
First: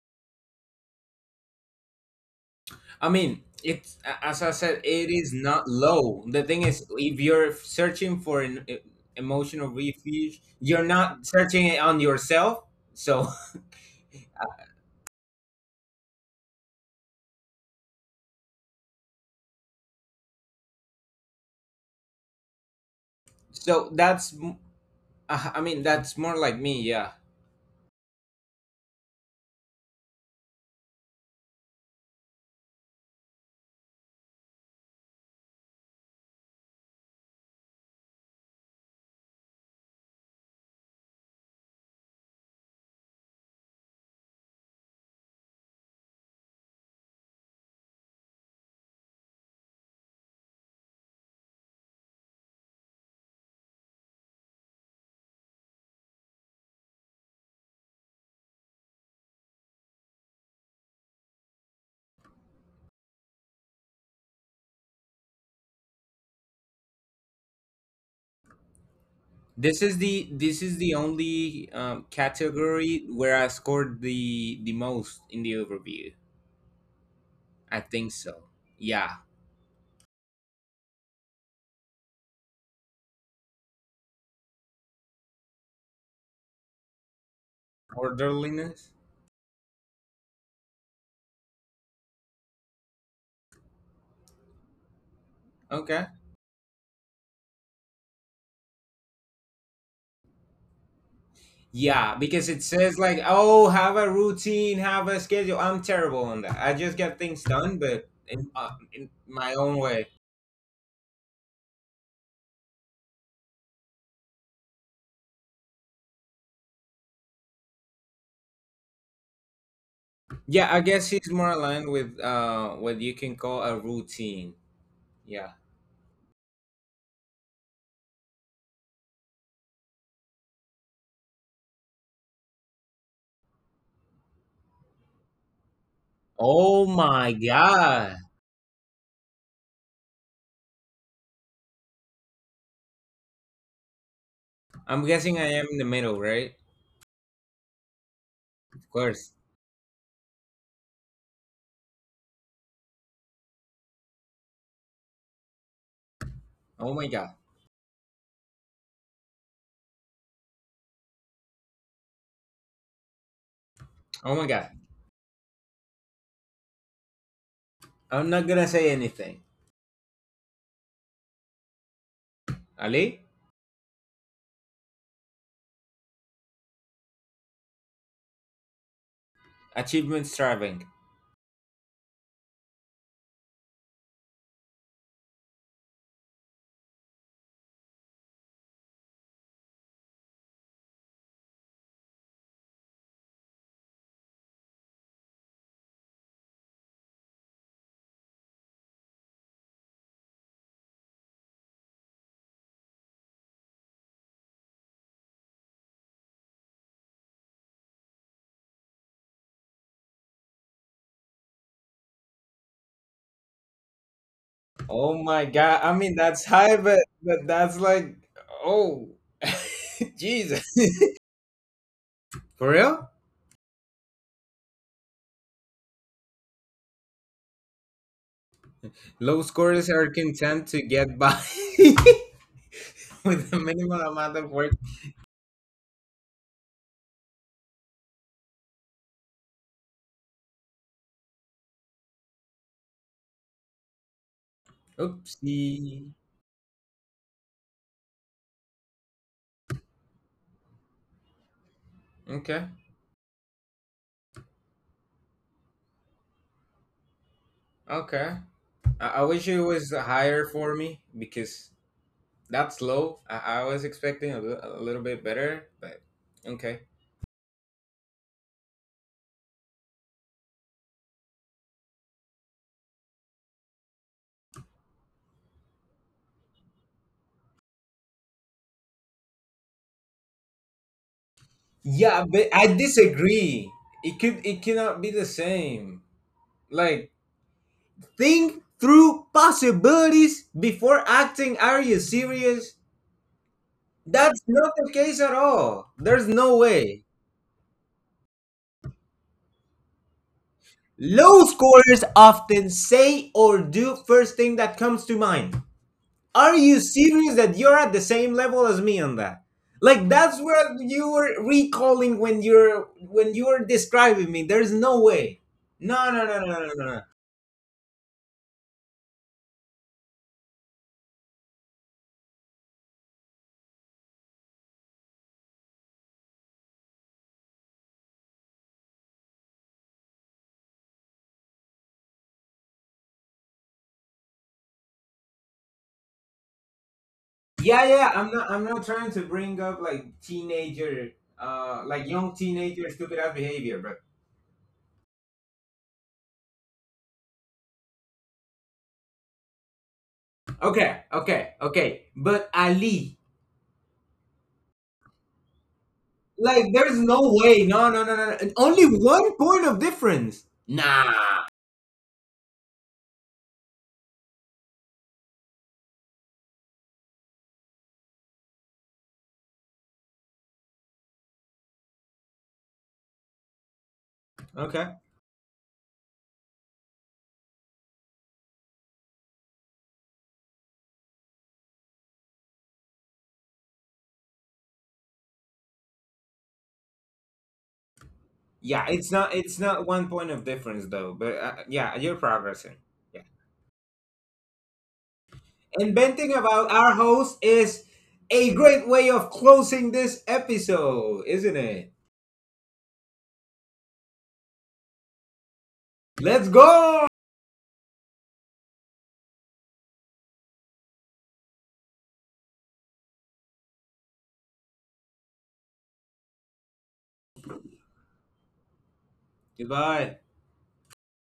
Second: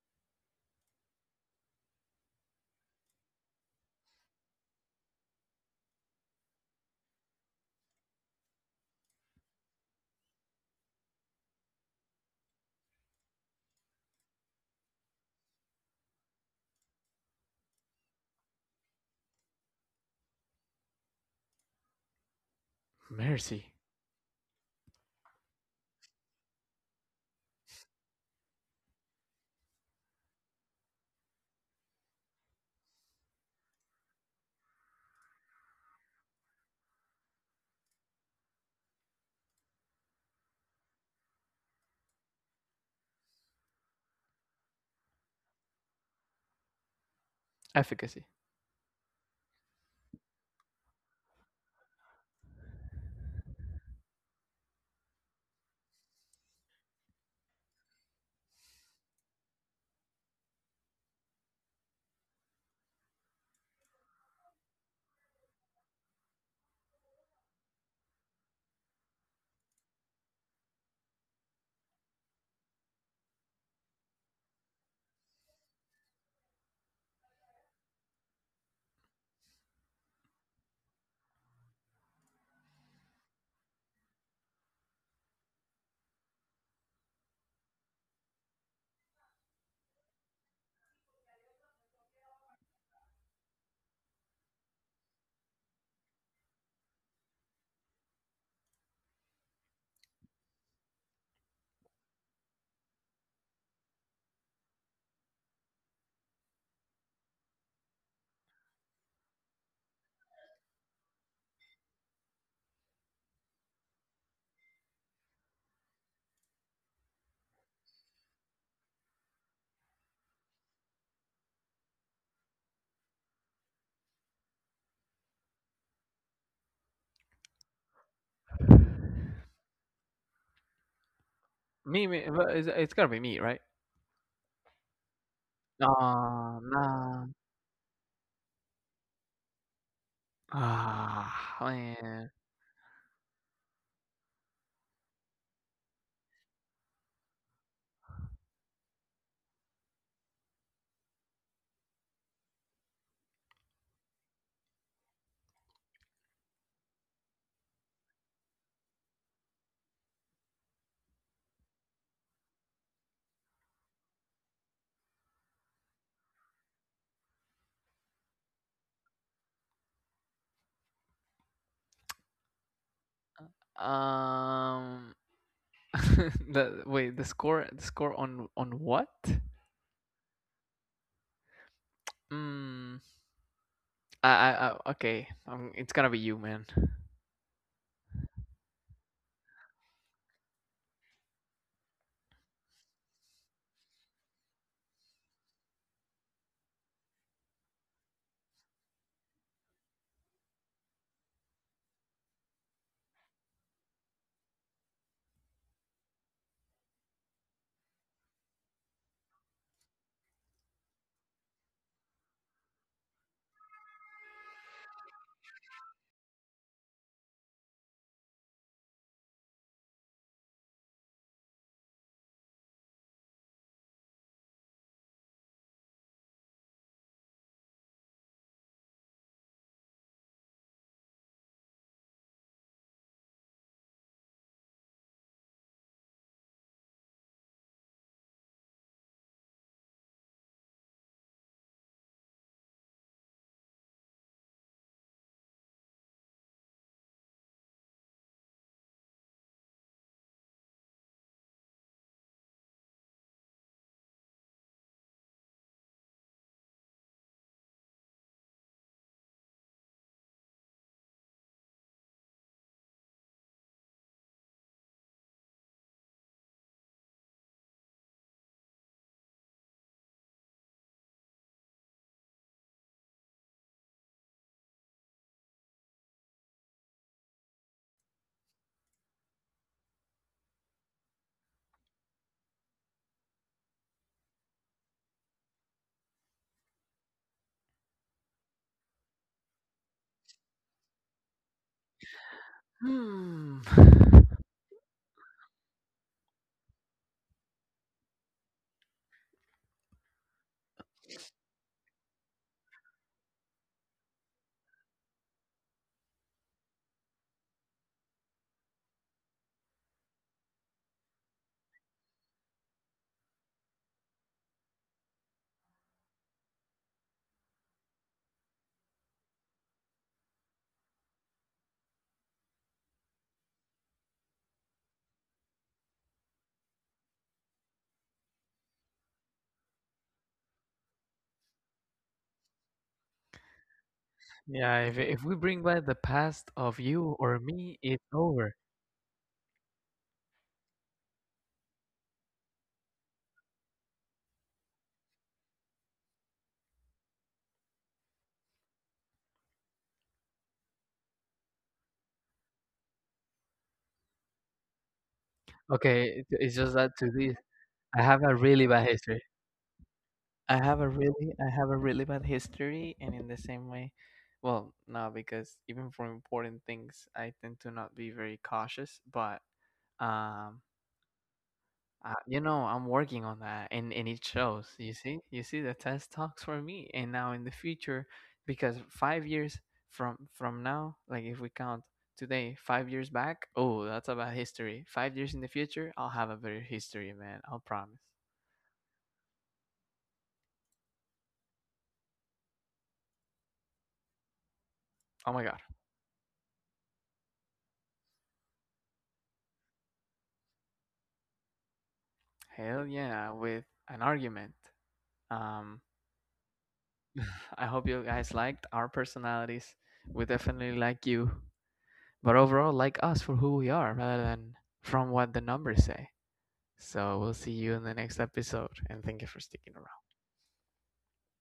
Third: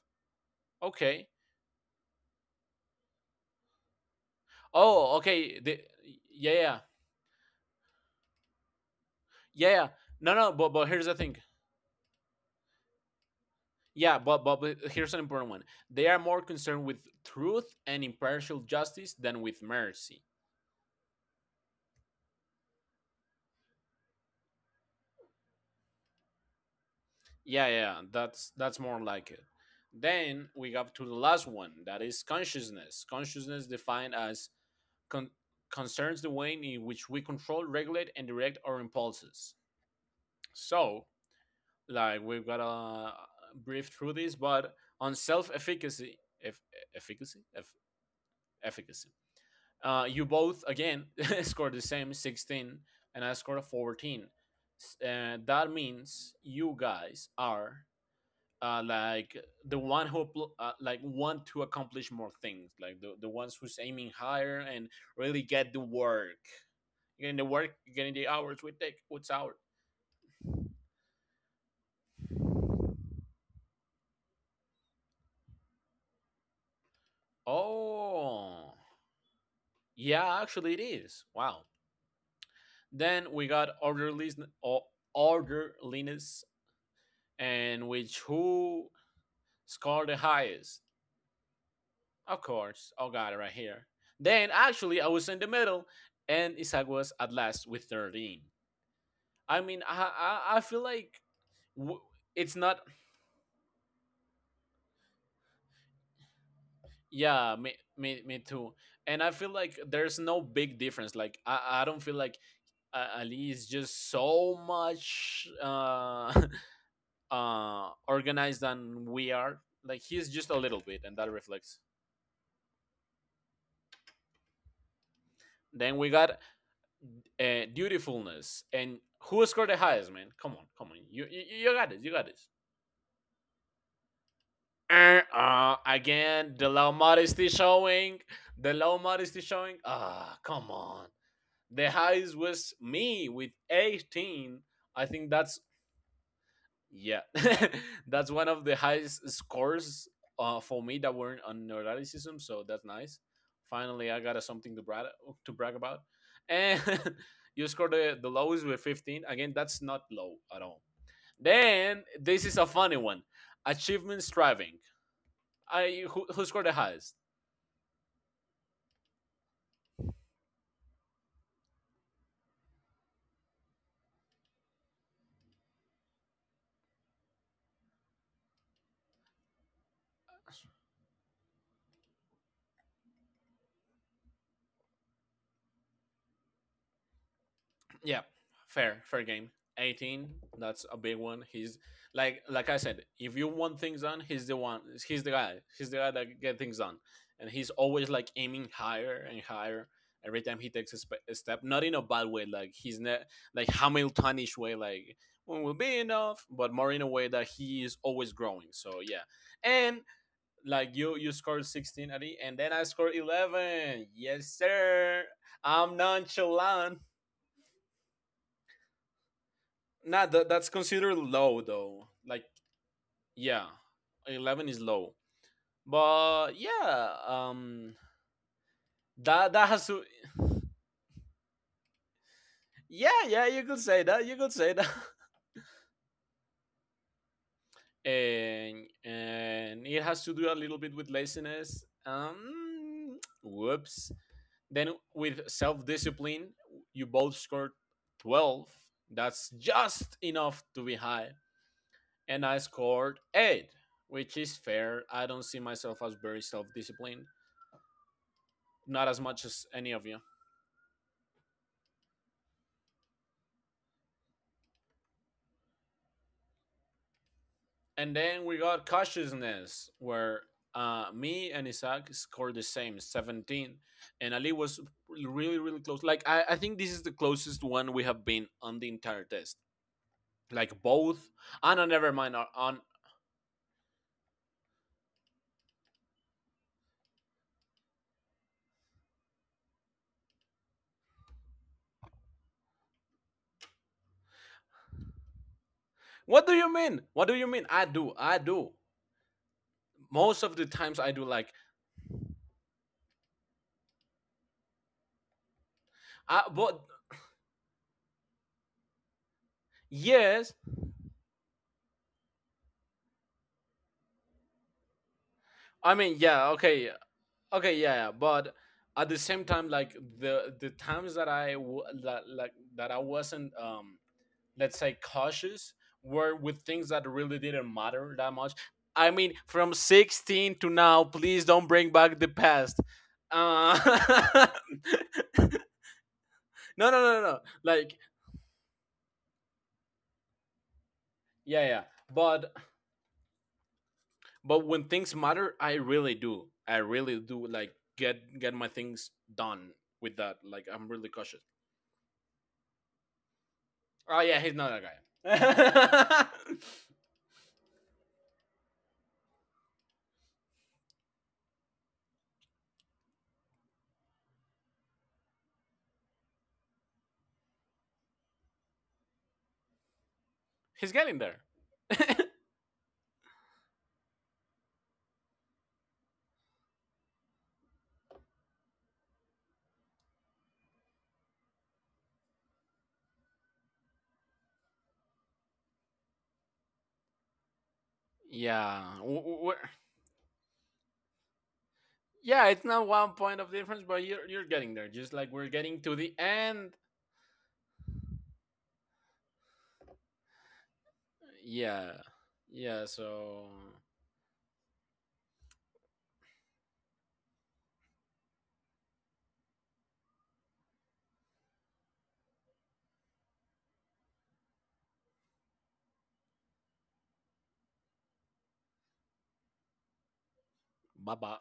Okay. I mean, it's a- as I said, it Oh, is okay. not The, low. The yeah, yeah, thing yeah, is, if you're searching for an e- emotional yeah. No, refuge, no. But you're but here's the not thing. searching it on yourself. So Yeah, but, but but here's an important one. They are more concerned with truth and impartial justice than with mercy. mercy, so that's m- uh, I mean that's more like me. Yeah, Yeah, yeah, yeah, that's that's more like it. Then we got to the last one, that is consciousness. Consciousness defined as con- concerns the way in which we control, regulate, and direct our impulses. So, like we've got to brief through this, but on self-efficacy, eff- efficacy, eff- efficacy. efficacy, Uh, you both again scored the same sixteen, and I scored a fourteen. Uh, that means you guys are uh, like the one who uh, like want to accomplish more things, like the, the ones who's aiming higher and really get the work, getting the work, getting the hours we take. What's our? this is the this is the only um, category where I scored the the most in the overview. I think so. Oh, Yeah. yeah, actually it is. Wow. Then we got orderliness, o- orderliness, and which Orderliness. who score the highest. Of course, I got it right here. Then actually, I was in the middle, Okay. and Isaac was at last with thirteen. I mean, I I, I feel like w- Yeah, because it's it not. says like, oh, have a routine, have a schedule. I'm terrible on that. I just get things Yeah, me, done, but me me in, uh, too. in And I feel my own like way. there's no big difference. Like I, I don't feel like uh, Ali is just so much uh, uh, organized than we are. Like he's just a Yeah, I little bit, guess and he's that more reflects. aligned with uh, what you can call a routine. Yeah. Then we got uh, dutifulness, and who scored the highest, man? Come on, come on, you you, you got this, Me, you me, got this. but it's, it's gotta be me, right? Uh, uh, again, Ah, the Oh low nah. my modesty god. showing, the low modesty showing. Ah, come on. Ah, The man. highest was me with eighteen. I'm I think guessing I that's, am in the middle, right? yeah, that's one of the Of highest course. scores uh, for me that weren't on neuroticism, so that's nice. Finally, I got a, something to brag to brag about. And Oh my god. you scored the, the lowest with fifteen. Again, that's not low at all. Then this is a funny one: achievement Oh my god. striving. I who, who scored the highest? I'm not gonna say anything. Ali, Um, the Wait, the score, the score on on what? achievement striving. Hmm. I, I, I okay. Um, it's gonna be you, man. Yeah, fair, fair game. eighteen, that's a big one. He's like like I said, if you want things done, he's the one. He's the guy. He's the guy that get things done, and he's always like aiming higher and higher. Every time he takes a, sp- a step, not in a bad way, like he's not like Hamiltonish way, like when will be enough, but more in a way that he is always growing. So yeah, and like you, you scored sixteen, Adi, and then I scored eleven. Yes, Oh sir. my God. I I'm mean, that's high, but, nonchalant. but that's like, oh, Nah, that, Jesus. that's considered low though. Like, For real? yeah, eleven is low. But yeah, um, Low that that has scorers to. are content to get by Yeah, yeah, with a you could minimal say that. amount You of could work. say that. and and it has to do a little bit with laziness. Um, whoops. Then with self Oopsie. discipline, you both scored twelve. That's just enough to be high. And I Okay. scored eight, which is fair. I don't see myself as very self disciplined, Okay. I, not as I much wish it as was any of you. higher for me because that's low. I, I was expecting a li- a little bit better, but okay. And then we got cautiousness, where uh, me and Isaac scored the same, seventeen. And Ali was really, really close. Like, I, I think this is the closest one we have been on the entire test. Like, both. Ah, no, never Yeah, mind. On, but I on disagree. It could it cannot be the same. Like Think through possibilities before acting. Are you serious? Hmm. That's not the case at all. There's What do no you mean? way. What do you mean? I do. I do. Most of the times I do, Low like, scorers often say or do first thing that comes to mind. I, Are you but serious that you're at the same level as me on that? Like that's yes. what you were recalling when you're when you were describing me. There's no way. I No, mean, no, no, yeah, no, no, no, okay, no. okay, yeah, yeah, but at the same time, like, the the times that I w- that like that I wasn't, um let's say, cautious, were with things that really didn't matter that much. I mean, from sixteen to now, please don't bring back the past. uh Yeah, if if we bring back the past of no, no, you no, or no. me, Yeah, yeah, Like, it's yeah. I'm not. over. I'm not trying to bring up like teenager, yeah, uh, yeah, like young but teenager stupid ass behavior, but but when things matter, I really do, i really do like get get my things done with that. Like, I'm okay, really cautious. okay, okay. But Ali, Oh yeah, he's not Okay, that guy. it- it's like, just that there's to no this, way. No, I no, no, have no, a no. really Only bad history. one point of difference. I have a Nah. really, I have a really bad history, and in the same way, well, no, because even for important things, I tend to not be very cautious. But um, He's getting there. uh, you know, I'm working on that, and and it shows. You Okay. see, you see the test talks for me, and now in the future, because five years from from now, like if we count today, five years back, oh, that's about history. Five years in the future, I'll have a better history, man. I'll promise. Yeah, Yeah. it's not. It's we're- not one point of difference though. But uh, yeah, you're yeah, it's progressing. not one Yeah. point of difference, but you're you're getting there. Just like Oh my we're god, getting to the Inventing about end. our host is a great way of closing this episode, isn't Yeah. it? Yeah. hell yeah, So with an argument. Um, Let's go. I hope you guys liked our personalities. We definitely like you, but overall, like us for who we are rather than from what the numbers say. So we'll see you in the next episode, and thank you for sticking around. Goodbye. bye bye.